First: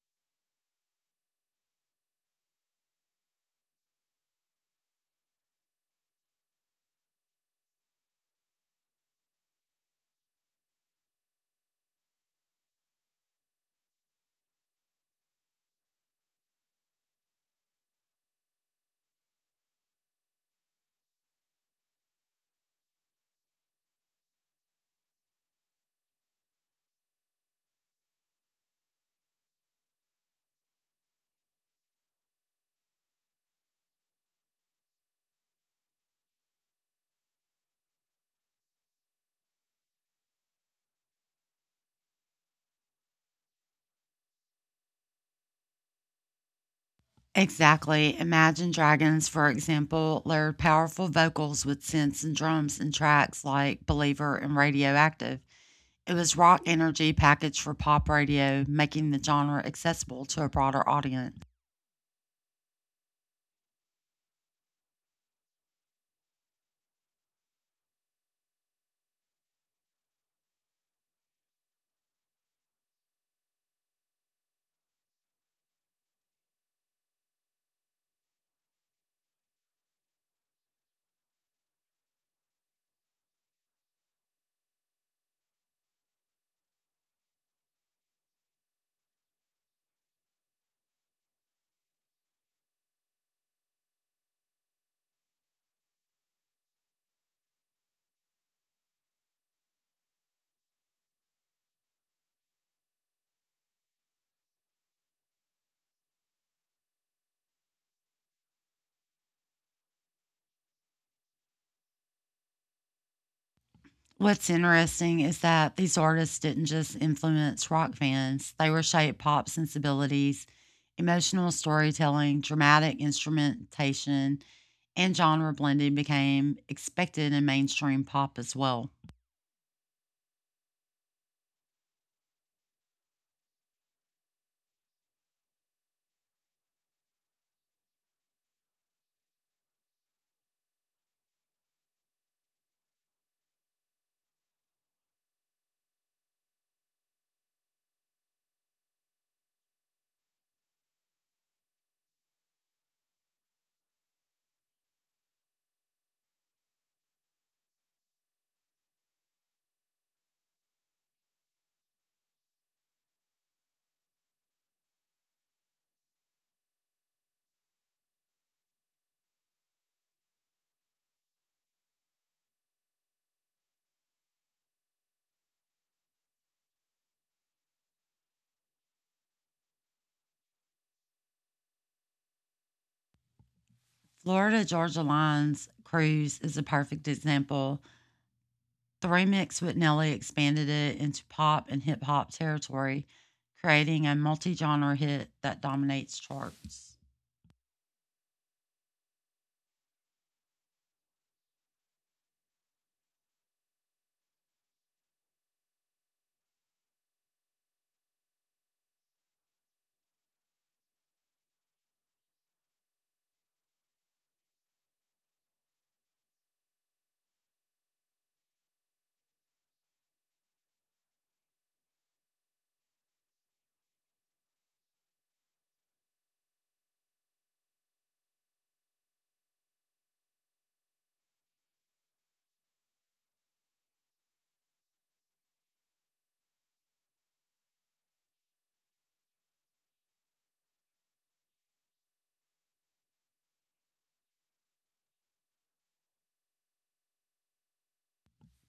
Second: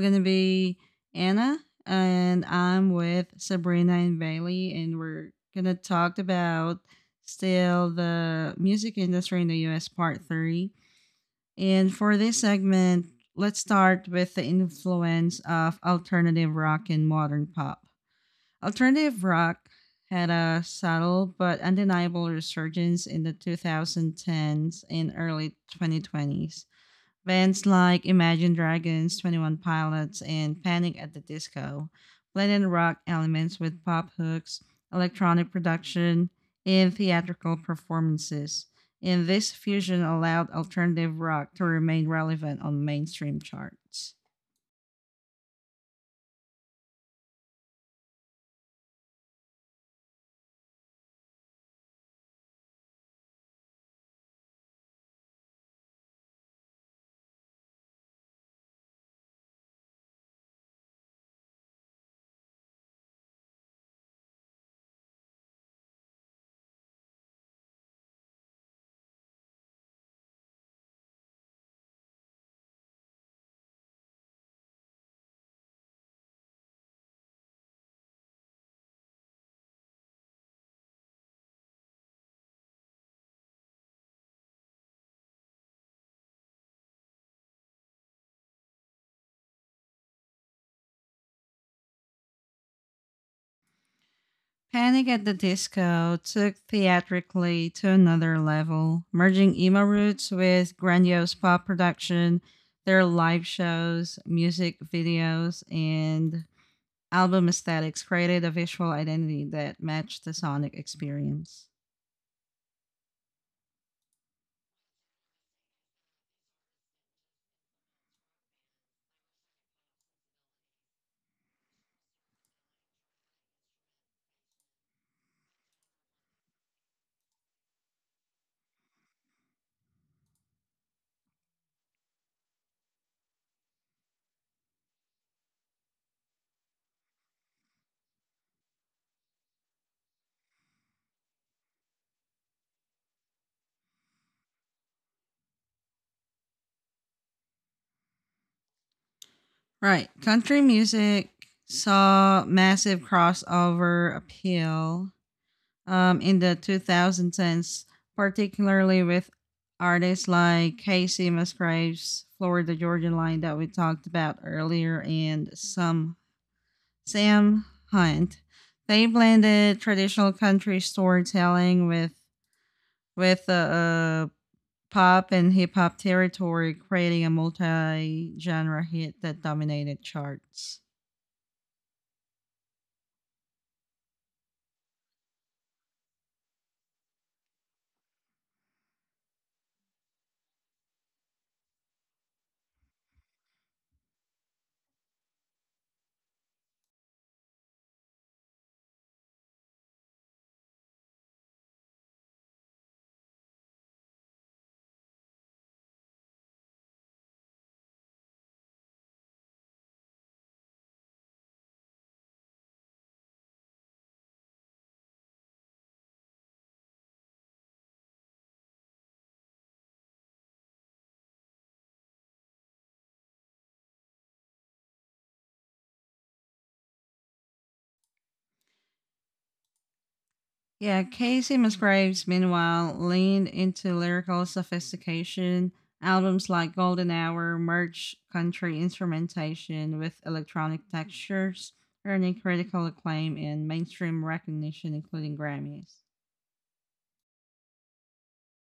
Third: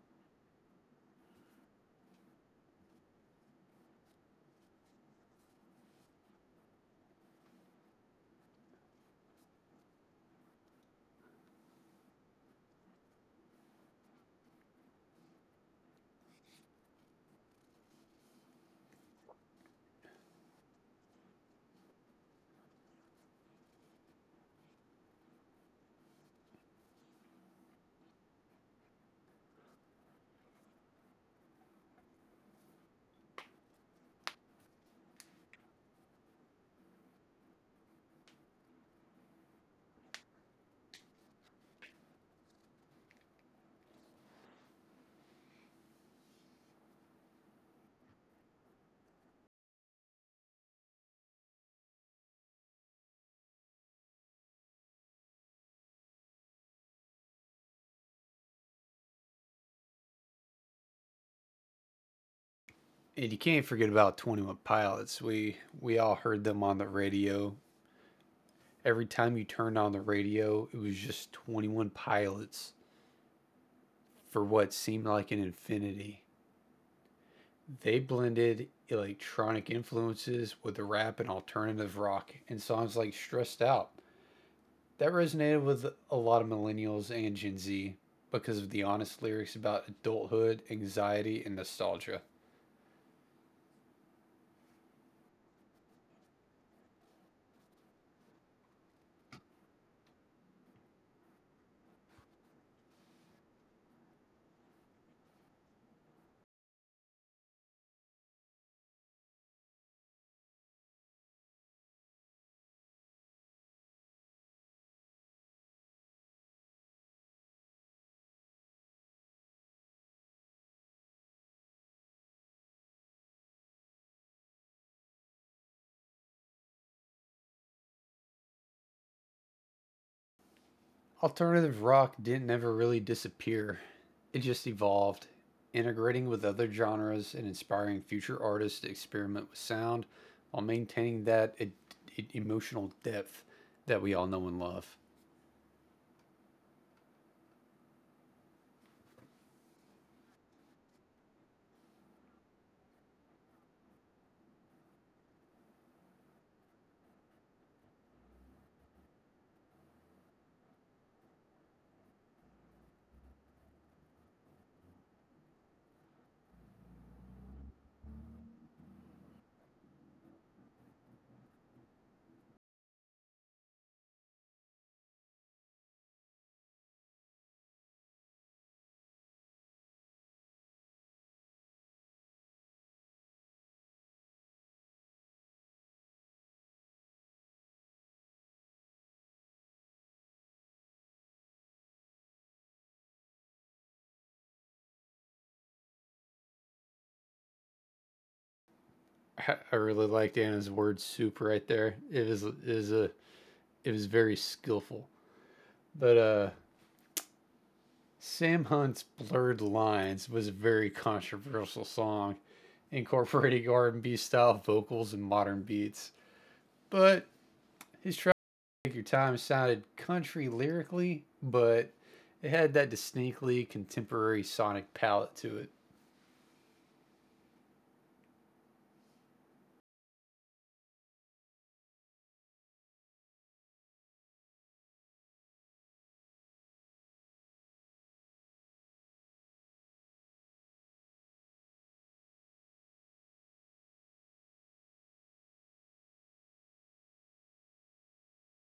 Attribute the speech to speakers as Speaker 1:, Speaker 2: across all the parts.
Speaker 1: going to be Anna. And I'm with Sabrina and Bailey. And we're going to talk about still the music industry in the US part three. And for this segment, let's start with the influence of alternative rock and modern pop. Alternative rock had a subtle but undeniable resurgence in the 2010s and early 2020s. Bands like Imagine Dragons, 21 Pilots, and Panic at the Disco blended rock elements with pop hooks, electronic production, and theatrical performances. And this fusion allowed alternative rock to remain relevant on mainstream charts.
Speaker 2: Exactly. Imagine Dragons, for example, layered powerful vocals with synths and drums in tracks like Believer and Radioactive. It was rock energy packaged for pop radio, making the genre accessible to a broader audience.
Speaker 3: And you can't forget about 21 Pilots. We all heard them on the radio. Every time you turned on the radio, it was just 21 Pilots for what seemed like an infinity. They blended electronic influences with rap and alternative rock and songs like Stressed Out. That resonated with a lot of millennials and Gen Z because of the honest lyrics about adulthood, anxiety, and nostalgia.
Speaker 1: Panic at the Disco took theatrically to another level, merging emo roots with grandiose pop production. Their live shows, music videos, and album aesthetics created a visual identity that matched the sonic experience.
Speaker 2: What's interesting is that these artists didn't just influence rock fans, they were shaped pop sensibilities, emotional storytelling, dramatic instrumentation, and genre blending became expected in mainstream pop as well.
Speaker 3: Alternative rock didn't ever really disappear. It just evolved, integrating with other genres and inspiring future artists to experiment with sound while maintaining that emotional depth that we all know and love.
Speaker 1: Right. Country music saw massive crossover appeal in the 2000s, particularly with artists like Casey Musgraves, Florida Georgia Line that we talked about earlier, and some Sam Hunt. They blended traditional country storytelling with pop and hip hop territory, creating a multi genre hit that dominated charts.
Speaker 2: Florida Georgia Line's Cruise is a perfect example. The remix with Nelly expanded it into pop and hip hop territory, creating a multi genre hit that dominates charts.
Speaker 3: I really liked Anna's word soup right there. It is a it was very skillful. But Sam Hunt's Blurred Lines was a very controversial song, incorporating R&B style vocals and modern beats. But his track Take Your Time sounded country lyrically, but it had that distinctly contemporary sonic palette to it.
Speaker 1: Yeah, Casey Musgraves, meanwhile, leaned into lyrical sophistication. Albums like Golden Hour merged country instrumentation with electronic textures, earning critical acclaim and mainstream recognition, including Grammys.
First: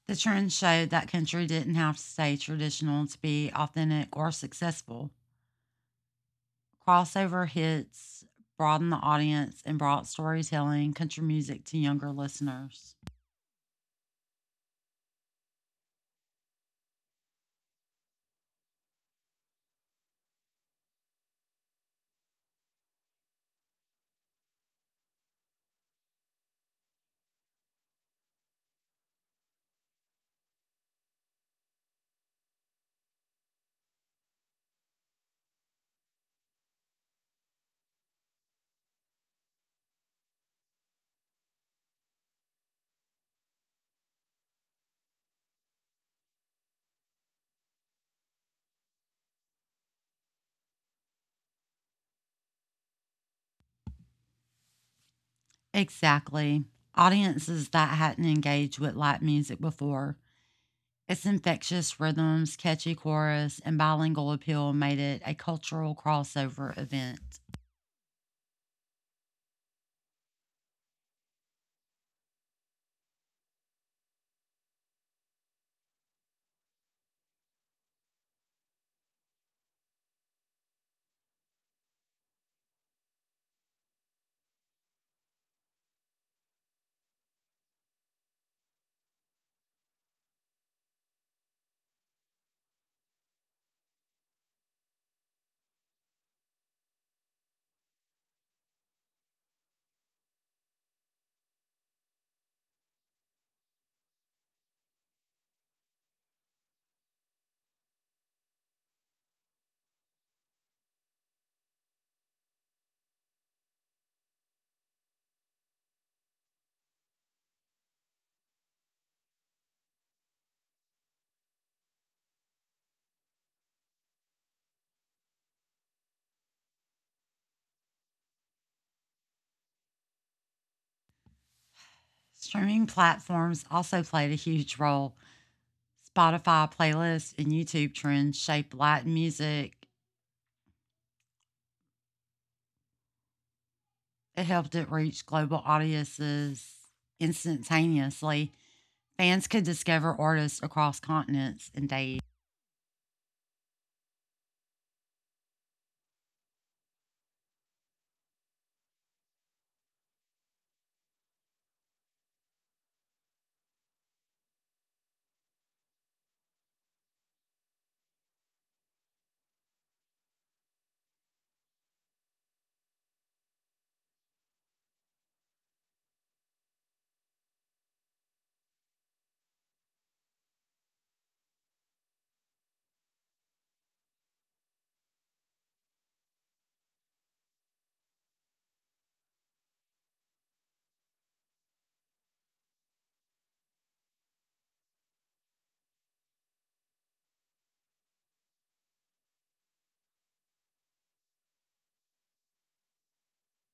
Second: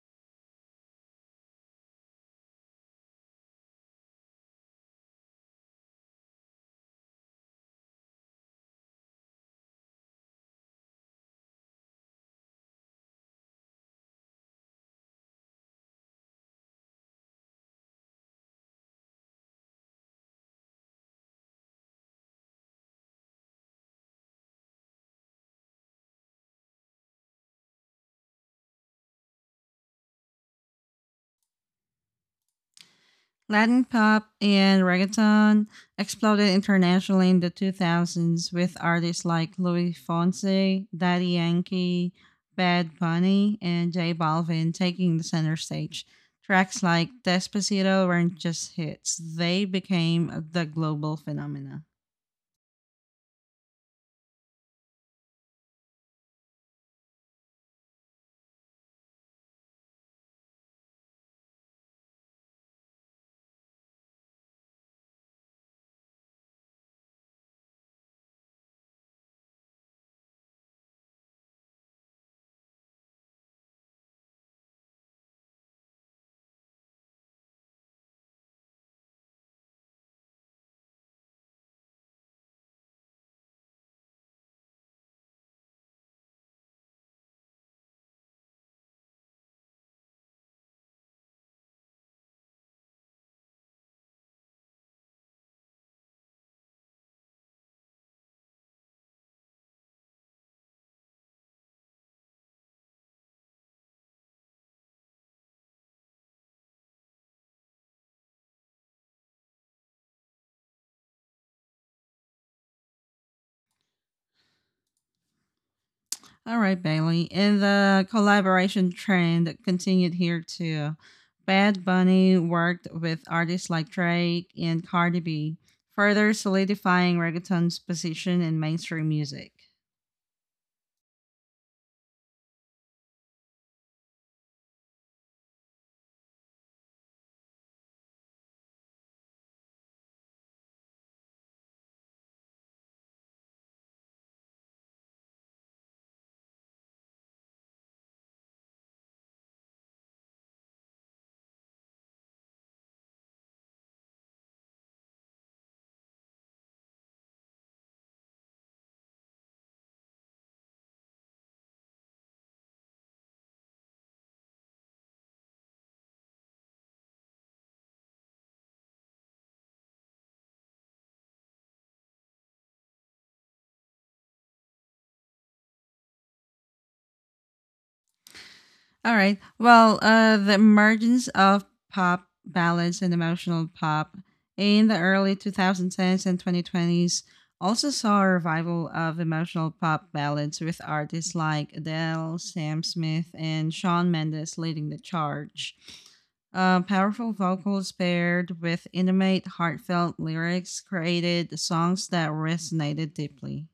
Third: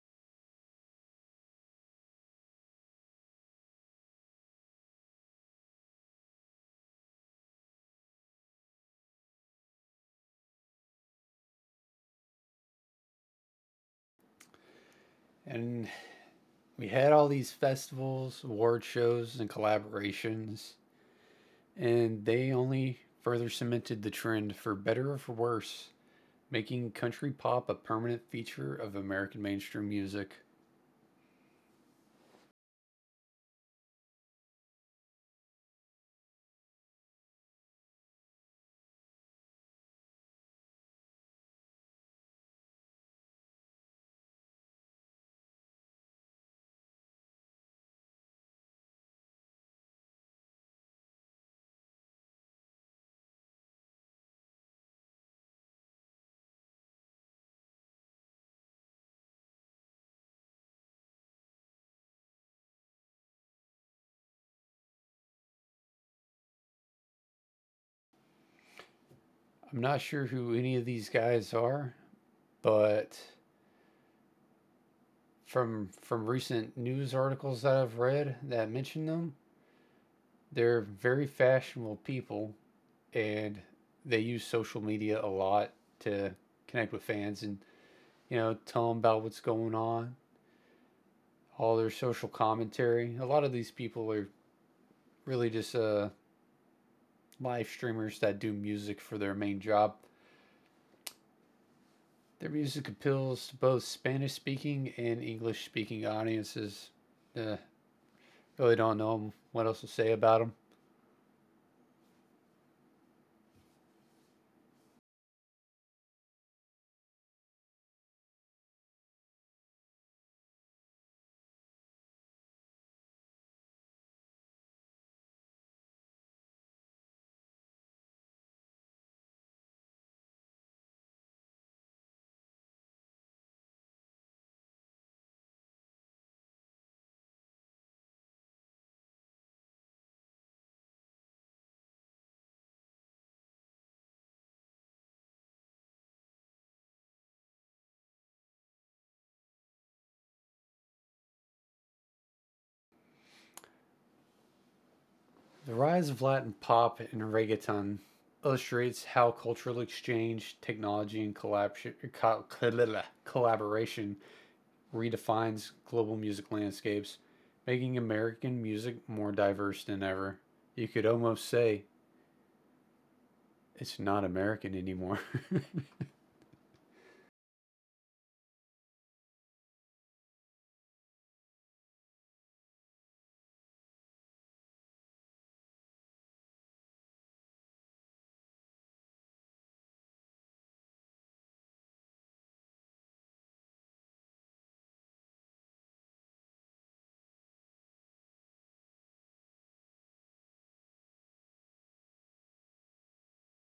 Speaker 2: The trend showed that country didn't have to stay traditional to be authentic or successful. Crossover hits broadened the audience and brought storytelling, country music to younger listeners.
Speaker 3: And we had all these festivals, award shows, and collaborations, and they only further cemented the trend for better or for worse, making country pop a permanent feature of American mainstream music.
Speaker 1: Latin pop and reggaeton exploded internationally in the 2000s with artists like Louis Fonsi, Daddy Yankee, Bad Bunny, and J Balvin taking the center stage. Tracks like Despacito weren't just hits, they became the global phenomena.
Speaker 2: Exactly. Audiences that hadn't engaged with light music before. Its infectious rhythms, catchy chorus, and bilingual appeal made it a cultural crossover event.
Speaker 3: I'm not sure who any of these guys are, but from recent news articles that I've read that mention them, they're very fashionable people and they use social media a lot to connect with fans and, you know, tell them about what's going on, all their social commentary. A lot of these people are really just live streamers that do music for their main job. Their music appeals to both Spanish speaking and English speaking audiences. Uh, Really don't know what else to say about them.
Speaker 1: All right, Bailey. And the collaboration trend continued here too. Bad Bunny worked with artists like Drake and Cardi B, further solidifying reggaeton's position in mainstream music.
Speaker 2: Streaming platforms also played a huge role. Spotify playlists and YouTube trends shaped Latin music. It helped it reach global audiences instantaneously. Fans could discover artists across continents in days.
Speaker 3: The rise of Latin pop and reggaeton illustrates how cultural exchange, technology, and collaboration redefines global music landscapes, making American music more diverse than ever. You could almost say it's not American anymore.
Speaker 1: All right. Well, the emergence of pop ballads and emotional pop in the early 2010s and 2020s also saw a revival of emotional pop ballads with artists like Adele, Sam Smith, and Shawn Mendes leading the charge. Powerful vocals paired with intimate, heartfelt lyrics created songs that resonated deeply.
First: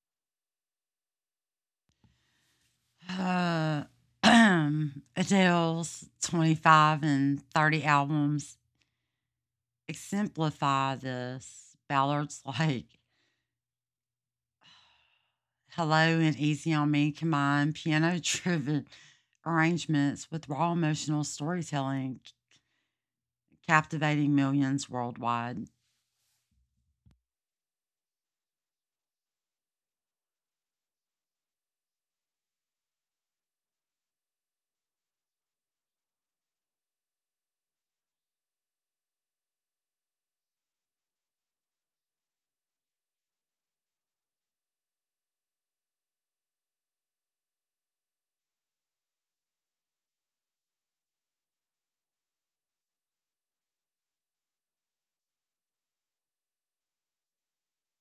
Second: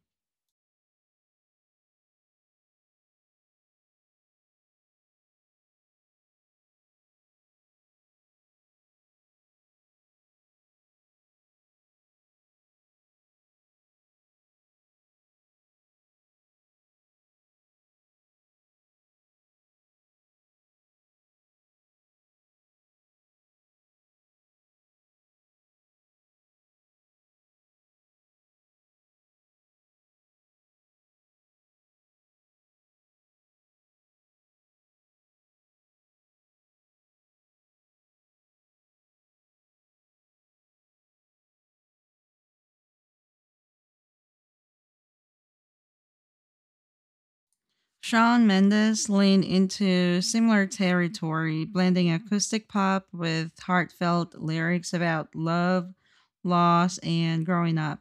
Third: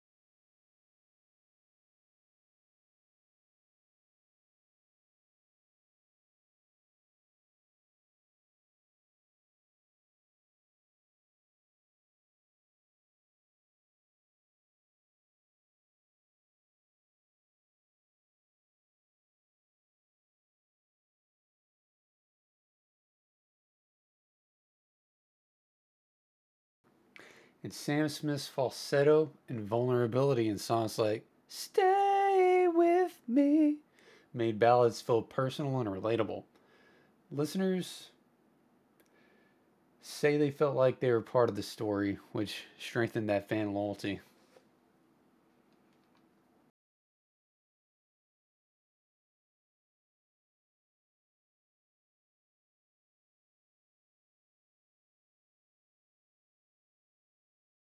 Speaker 2: Uh, Adele's 25 and 30 albums exemplify this. Ballard's like Hello and Easy on Me combine piano driven arrangements with raw emotional storytelling, captivating millions worldwide.
Speaker 3: And Sam Smith's falsetto and vulnerability in songs like Stay With Me made ballads feel personal and relatable. Listeners say they felt like they were part of the story, which strengthened that fan loyalty.
Speaker 1: Shawn Mendes leaned into similar territory, blending acoustic pop with heartfelt lyrics about love, loss, and growing up.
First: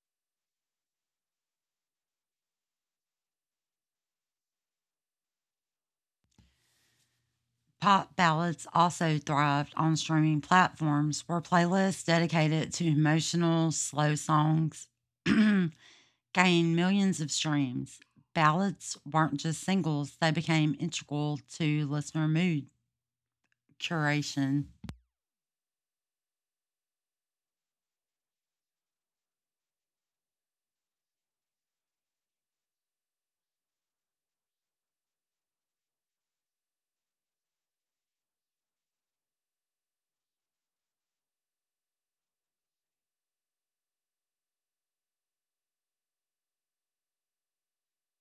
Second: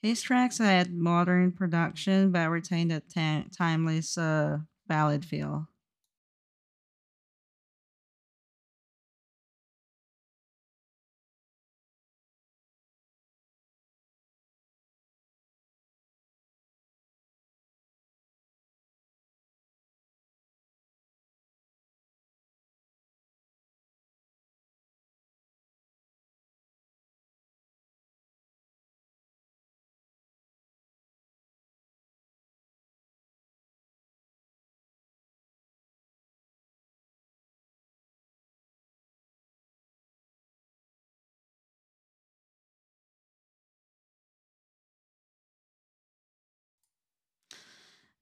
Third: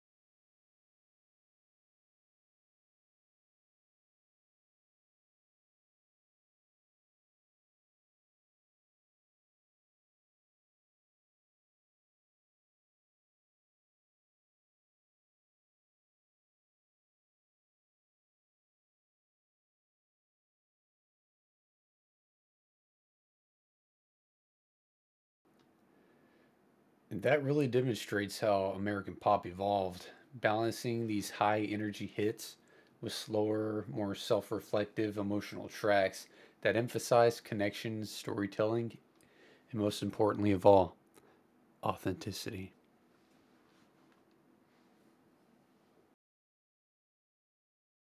Speaker 1: His tracks had modern production but retained a timeless ballad feel.
Speaker 2: Pop ballads also thrived on streaming platforms where playlists dedicated to emotional, slow songs gained millions of streams. Ballads weren't just singles, they became integral to listener mood curation.
Speaker 3: And that really demonstrates how American pop evolved, balancing these high energy hits with slower, more self reflective emotional tracks that emphasize connections, storytelling, and most importantly of all, authenticity.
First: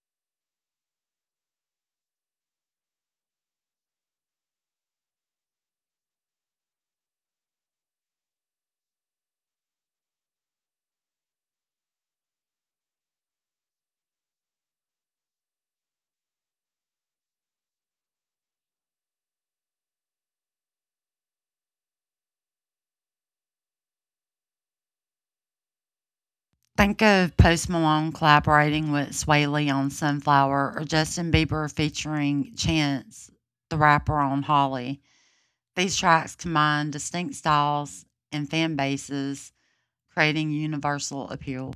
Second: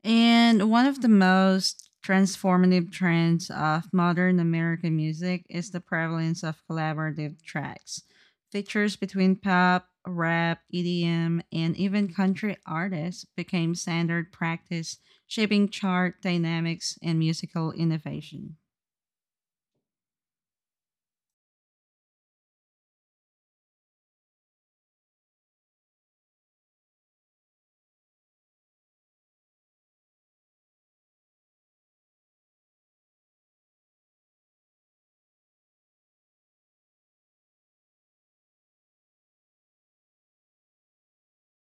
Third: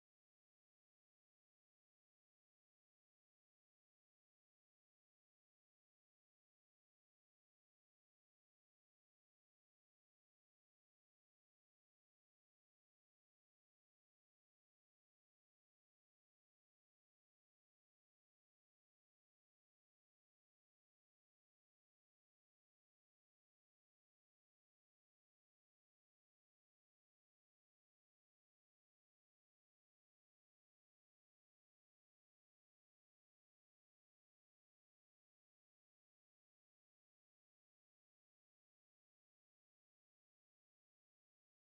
Speaker 1: And one of the most transformative trends of modern American music is the prevalence of collaborative tracks. Features between pop, rap, EDM, and even country artists became standard practice, shaping chart dynamics and musical innovation.
Speaker 2: Think of Post Malone collaborating with Swae Lee on Sunflower or Justin Bieber featuring Chance the rapper on Holly. These tracks combine distinct styles and fan bases, creating universal appeal.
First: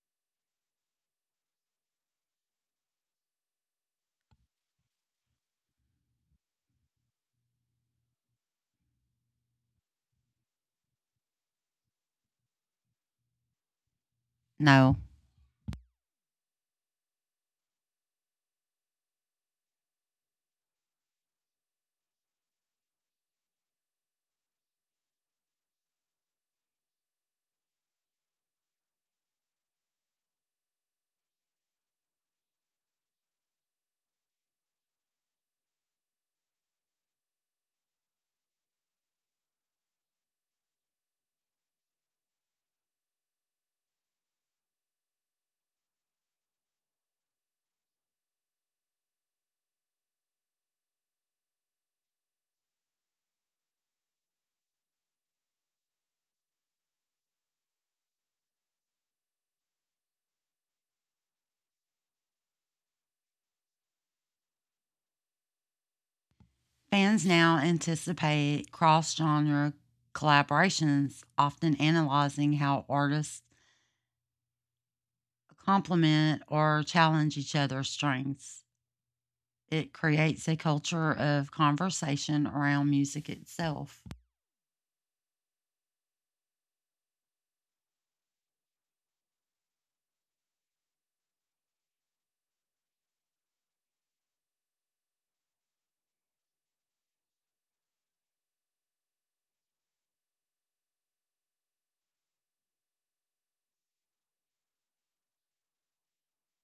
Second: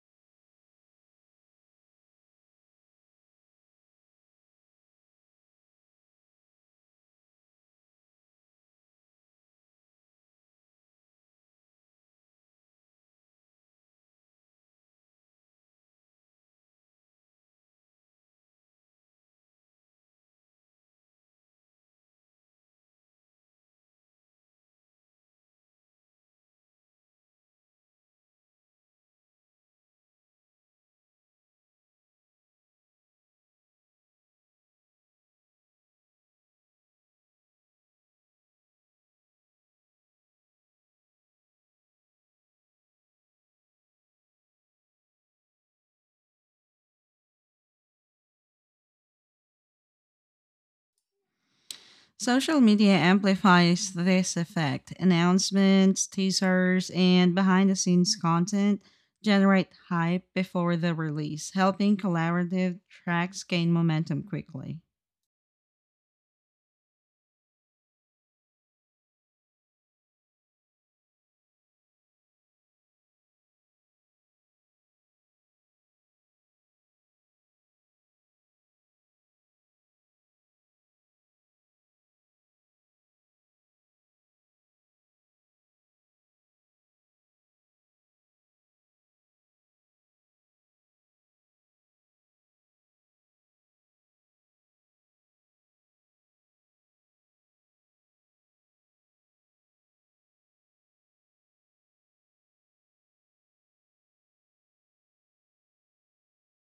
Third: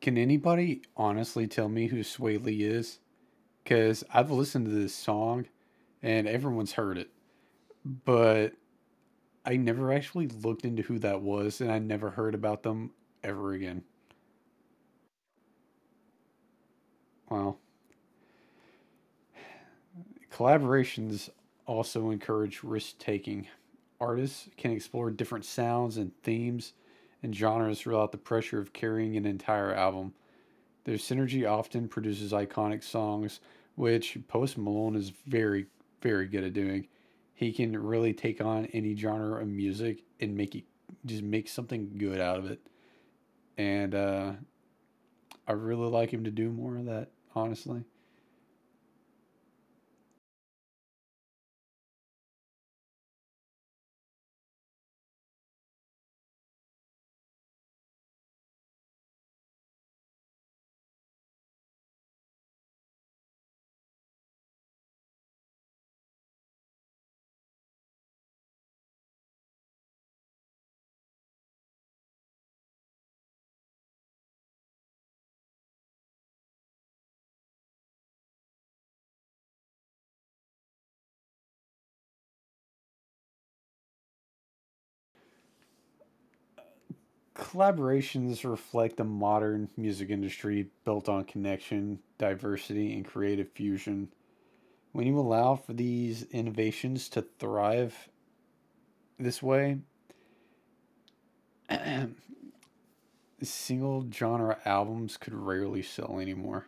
Speaker 3: Can anybody honestly tell me who Sway Lee is? Because I've listened to this song and everyone's heard it, but I never actually looked into who that was, and I never heard about them ever again.
Speaker 2: No.
Speaker 3: Wow. Collaborations also encourage risk taking. Artists can explore different sounds and themes and genres without the pressure of carrying an entire album. Their synergy often produces iconic songs, which Post Malone is very, very good at doing. He can really take on any genre of music and make it just make something good out of it. And I really like him to do more of that, honestly.
Speaker 1: Social media amplifies this effect. Announcements, teasers, and behind the scenes content generate hype before the release, helping collaborative tracks gain momentum quickly.
Speaker 2: Fans now anticipate cross genre collaborations, often analyzing how artists complement or challenge each other's strengths. It creates a culture of conversation around music itself.
Speaker 3: Collaborations reflect the modern music industry built on connection, diversity, and creative fusion. When you allow for these innovations to thrive this way, single genre albums could rarely sell anymore.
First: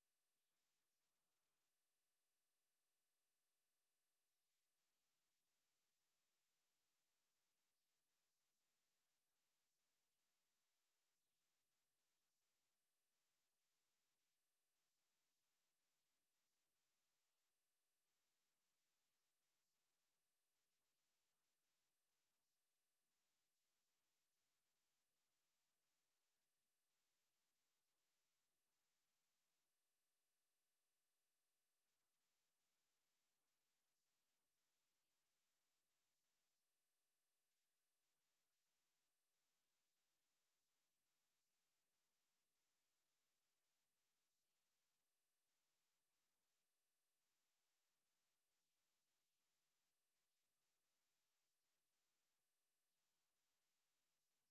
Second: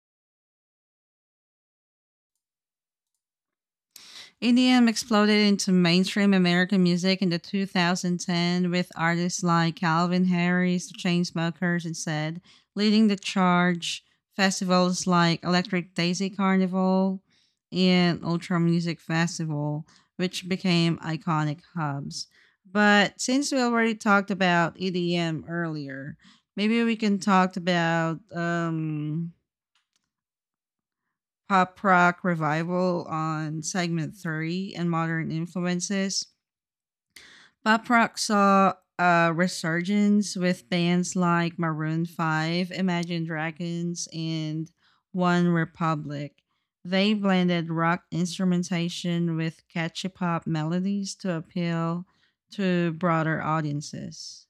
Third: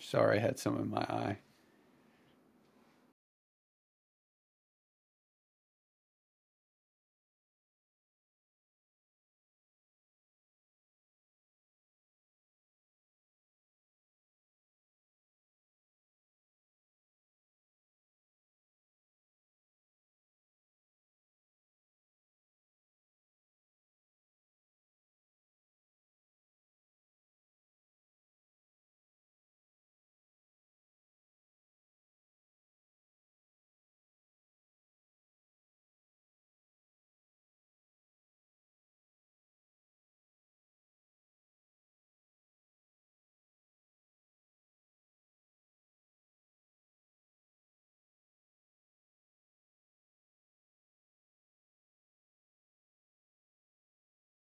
Speaker 3: Sorry, I had some in my eye.
Speaker 1: EDM exploded into mainstream American music in the 2010 with artists like Calvin Harris, the Chainsmokers, and said leading the charge. Festivals like Electric Daisy Carnival and Ultra Music Festival, which became iconic hubs. But since we already talked about EDM earlier, maybe we can talk about pop rock revival on segment three and modern influences. Pop rock saw a resurgence with bands like Maroon 5, Imagine Dragons, and One Republic. They blended rock instrumentation with catchy pop melodies to appeal to broader audiences.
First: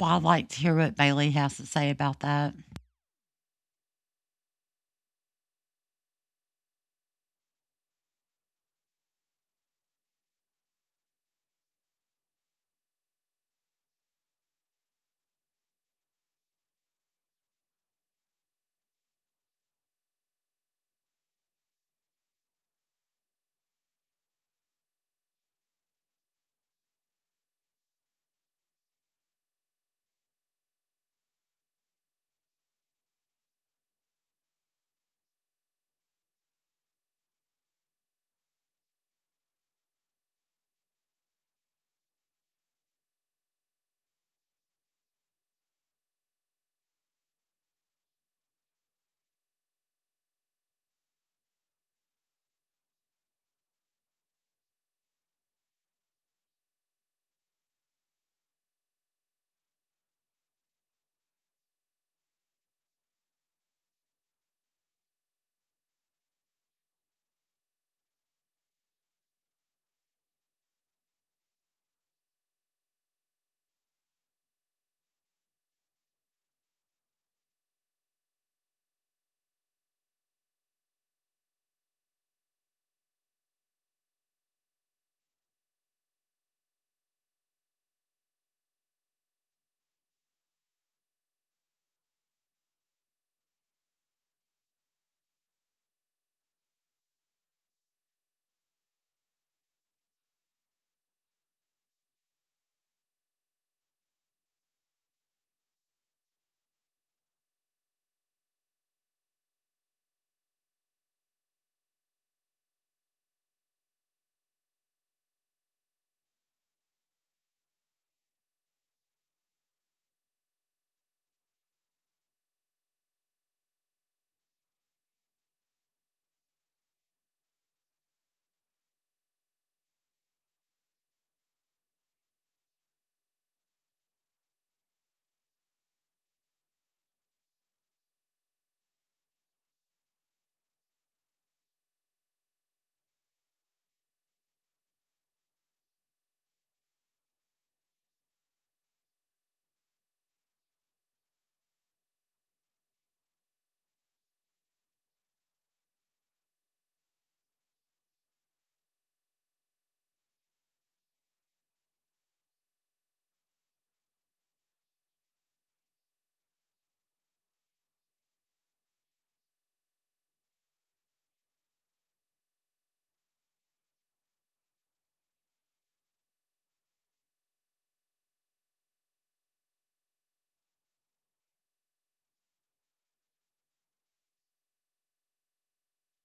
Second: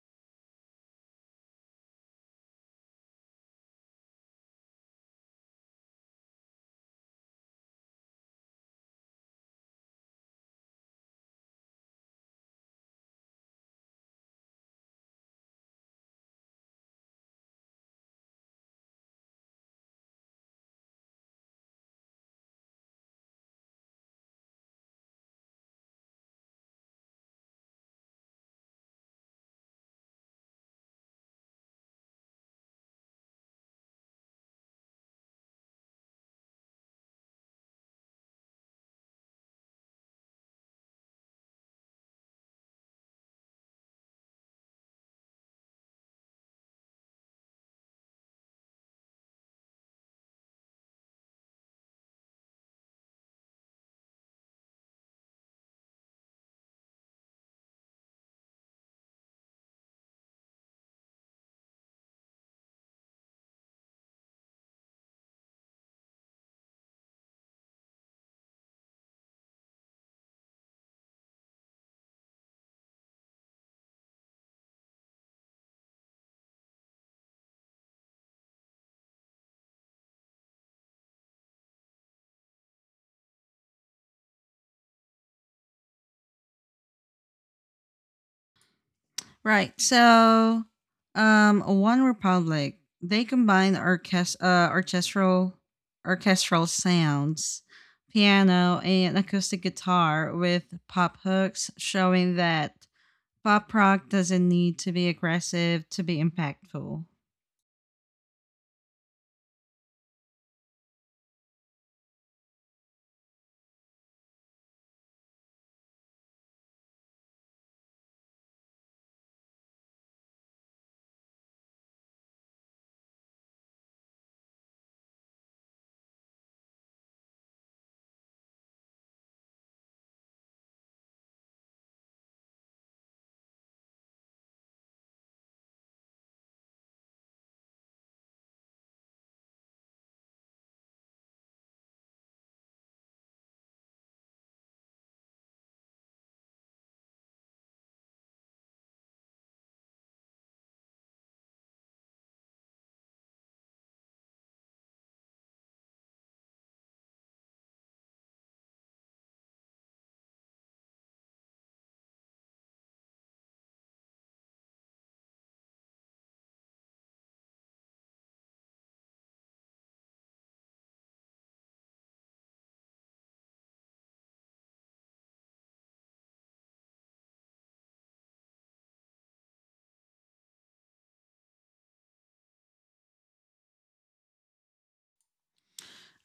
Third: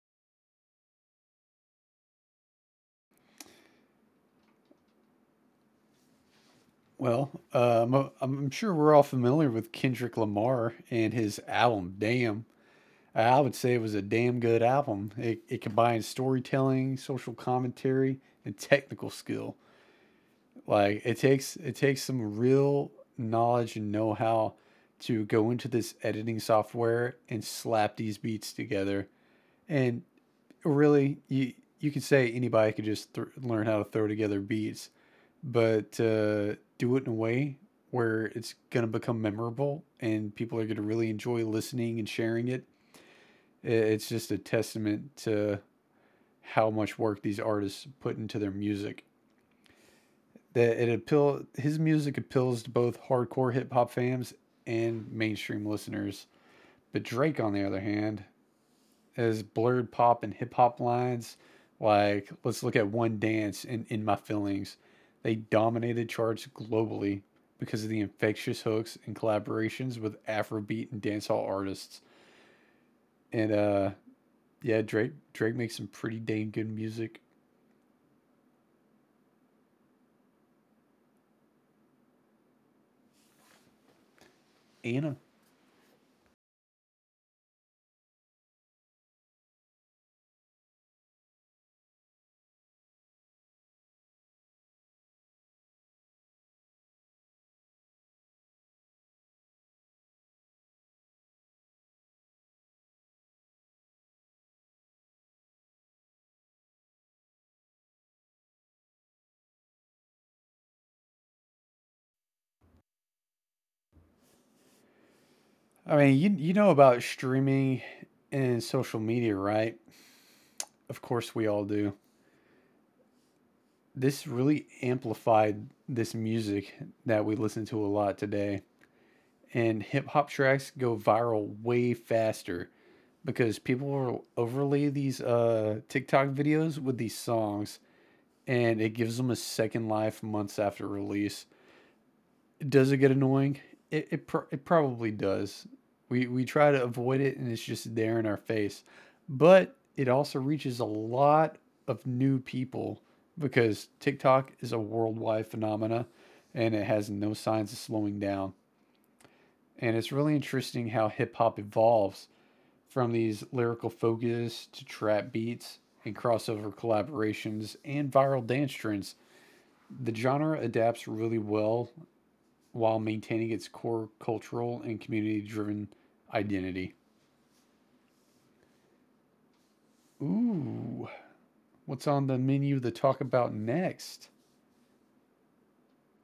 Speaker 2: Well, I'd like to hear what Bailey has to say about that.
Speaker 3: Well, I'm sure we're all familiar with Kendrick Lamar and his album Damn. I would say it was a damn good album. It combines storytelling, social commentary, and technical skill. Like it takes some real knowledge and know how to go into this editing software and slap these beats together. And really, you could say anybody could just learn how to throw together beats, but do it in a way where it's going to become memorable and people are going to really enjoy listening and sharing it's just a testament to how much work these artists put into their music. That it appeal his music appeals to both hardcore hip hop fans and mainstream listeners. But Drake, on the other hand, has blurred pop and hip hop lines. Like let's look at One Dance and In My Feelings. They dominated charts globally because of the infectious hooks and collaborations with Afrobeat and dancehall artists. And yeah, Drake makes some pretty dang good music. Anna.
Speaker 1: Right. So, One Republic, they combine orchestral sounds, piano, and acoustic guitar with pop hooks, showing that pop rock doesn't need to be aggressive to be impactful. All
Speaker 3: I mean, you know about streaming and social media, right? Of course we all do. This really amplified this music that we listen to a lot today. And hip hop tracks go viral way faster because people will overlay these TikTok videos with these songs and it gives them a second life months after release. Does it get annoying? It probably does. We try to avoid it, and it's just there in our face. But it also reaches a lot of new people because TikTok is a worldwide phenomena, and it has no signs of slowing down. And it's really interesting how hip hop evolves from these lyrical focus to trap beats and crossover collaborations and viral dance trends. The genre adapts really well while maintaining its core cultural and community driven identity. Ooh, what's on the menu to talk about next?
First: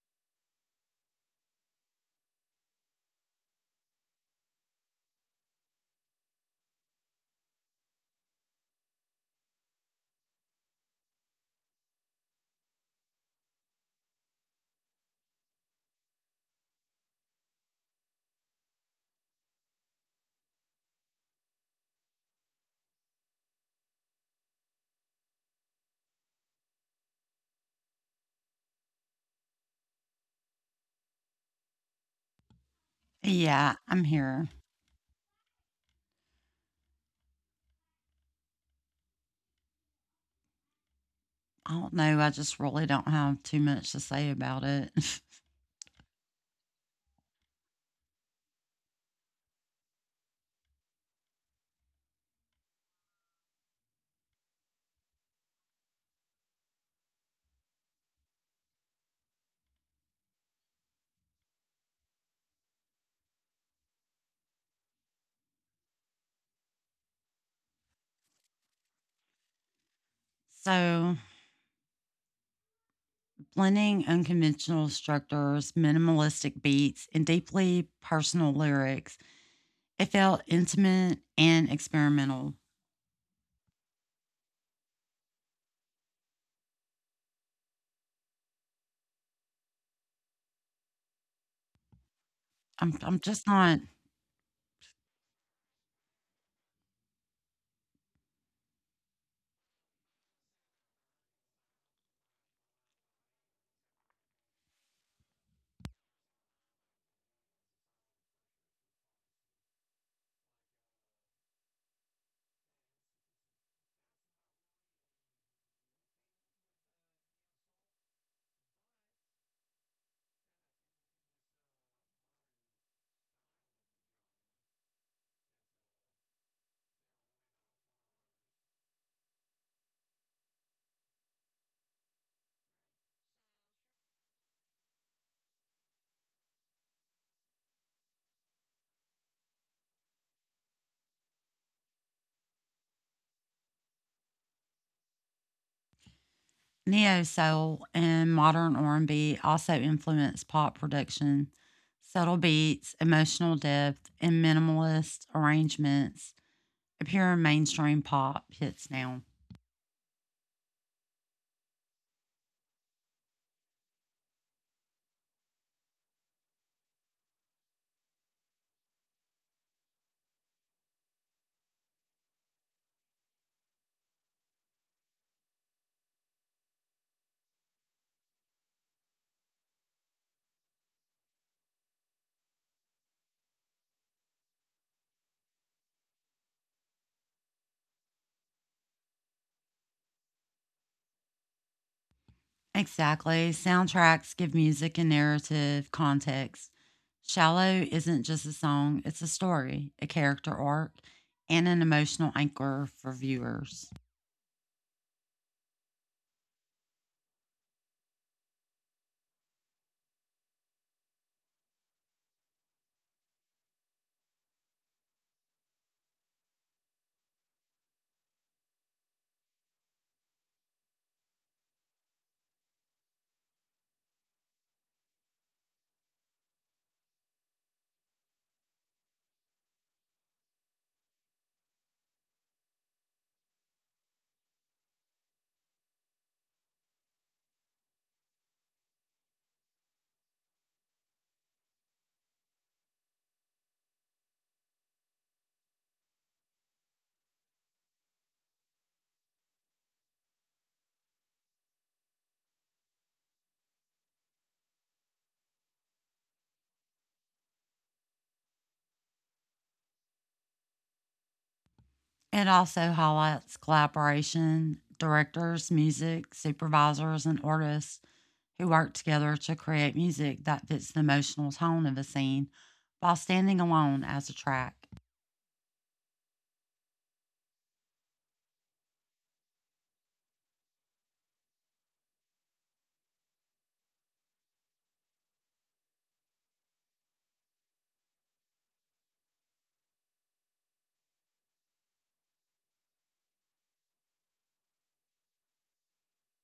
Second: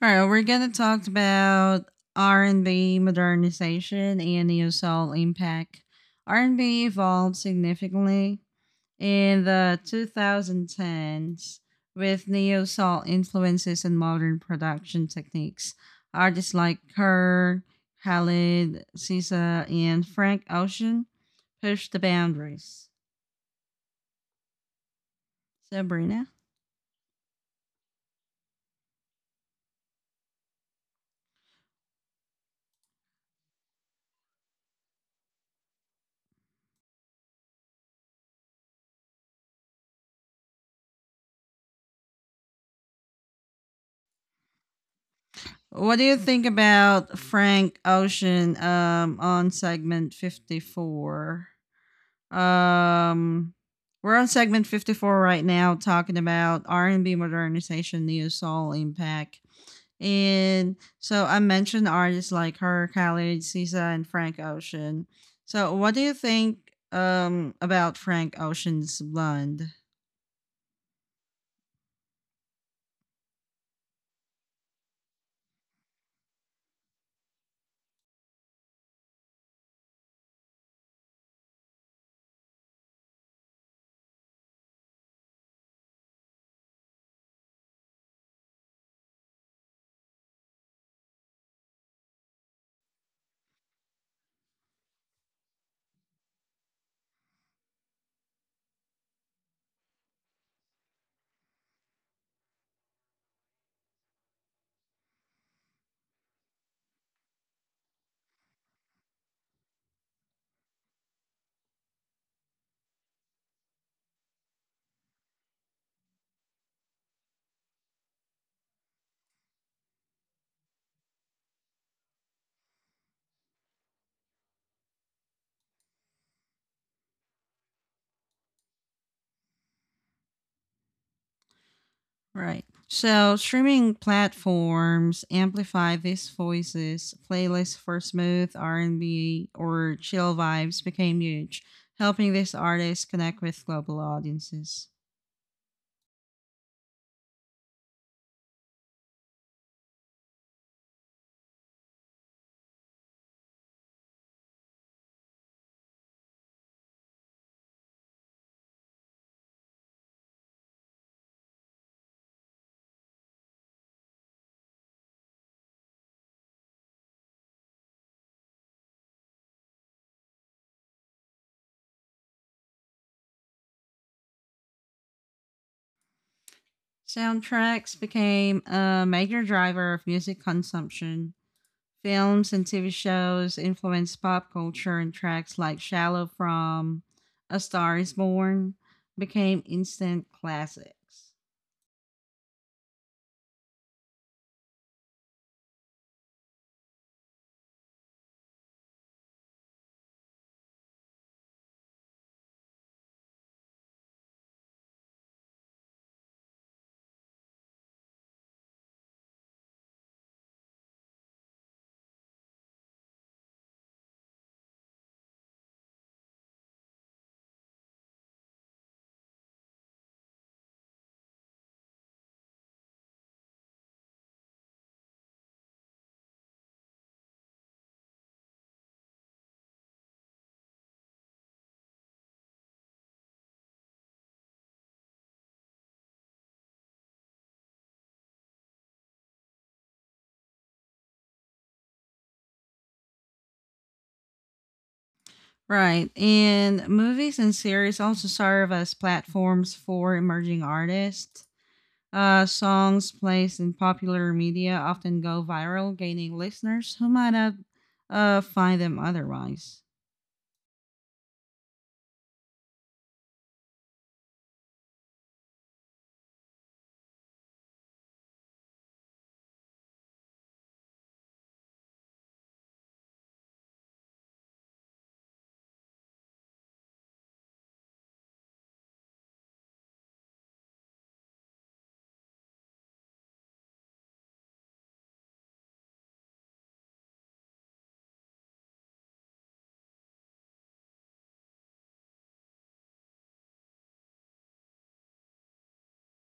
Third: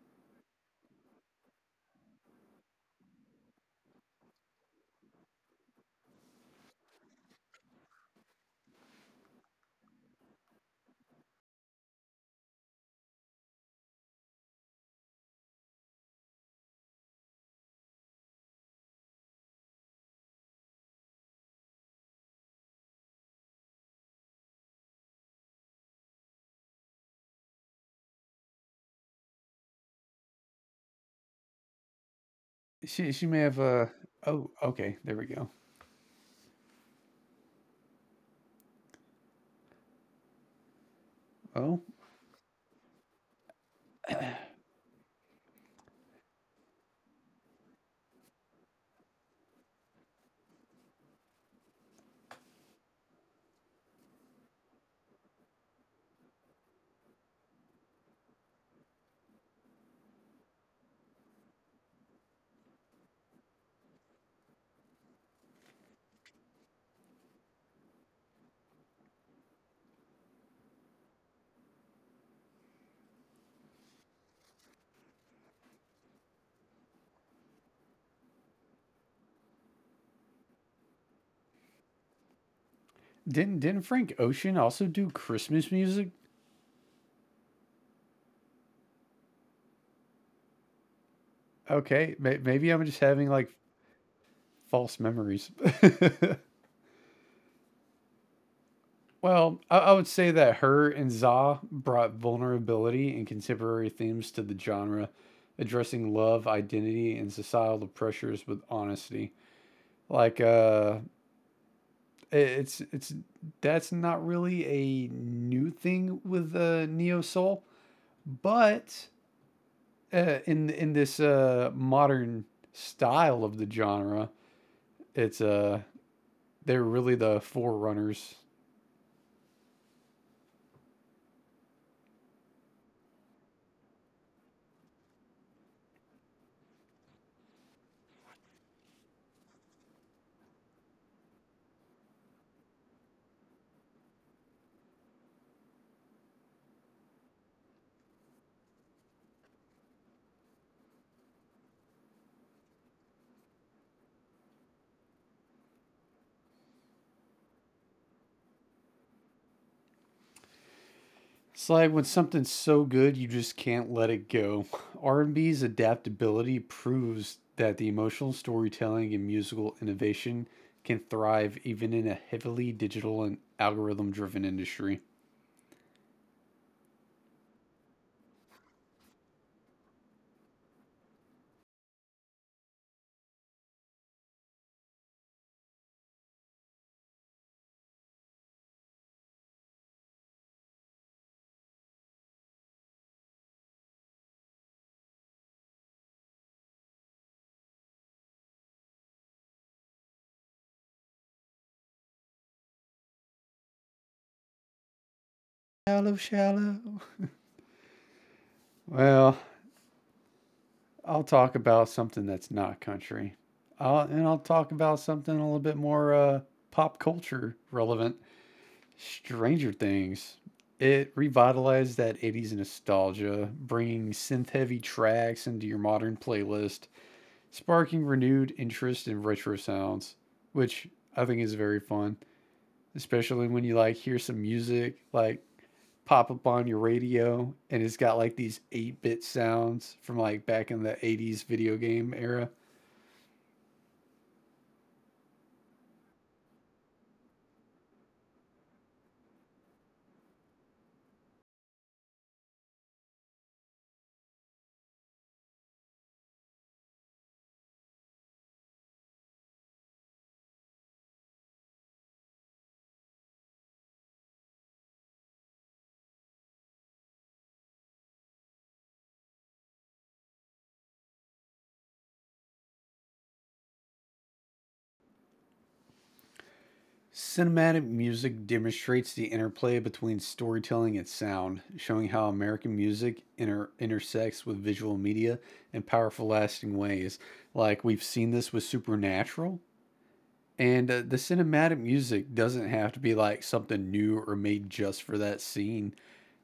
Speaker 1: right, we're gonna talk about R and B modernization and neo soul impact. R and B evolved significantly in the 2010s with neo soul influences and modern production techniques. Artists like Kerr, Khalid, SZA, and Frank Ocean pushed the boundaries. Sabrina,
Speaker 3: She may have
Speaker 2: Yeah,
Speaker 3: a.
Speaker 2: I'm here.
Speaker 3: Oh, okay, there we go.
Speaker 2: I
Speaker 3: Oh,
Speaker 2: don't know. I just really don't have too much to say about it.
Speaker 1: what do you think about Frank Ocean on segment 54? Um, we're on segment 54 right now talking about R&B modernization, neo soul impact. And so I mentioned artists like her, Khalid, SZA, and Frank Ocean. So what do you think about Frank Ocean's Blonde?
Speaker 2: So, blending unconventional structures, minimalistic beats, and deeply personal lyrics, it felt intimate and experimental.
Speaker 3: didn't Frank Ocean also do Christmas music? Okay, maybe I'm
Speaker 2: I'm,
Speaker 3: just
Speaker 2: I'm
Speaker 3: having
Speaker 2: just
Speaker 3: like
Speaker 2: not.
Speaker 3: false memories. Well, I would say that her and Za brought vulnerability and contemporary themes to the genre, addressing love, identity, and societal pressures with honesty. Like, it's that's not really a new thing with neo soul, but in this modern style of the genre, it's they're really the forerunners.
Speaker 1: Right. So streaming platforms amplify these voices. Playlists for smooth R&B or chill vibes became huge, helping these artists connect with global audiences.
Speaker 2: Neo soul and modern R&B also influenced pop production. Subtle beats, emotional depth, and minimalist arrangements pure mainstream pop hits now.
Speaker 3: It's like when something's so good you just can't let it go. R&B's adaptability proves that the emotional storytelling and musical innovation can thrive even in a heavily digital and algorithm driven industry.
Speaker 1: Soundtracks became a major driver of music consumption. Films and TV shows influenced pop culture, and tracks like Shallow from A Star is Born became instant classics.
Speaker 2: Exactly. Soundtracks give music a narrative context. Shallow isn't just a song, it's a story, a character arc, and an emotional anchor for viewers.
Speaker 3: Shallow, shallow. Well, I'll talk about something that's not country. I'll talk about something a little bit more pop culture relevant. Stranger Things. It revitalized that 80s nostalgia, bringing synth heavy tracks into your modern playlist, sparking renewed interest in retro sounds, which I think is very fun, especially when you like hear some music like pop up on your radio and it's got like these 8-bit sounds from like back in the 80s video game era.
Speaker 1: Right, and movies and series also serve as platforms for emerging artists. Songs placed in popular media often go viral, gaining listeners who might not find them otherwise.
Speaker 2: It also highlights collaboration, directors, music, supervisors, and artists who work together to create music that fits the emotional tone of a scene while standing alone as a track.
Speaker 3: Cinematic music demonstrates the interplay between storytelling and sound, showing how American music intersects with visual media in powerful, lasting ways. Like we've seen this with Supernatural, and the cinematic music doesn't have to be like something new or made just for that scene.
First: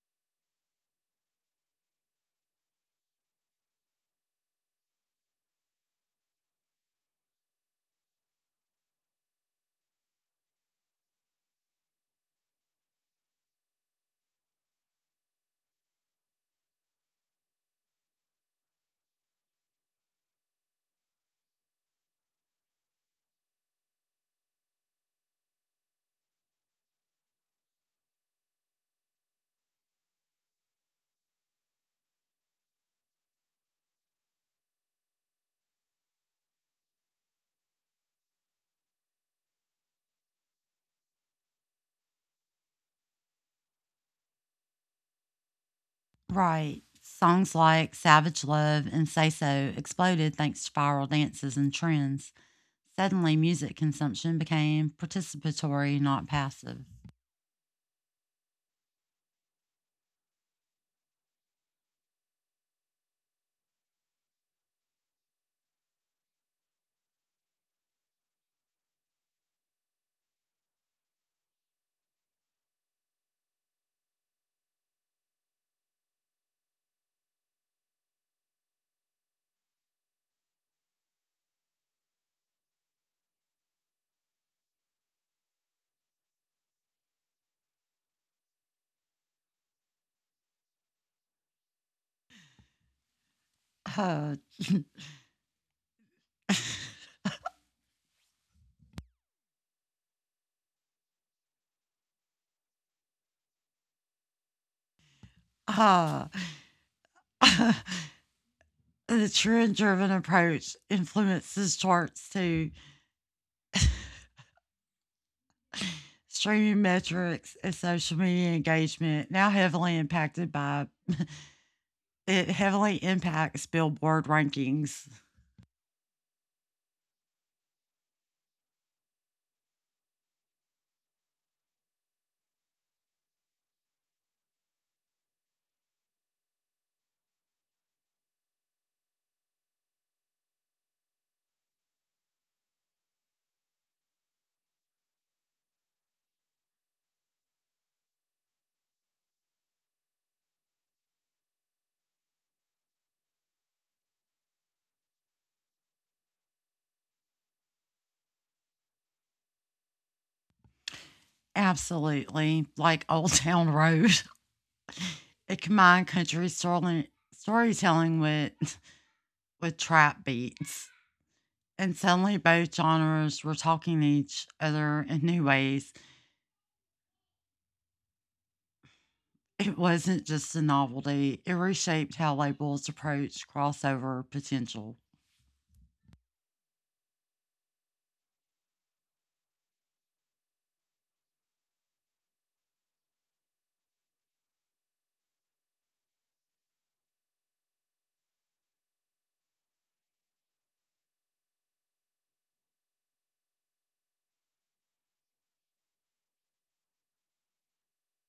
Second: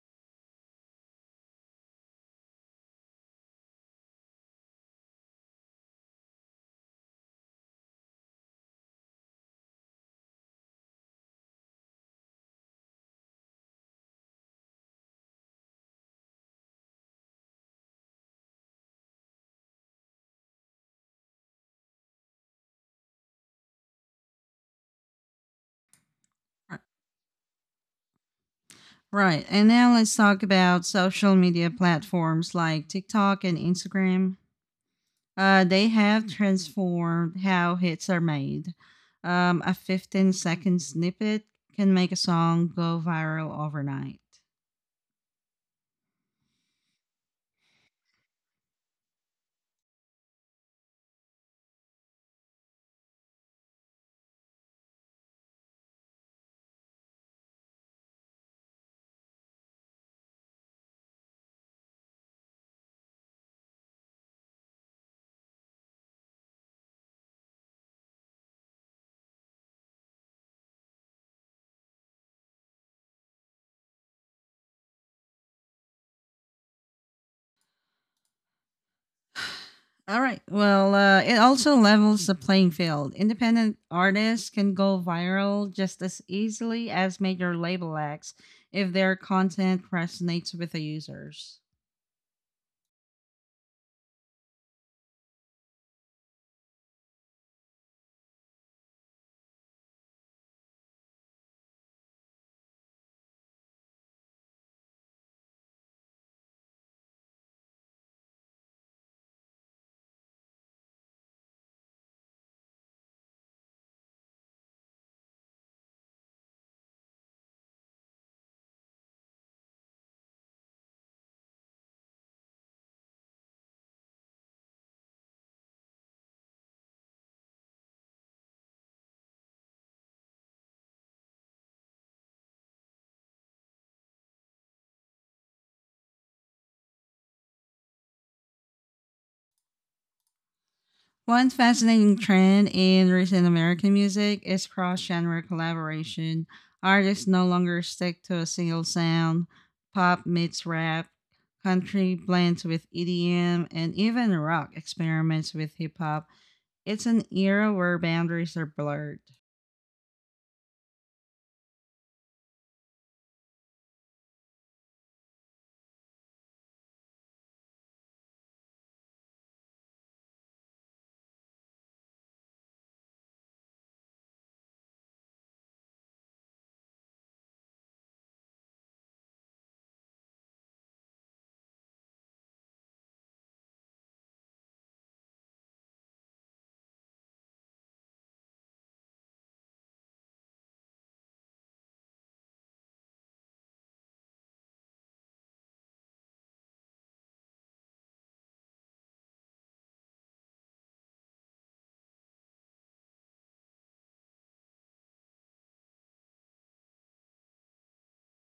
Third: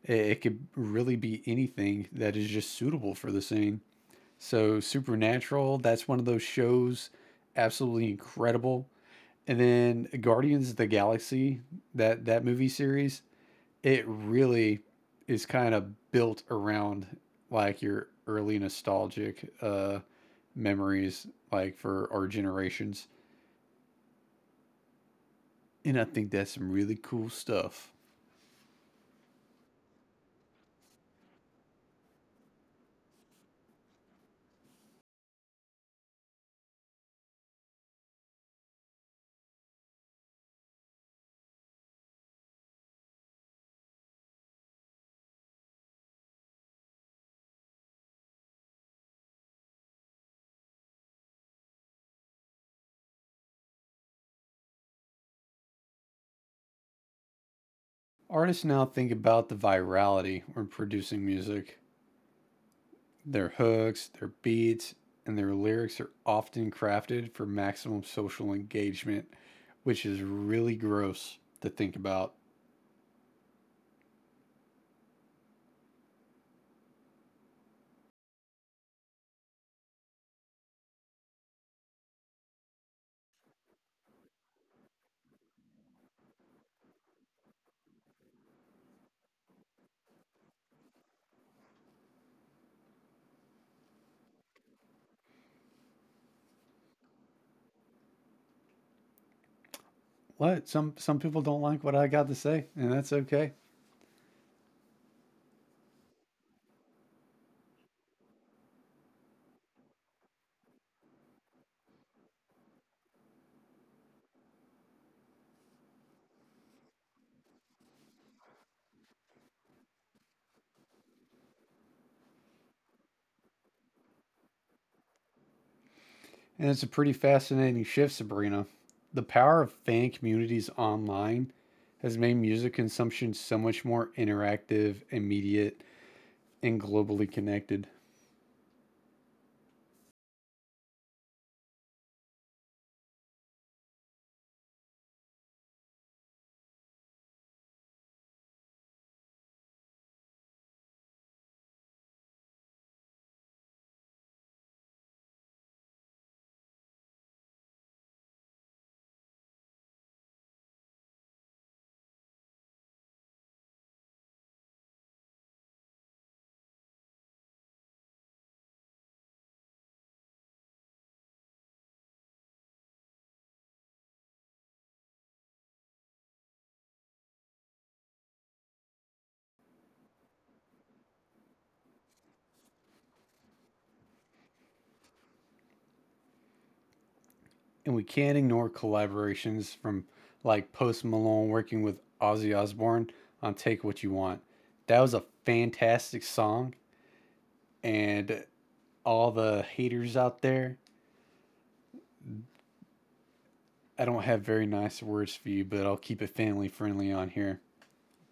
Speaker 3: It could really be anything that is just suitable for the scene. So Supernatural, that's one of those shows, absolutely incredible. And then Guardians of the Galaxy, that movie series, it really is kind of built around like your early nostalgic memories like for our generations. And I think that's some really cool stuff.
Speaker 1: Right, and now let's talk about social media platforms like TikTok and Instagram. They have transformed how hits are made. A 15 second snippet can make a song go viral overnight.
Speaker 2: Right. Songs like Savage Love and Say So exploded thanks to viral dances and trends. Suddenly, music consumption became participatory, not passive.
Speaker 3: Artists now think about the virality when producing music. Their hooks, their beats, and their lyrics are often crafted for maximum social engagement, which is really gross to think about.
Speaker 1: All right. Well, it also levels the playing field. Independent artists can go viral just as easily as major label acts if their content resonates with the users.
Speaker 2: Uh,
Speaker 3: What? Some people don't like what I got to say, and that's okay.
Speaker 2: uh, the trend driven approach influences charts too. Streaming metrics and social media engagement now heavily impacted by it, heavily impacts billboard rankings.
Speaker 3: And it's a pretty fascinating shift, Sabrina. The power of fan communities online has made music consumption so much more interactive, immediate, and globally connected.
Speaker 1: One fascinating trend in recent American music is cross genre collaboration. Artists no longer stick to a single sound. Pop meets rap, country blends with EDM, and even rock experiments with hip hop. It's an era where boundaries are blurred.
Speaker 2: Absolutely, like Old Town Road. It combined country storytelling with trap beats. And suddenly both genres were talking to each other in new ways. It wasn't just a novelty, it reshaped how labels approach crossover potential.
Speaker 3: And we can't ignore collaborations from like Post Malone working with Ozzy Osbourne on Take What You Want. That was a fantastic song, and all the haters out there, I don't have very nice words for you, but I'll keep it family friendly on here.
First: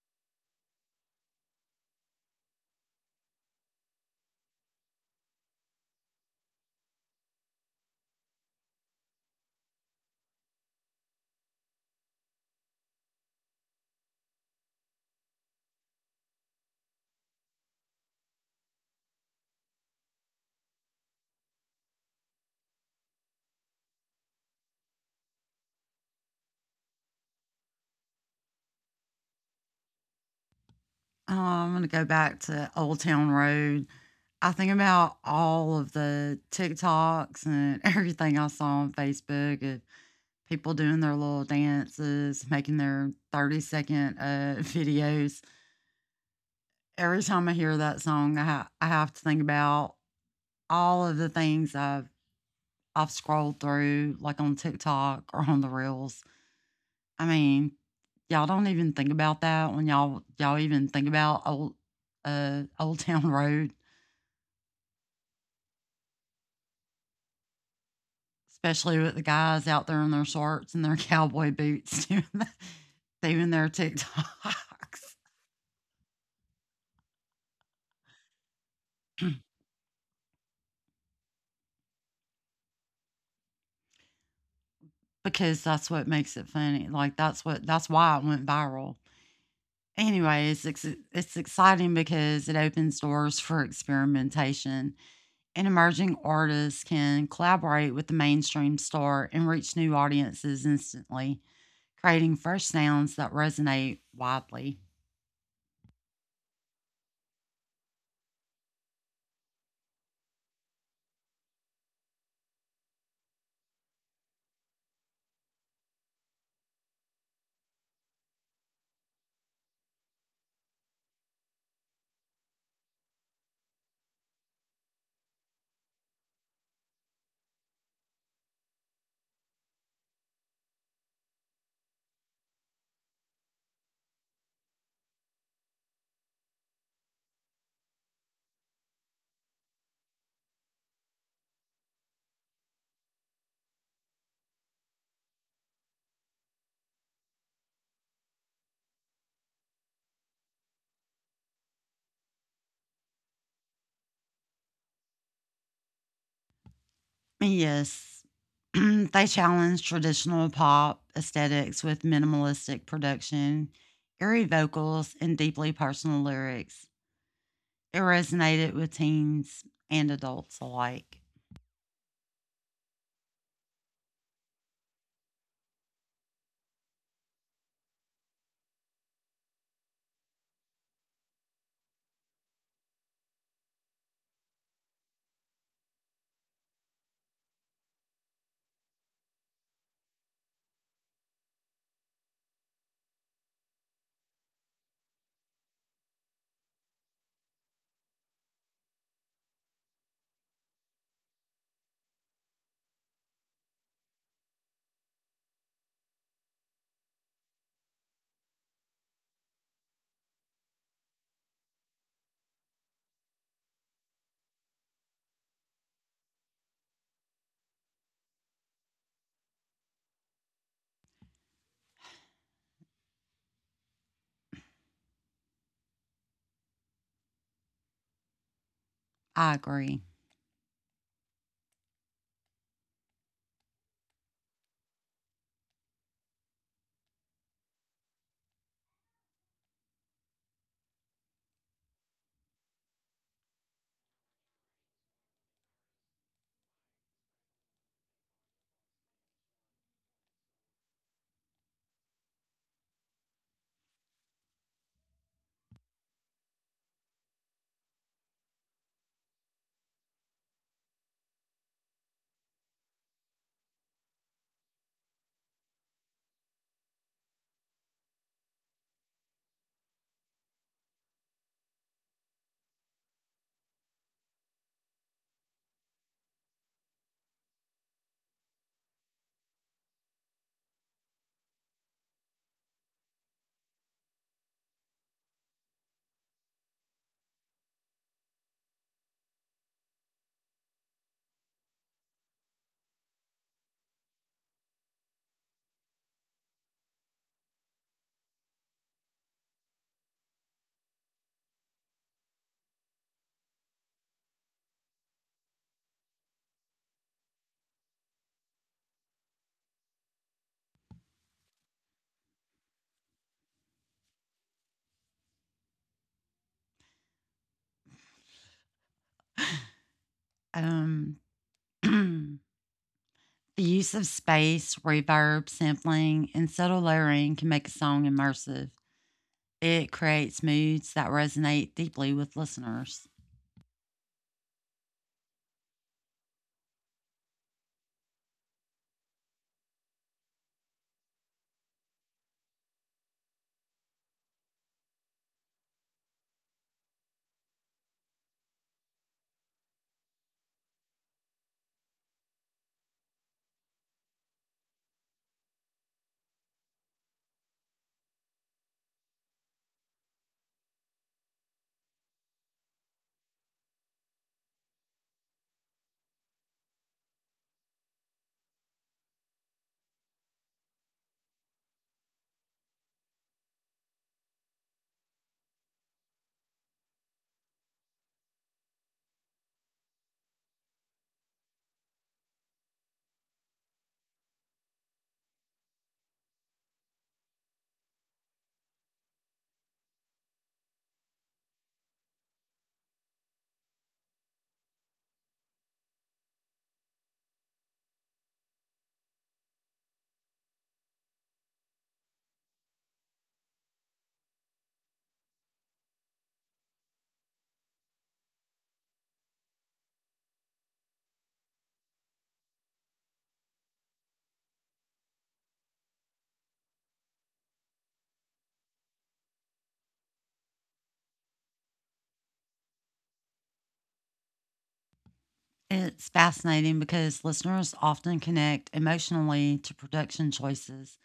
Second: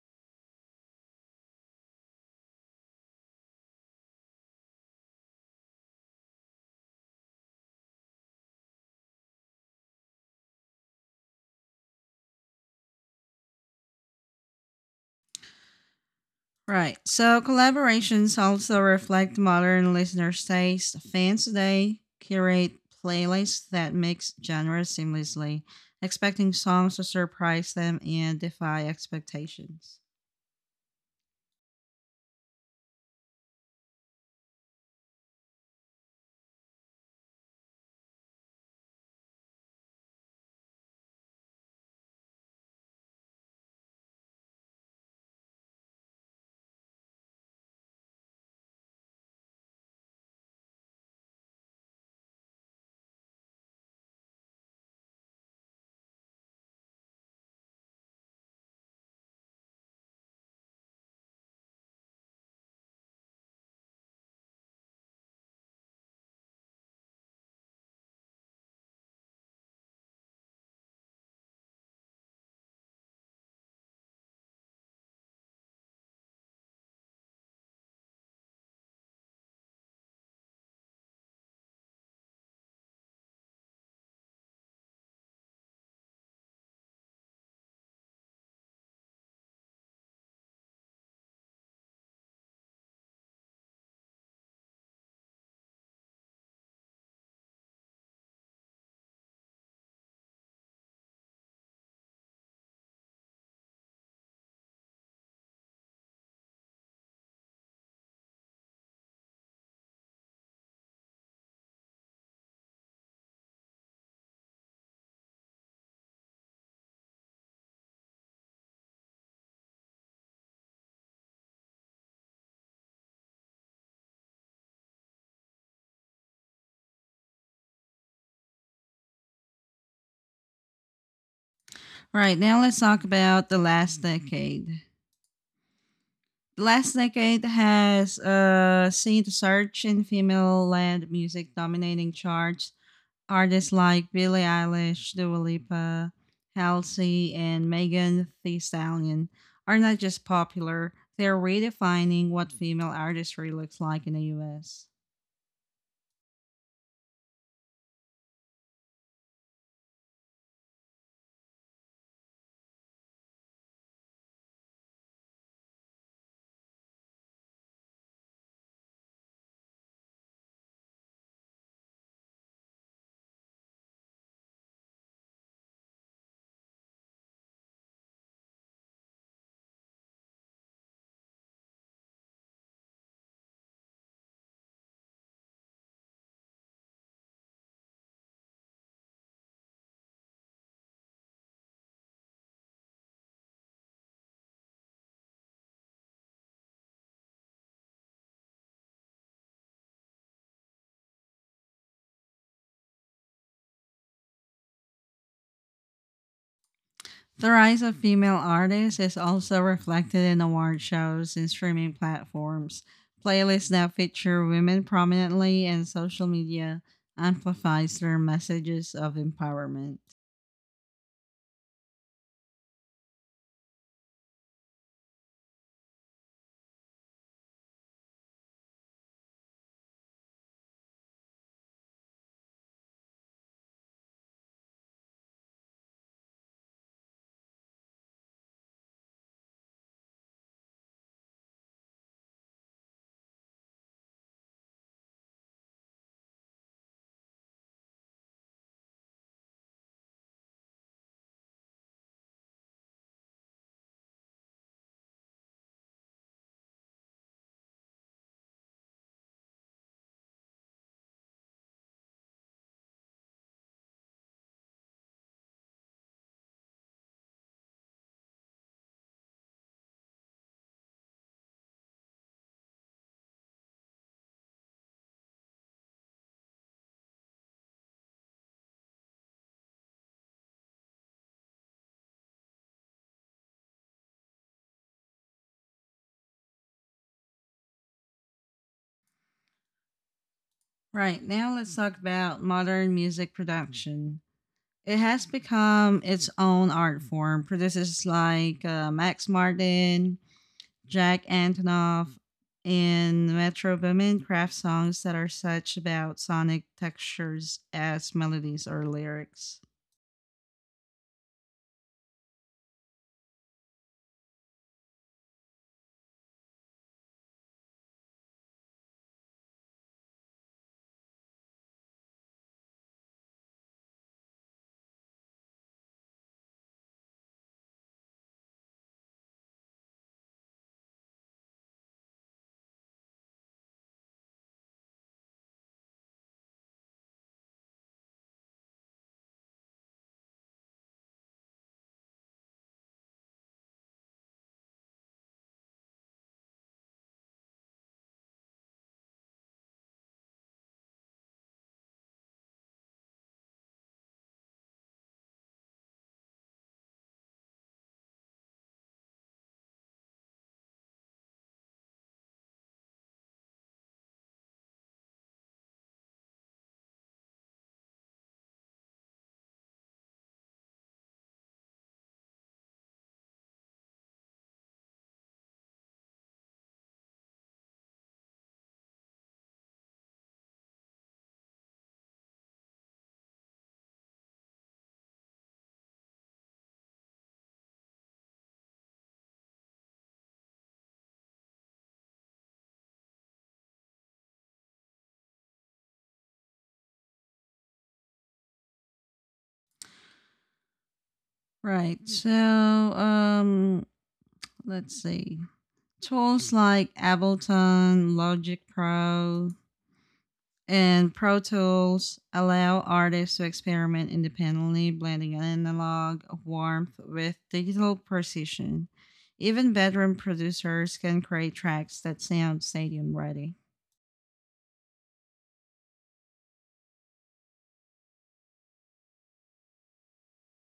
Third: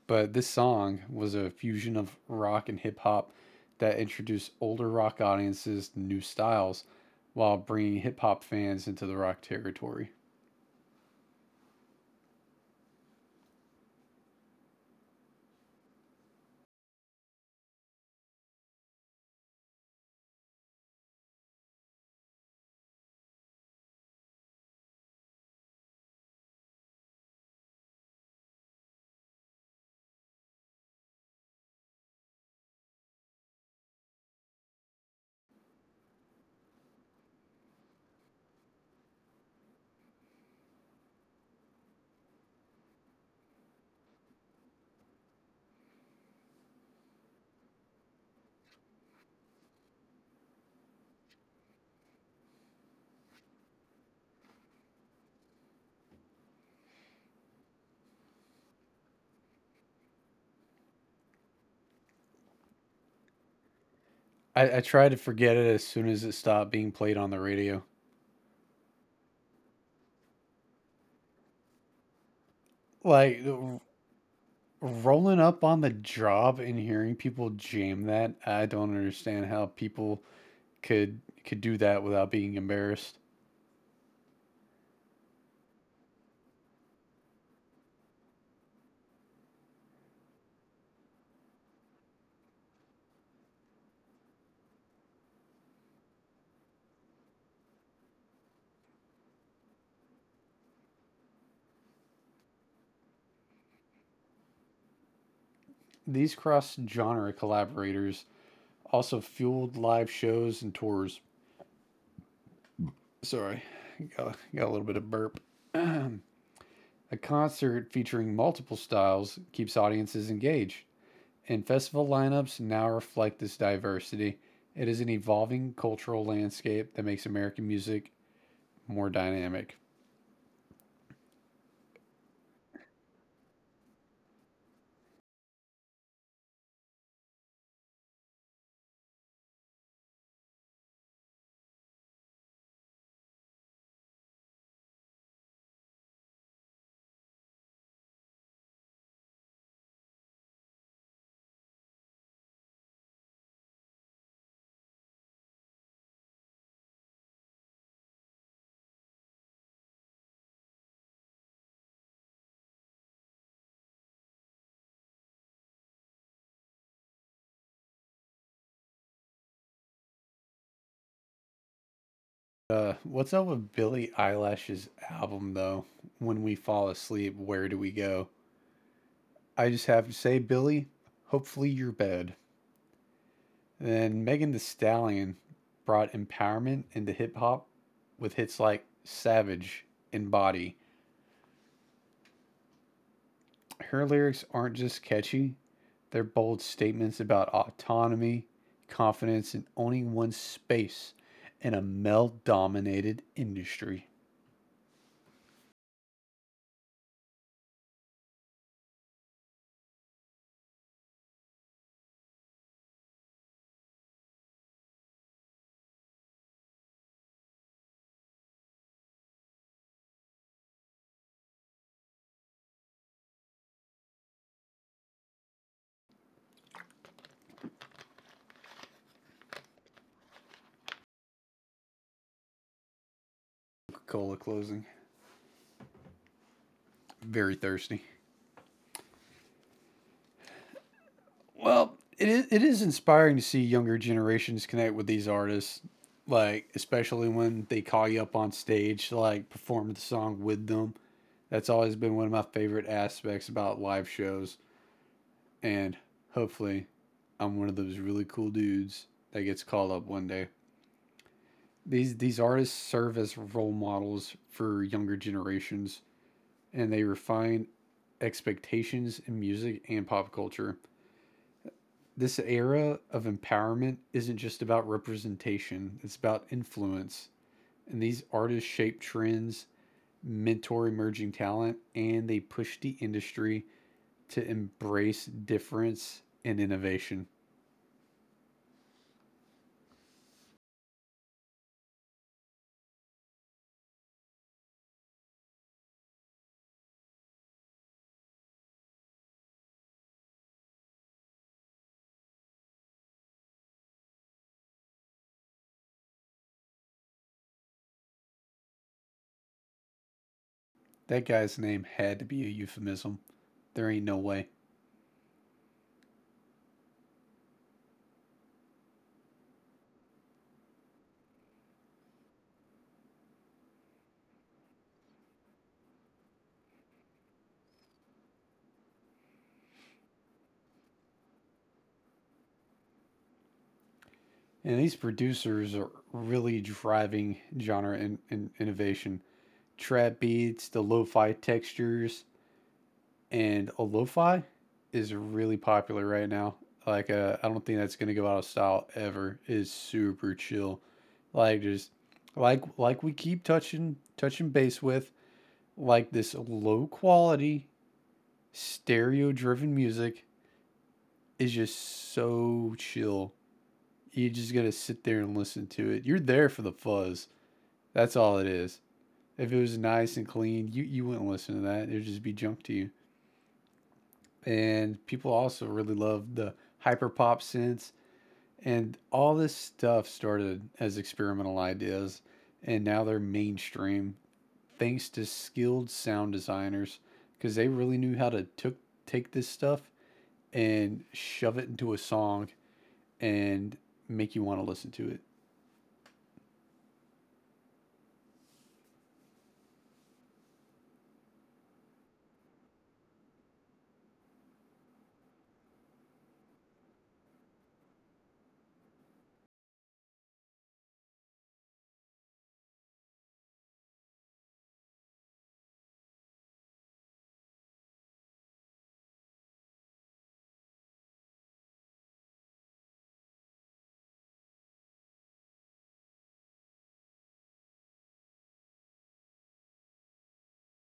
Speaker 3: But this song was a fusion of rock and hip hop that introduced older rock audiences to new styles while bringing hip hop fans into the rock territory.
Speaker 1: Right. So collaborations also reflect modern listeners' taste. Fans today curate playlists that mix genres seamlessly, expecting songs to surprise them and defy expectations.
Speaker 2: I'm going to go back to Old Town Road. I think about all of the TikToks and everything I saw on Facebook of people doing their little dances, making their 30 second videos. Every time I hear that song, I have to think about all of the things I've scrolled through, like on TikTok or on the reels. I mean, y'all don't even think about that when y'all even think about old Old Town Road,
Speaker 3: I tried to forget it as soon as it stopped being played on the radio.
Speaker 2: especially with the guys out there in their shorts and their cowboy boots
Speaker 3: Like
Speaker 2: doing their
Speaker 3: the-
Speaker 2: TikToks
Speaker 3: Rolling up on the job and hearing people jam that, I don't understand how people could could do that without being embarrassed.
Speaker 2: because that's what makes it funny. Like, that's why it went viral. Anyway, it's exciting because it opens doors for experimentation, and emerging artists can collaborate with the mainstream star and reach new audiences instantly, creating fresh sounds that resonate widely.
Speaker 3: These cross genre collaborators also fueled live shows and tours. Sorry, got a little bit of burp. A concert featuring multiple styles keeps audiences engaged. And festival lineups now reflect this diversity. It is an evolving cultural landscape that makes American music more dynamic.
Speaker 1: Right. Now let's talk about the last decade. The last decade has seen the surge in female-led music dominating charts. Artists like Billie Eilish, Dua Lipa, Halsey, and Megan Thee Stallion are not just popular, they're redefining what female artistry looks like in the US.
Speaker 2: Yes, they challenge traditional pop aesthetics with minimalistic production, airy vocals, and deeply personal lyrics. It resonated with teens and adults alike.
Speaker 3: What's up with Billie Eilish's album though? When we fall asleep, where do we go? I just have to say, Billie, hopefully your bed. Then Megan Thee Stallion brought empowerment into hip hop with hits like Savage and Body. Her lyrics aren't just catchy, their bold statements about autonomy, confidence, in owning one's space in a male dominated industry.
Speaker 1: The rise of female artists is also reflected in award shows and streaming platforms, playlists that feature women prominently, and social media amplifies their messages of empowerment.
Speaker 2: I agree.
Speaker 3: Coca Cola closing. Very thirsty. Well, it is inspiring to see younger generations connect with these artists, like, especially when they call you up on stage to, like, perform the song with them. That's always been one of my favorite aspects about live shows. And hopefully, I'm one of those really cool dudes that gets called up one day. These artists serve as role models for younger generations, and they refine expectations in music and pop culture. This era of empowerment isn't just about representation; it's about influence. And these artists shape trends, mentor emerging talent, and they push the industry to embrace difference and innovation.
Speaker 1: Right, now let's talk about modern music production. It has become its own art form. Producers like Max Martin, Jack Antonoff, and Metro Boomin craft songs that are such about sonic textures as melodies or lyrics.
Speaker 3: That guy's name had to be a euphemism. There ain't no way.
Speaker 2: Um, the use of space, reverb, sampling, and subtle layering can make a song immersive. It creates moods that resonate deeply with listeners.
Speaker 3: And these producers are really driving genre and in innovation. Trap beats, the lo fi textures, and a lo fi is really popular right now. I don't think that's going to go out of style ever. It's super chill. Like, just like we keep touching base with like this low quality, stereo driven music. Is just so chill. You're just gonna sit there and listen to it. You're there for the fuzz. That's all it is. If it was nice and clean, you wouldn't listen to that. It would just be junk to you. And people also really love the hyper pop sense. And all this stuff started as experimental ideas, and now they're mainstream thanks to skilled sound designers because they really knew how to take this stuff and shove it into a song and make you want to listen to it.
Speaker 1: Right, so let's see. Tools like Ableton, Logic Pro, and Pro Tools allow artists to experiment independently, blending analog warmth with digital precision. Even veteran producers can create tracks that sound stadium ready.
Speaker 2: It's fascinating because listeners often connect emotionally to production choices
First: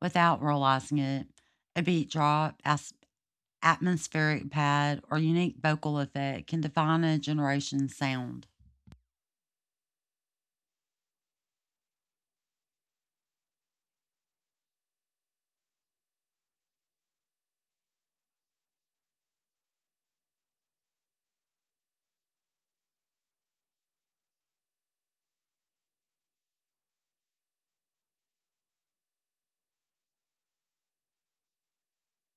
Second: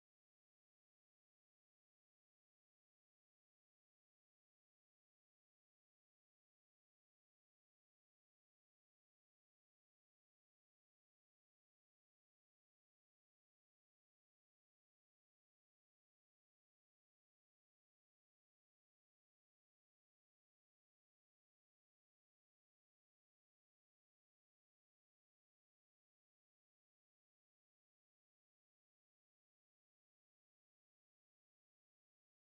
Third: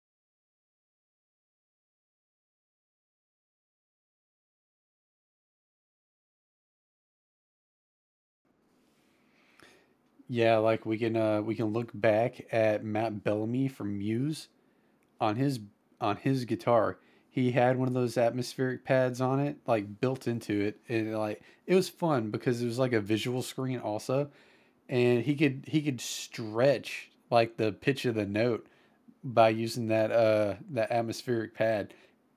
Speaker 2: without realizing it. A beat drop, atmospheric pad, or unique vocal effect can define a generation's sound.
Speaker 3: Yeah, like we can look back at Matt Bellamy from Muse on his on his guitar. He had one of those atmospheric pads on it, like built into it, and like it was fun because it was like a visual screen also, and he could stretch like the pitch of the note by using that that atmospheric pad.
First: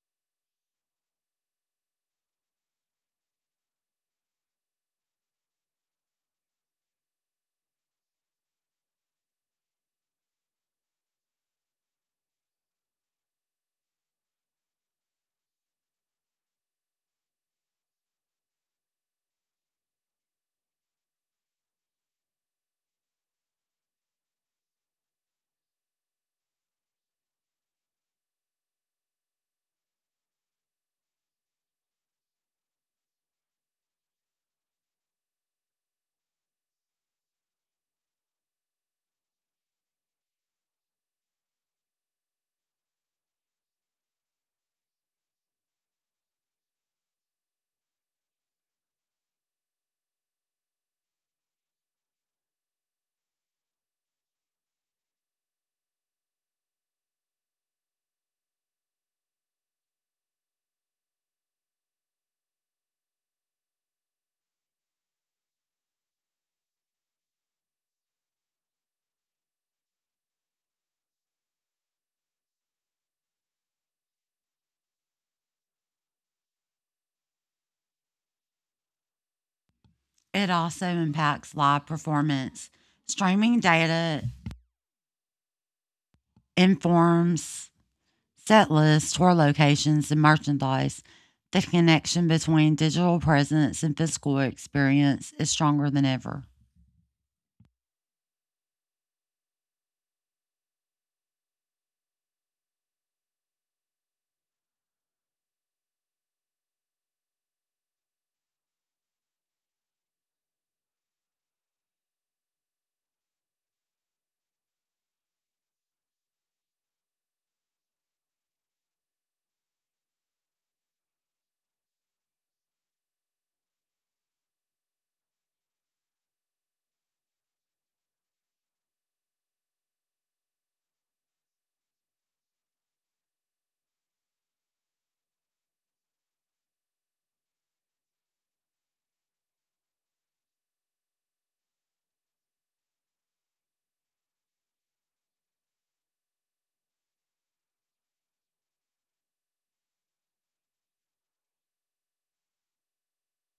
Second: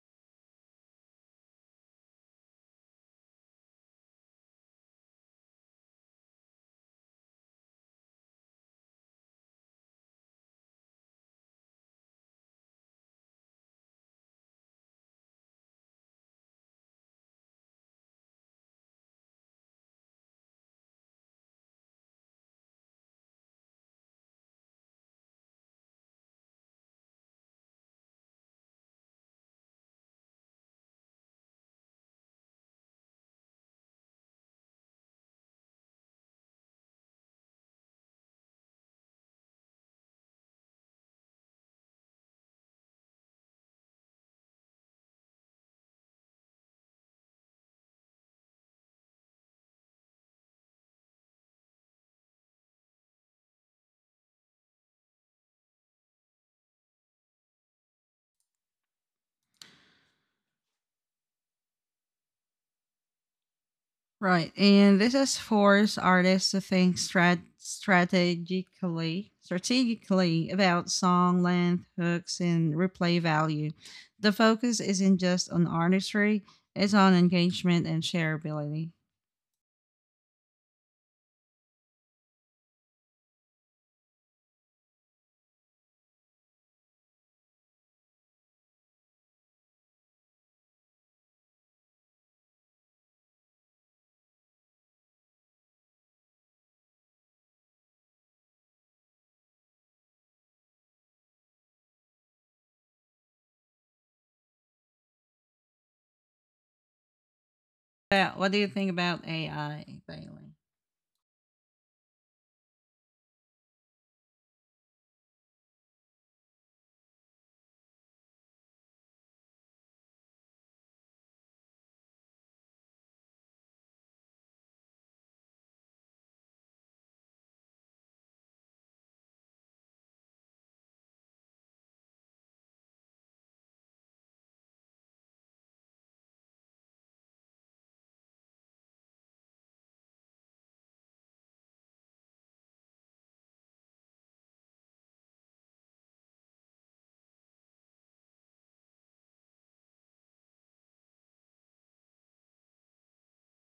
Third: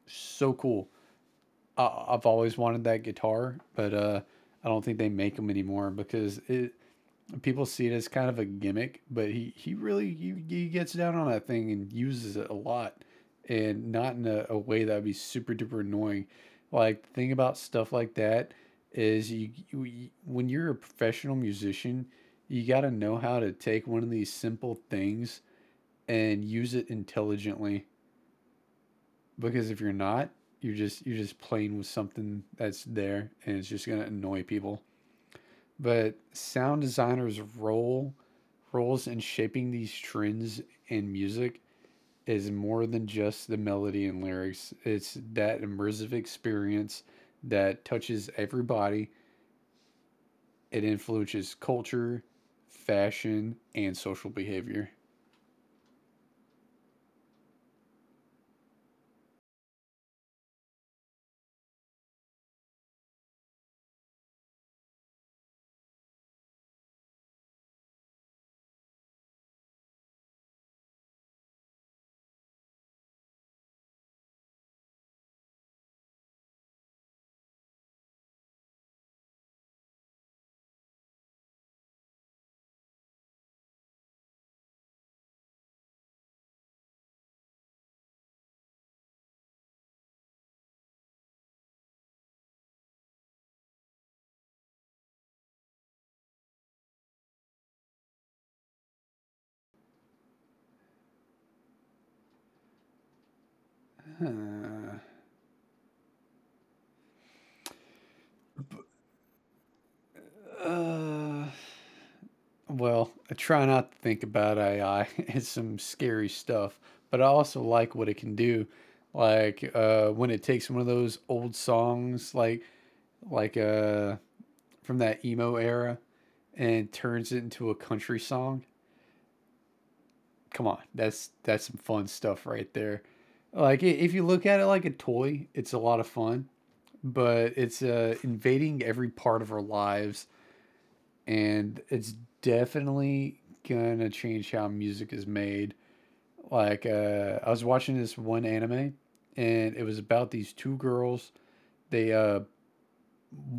Speaker 3: So cool. I've always wanted that guitar, but I don't think they make them anymore because people see it as kind of a gimmick, but he gets down on that thing and uses it a lot, and not in a way that would be super duper annoying. Like the thing about stuff like that is you, when you're a professional musician, you got to know how to take one of these simple things and use it intelligently, because if you're not, you're just playing with something that's there and it's just gonna annoy people. But sound designers' roles in shaping these trends in music is more than just the melody and lyrics. It's that immersive experience that touches everybody. It influences culture, fashion, and social behavior.
Speaker 1: Right. And this has forced artists to think strategically about song length, hooks, and replay value. The focus isn't just on artistry, it's on engagement and shareability.
Speaker 2: It also impacts live performance. Streaming data informs set lists, tour locations, and merchandise, the connection between digital presence and physical experience is stronger than ever.
Speaker 1: What do you think about AI, Bailey?
Speaker 3: Huh. Well, I try not to think about AI. It's some scary stuff, but I also like what it can do. Like when it takes one of those old songs, like from that emo era and turns it into a country song. Come on, that's some fun stuff right there. Like if you look at it like a toy, it's a lot of fun, but it's invading every part of our lives, and it's definitely gonna change how music is made. Like I was watching this one anime, and it was about these two girls. They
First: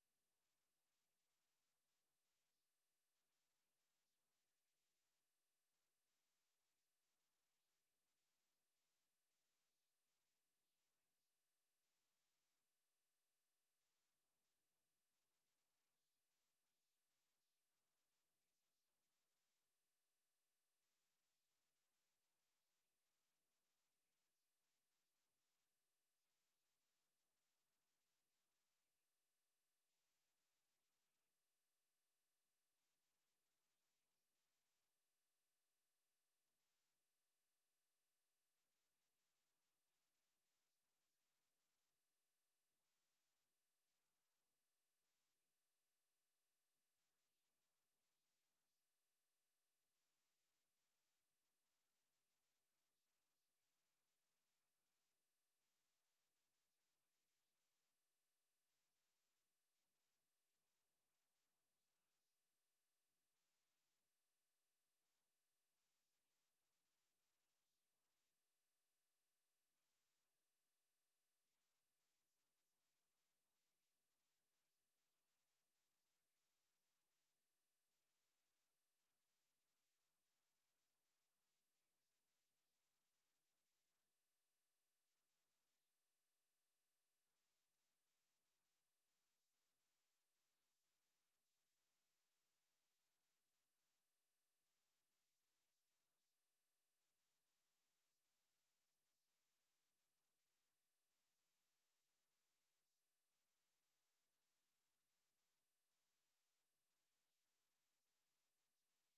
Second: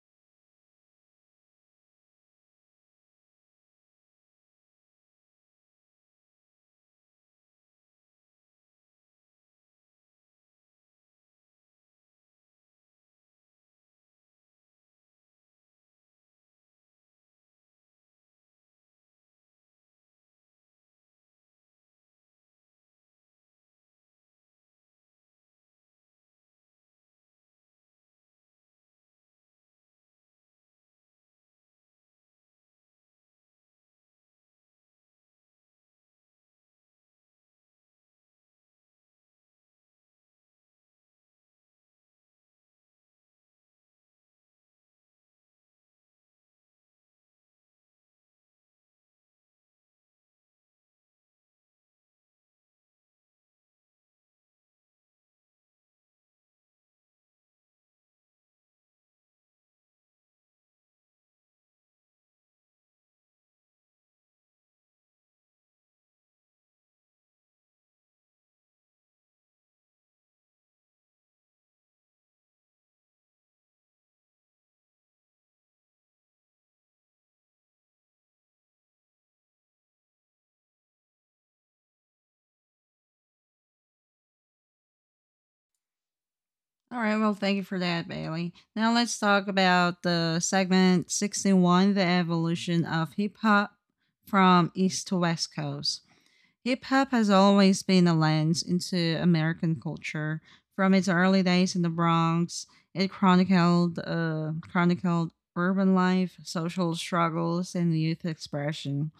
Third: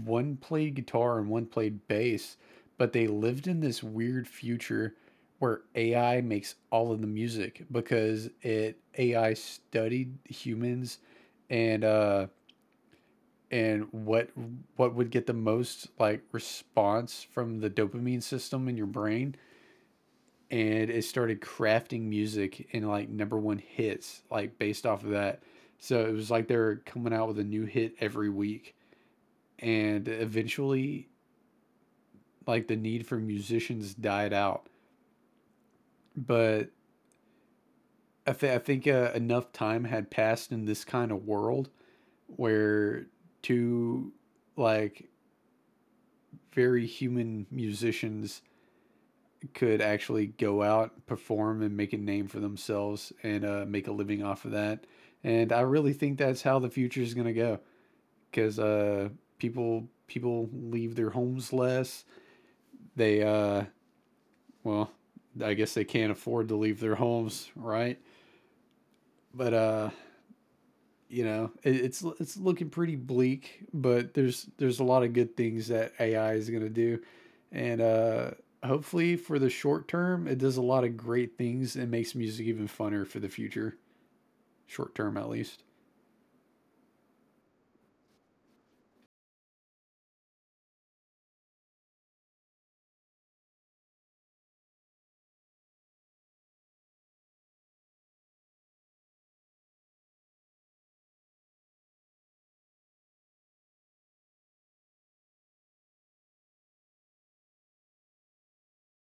Speaker 3: One played guitar and one played bass, but they lived in this weird future where AI makes all of the music, because it AI studied humans and and what what would get the most like response from the dopamine system in your brain. And it started crafting music and like number one hits like based off of that. So it was like they're coming out with a new hit every week, and eventually like the need for musicians died out. But I think enough time had passed in this kind of world where two, like, very human musicians could actually go out, perform, and make a name for themselves and make a living off of that. And I really think that's how the future is going to go, because people leave their homes less. They uh, well, I guess they can't afford to leave their homes, right? But you know, it's looking pretty bleak, but there's a lot of good things that AI is going to do, and hopefully for the short term it does a lot of great things and makes music even funner for the future. Short term at least.
Speaker 1: All right, well, thank you for that, Bailey. Now let's talk about the segment 61, the evolution of hip hop from East to West Coast. Hip hop has always been a lens into American culture. From its early days in the Bronx, it chronicled chronicled urban life, social struggles, and youth expression.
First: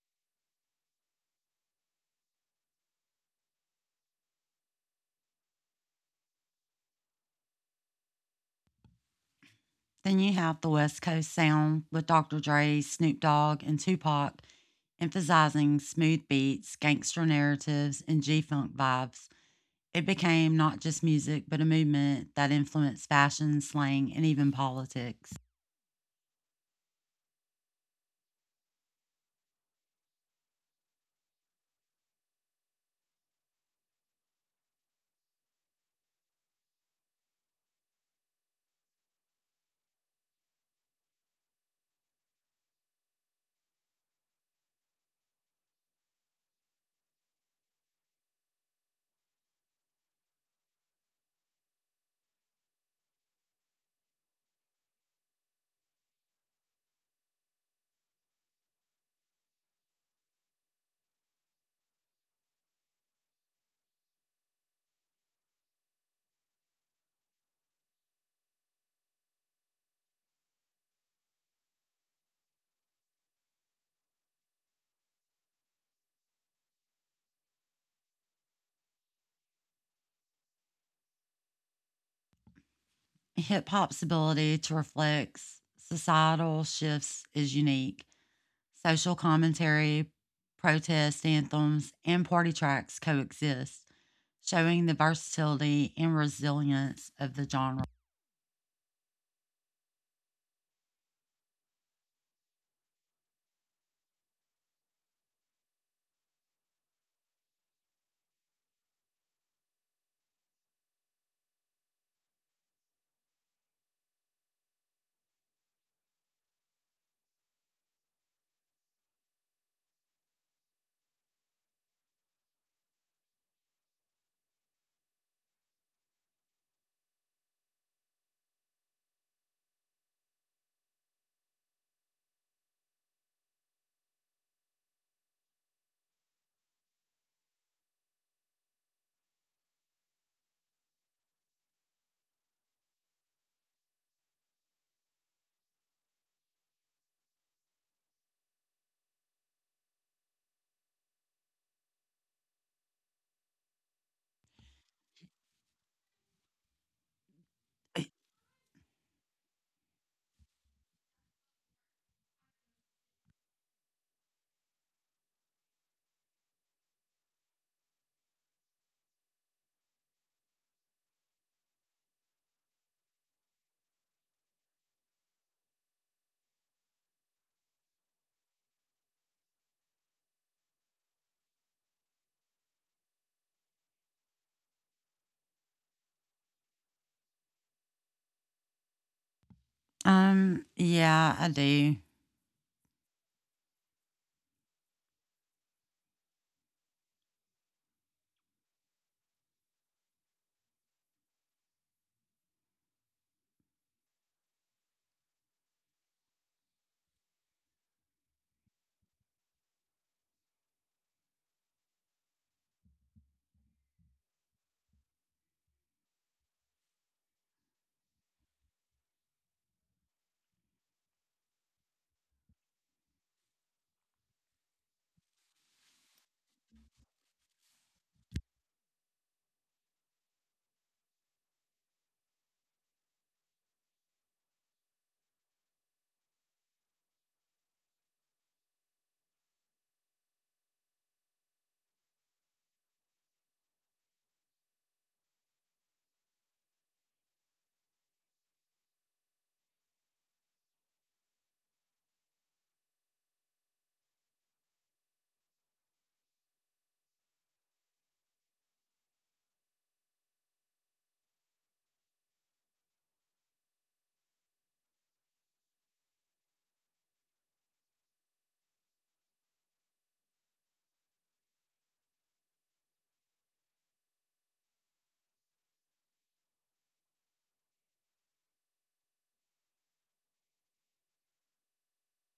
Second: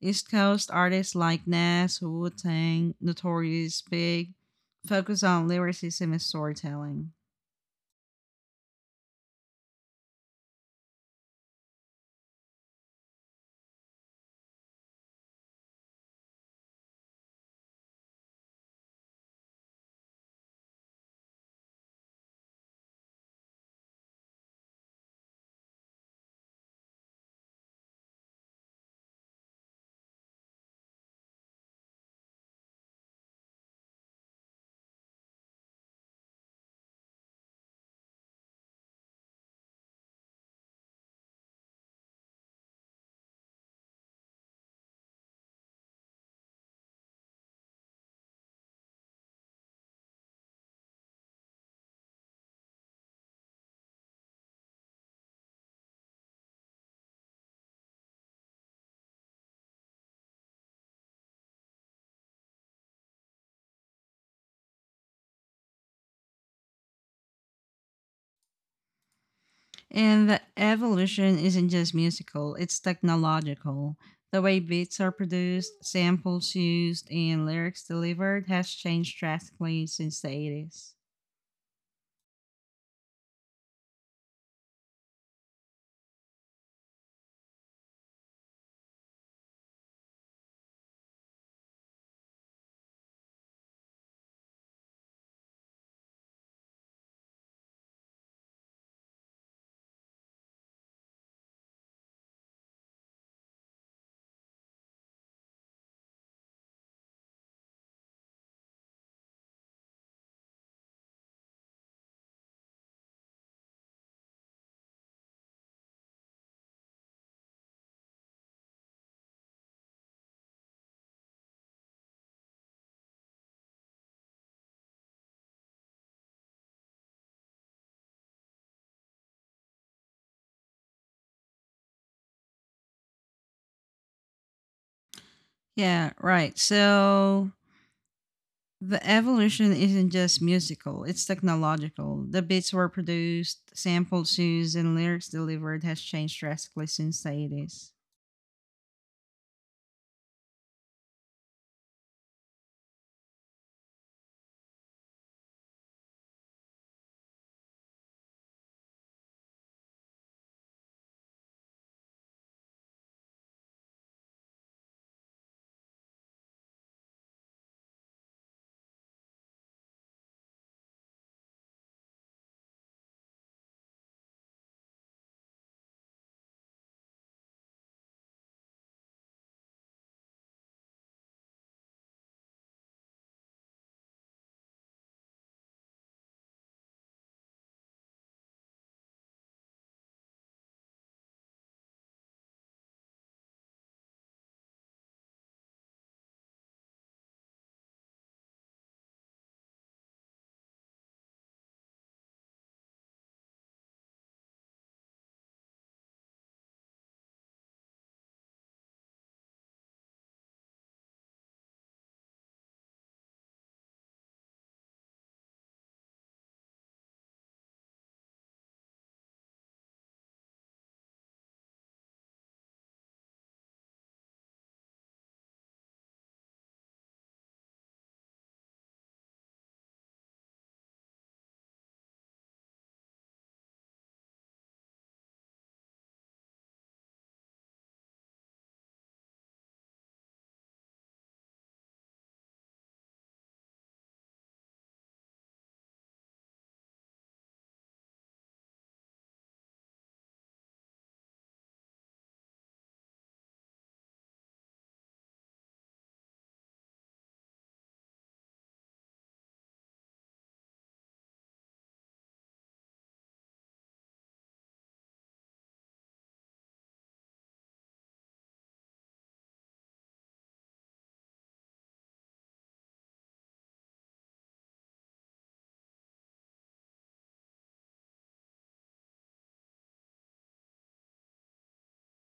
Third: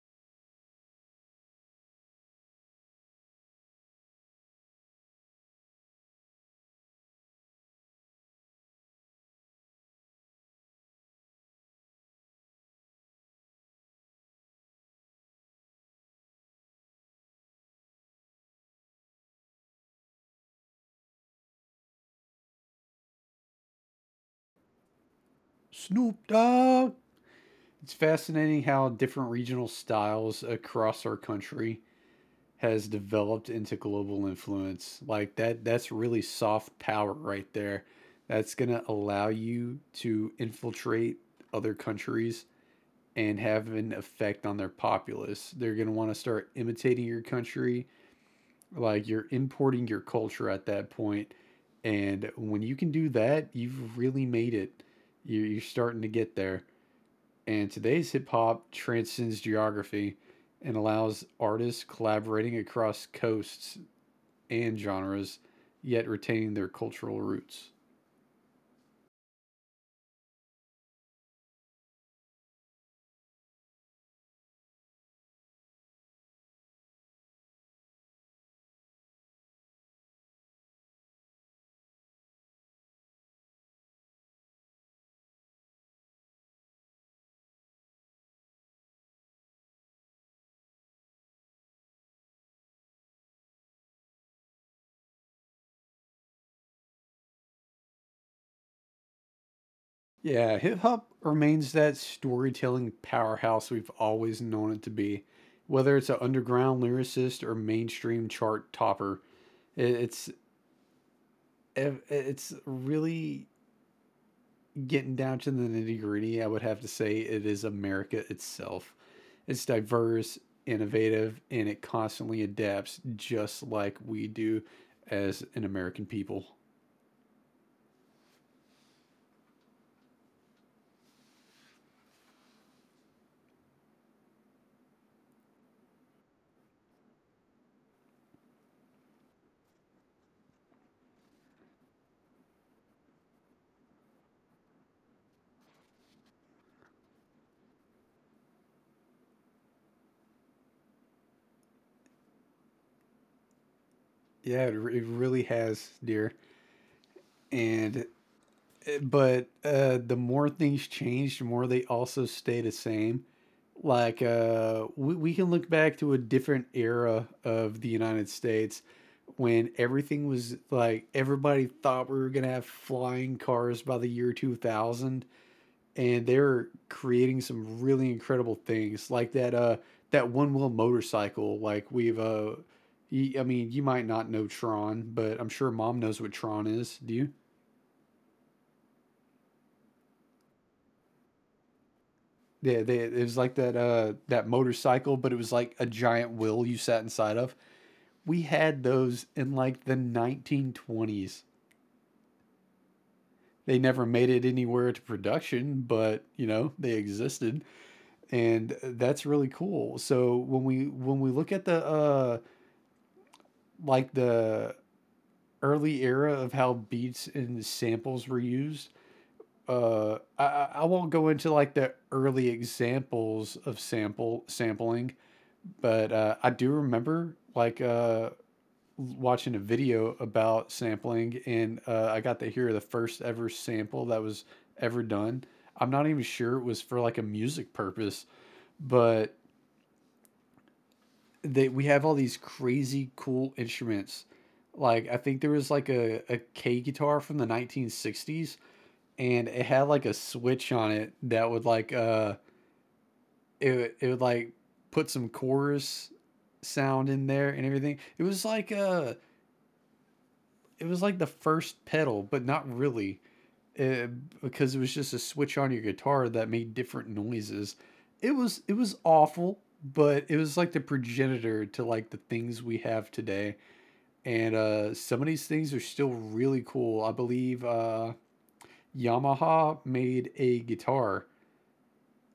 Speaker 1: East Coast artists like Nas, Wu Tang, Notorious Big focus on lyricism and storytelling.
Speaker 2: Then you have the West Coast sound with Dr. Dre, Snoop Dogg, and Tupac, emphasizing smooth beats, gangster narratives, and G Funk vibes. It became not just music, but a movement that influenced fashion, slang, and even politics.
Speaker 3: Snoop Dogg. It's fascinating how different regional styles across our country has developed into global influence. Like that's really soft power right there. That's going to allow you to infiltrate other countries and have an effect on their populace. They're going to want to start imitating your country, like you're importing your culture at that point. And when you can do that, you've really made it. You- are starting to get there. And today's hip hop transcends geography and allows artists collaborating across coasts and genres, yet retaining their cultural roots.
Speaker 1: And the evolution isn't just musical, it's technological. The way beats are produced, samples used, and lyrics delivered has changed drastically since the 80s.
Speaker 2: Hip hop's ability to reflect societal shifts is unique. Social commentary, protest anthems, and party tracks coexist, showing the versatility and resilience of the genre.
Speaker 3: Yeah, hip hop remains that storytelling powerhouse we've always known it to be. Whether it's an underground lyricist or mainstream chart topper, it's it's really getting down to the nitty gritty. I would have to say it is America itself. It's diverse, innovative, and it constantly adapts, just like we do as an American people.
Speaker 1: Yeah, right. So the evolution isn't just musical, it's technological. The beats were produced, samples used, and lyrics delivered has changed drastically since the 80s.
Speaker 3: Yeah, it really has, dear. And but The more things change, the more they also stay the same. Like we can look back to a different era of the United States, when everything was like everybody thought we were going to have flying cars by the year 2000, and they were creating some really incredible things, like that that one wheel motorcycle. Like I mean, you might not know Tron, but I'm sure Mom knows what Tron is. Do you?
Speaker 2: Yeah, I do.
Speaker 3: Yeah, it was like that that motorcycle, but it was like a giant wheel you sat inside of. We had those in like the 1920s. They never made it anywhere to production, but you know they existed, and that's really cool. So when we look at the early era of how beats and samples were used, I won't go into like the early examples of sample sampling, but I do remember like watching a video about sampling, and I got to hear the first ever sample that was ever done. I'm not even sure it was for like a music purpose, but they we have all these crazy cool instruments. Like I think there was like a K guitar from the 1960s, and it had like a switch on it that would like it would- it would like put some chorus sound in there and everything. It was like the first pedal, but not really, uh, because it was just a switch on your guitar that made different noises. It was awful, but it was like the progenitor to like the things we have today. And some of these things are still really cool. I believe Yamaha made a guitar,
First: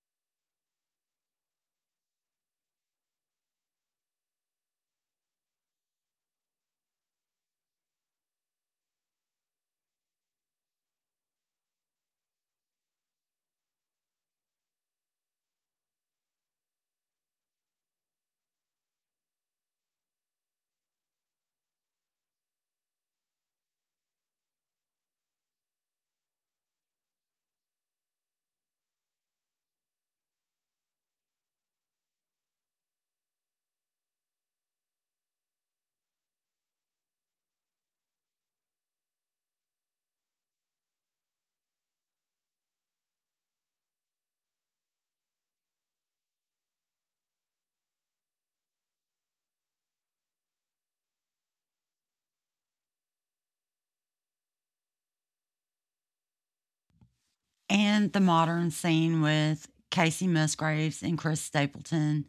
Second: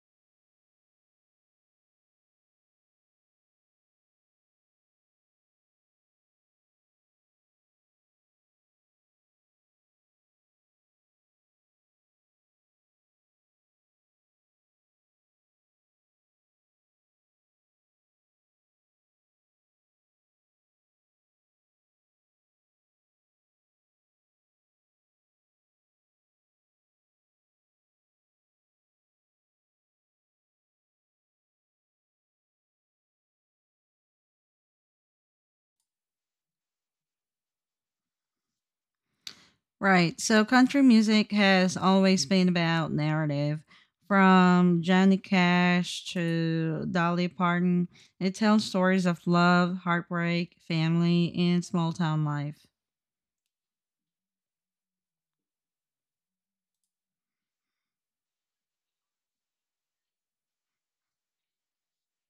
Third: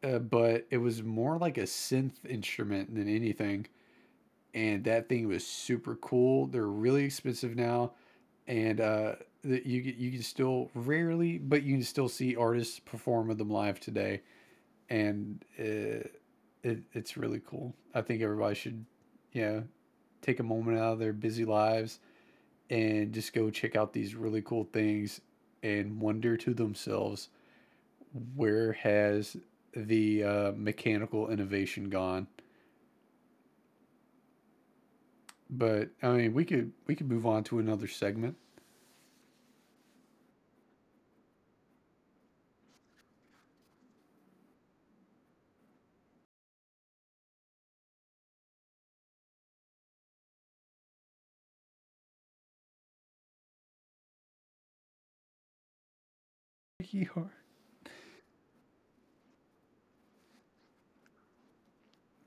Speaker 3: but it was more like a synth instrument than anything. And that thing was super cool. They're really expensive now. And That you can still rarely, but you can still see artists perform with them live today, and it, it's really cool. I think everybody should, you know, take a moment out of their busy lives and just go check out these really cool things and wonder to themselves, where has the mechanical innovation gone? But I mean, we could move on to another segment.
Speaker 1: Right. So country music has always been about narrative. From Johnny Cash to Dolly Parton, it tells stories of love, heartbreak, family, and small town life.
Speaker 3: Yee-haw.
Speaker 2: And the modern scene with Casey Musgraves and Chris Stapleton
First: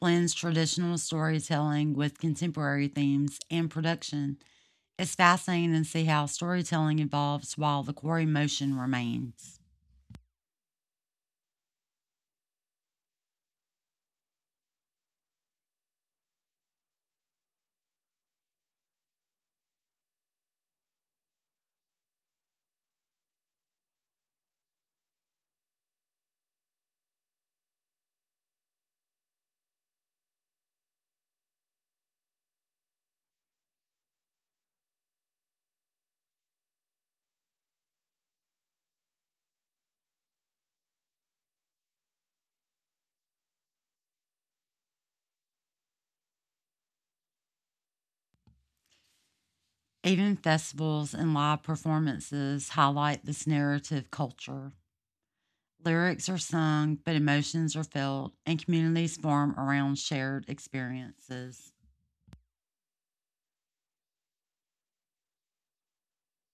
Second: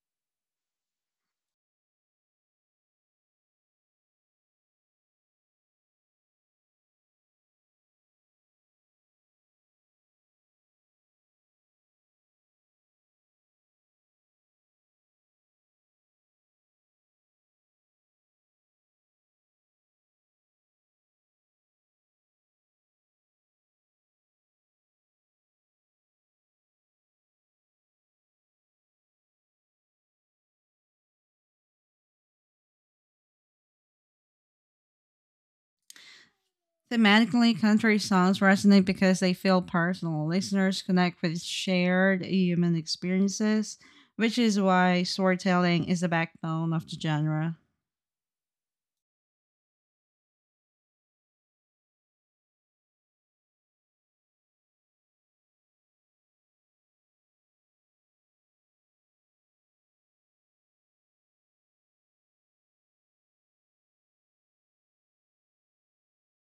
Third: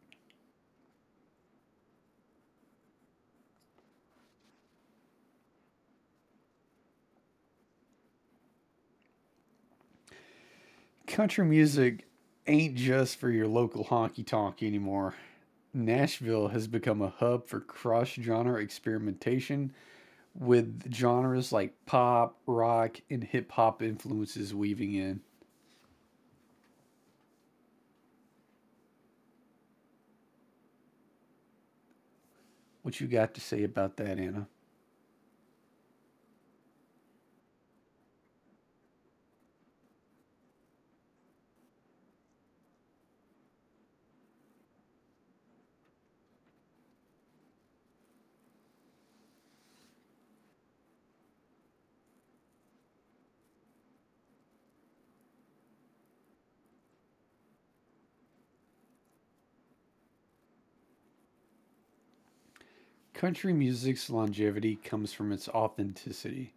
Speaker 2: blends traditional storytelling with contemporary themes and production. It's fascinating to see how storytelling evolves while the core emotion remains.
Speaker 3: Country music ain't just for your local honky tonk anymore. Nashville has become a hub for cross genre experimentation, with genres like pop, rock, and hip hop influences weaving in. What you got to say about that, Anna?
Speaker 1: Thematically, country songs resonate because they feel personal. Listeners connect with shared human experiences, which is why storytelling is the backbone of the genre.
Speaker 2: Even festivals and live performances highlight this narrative culture. Lyrics are sung, but emotions are felt, and communities form around shared experiences.
Speaker 3: Country music's longevity comes from its authenticity.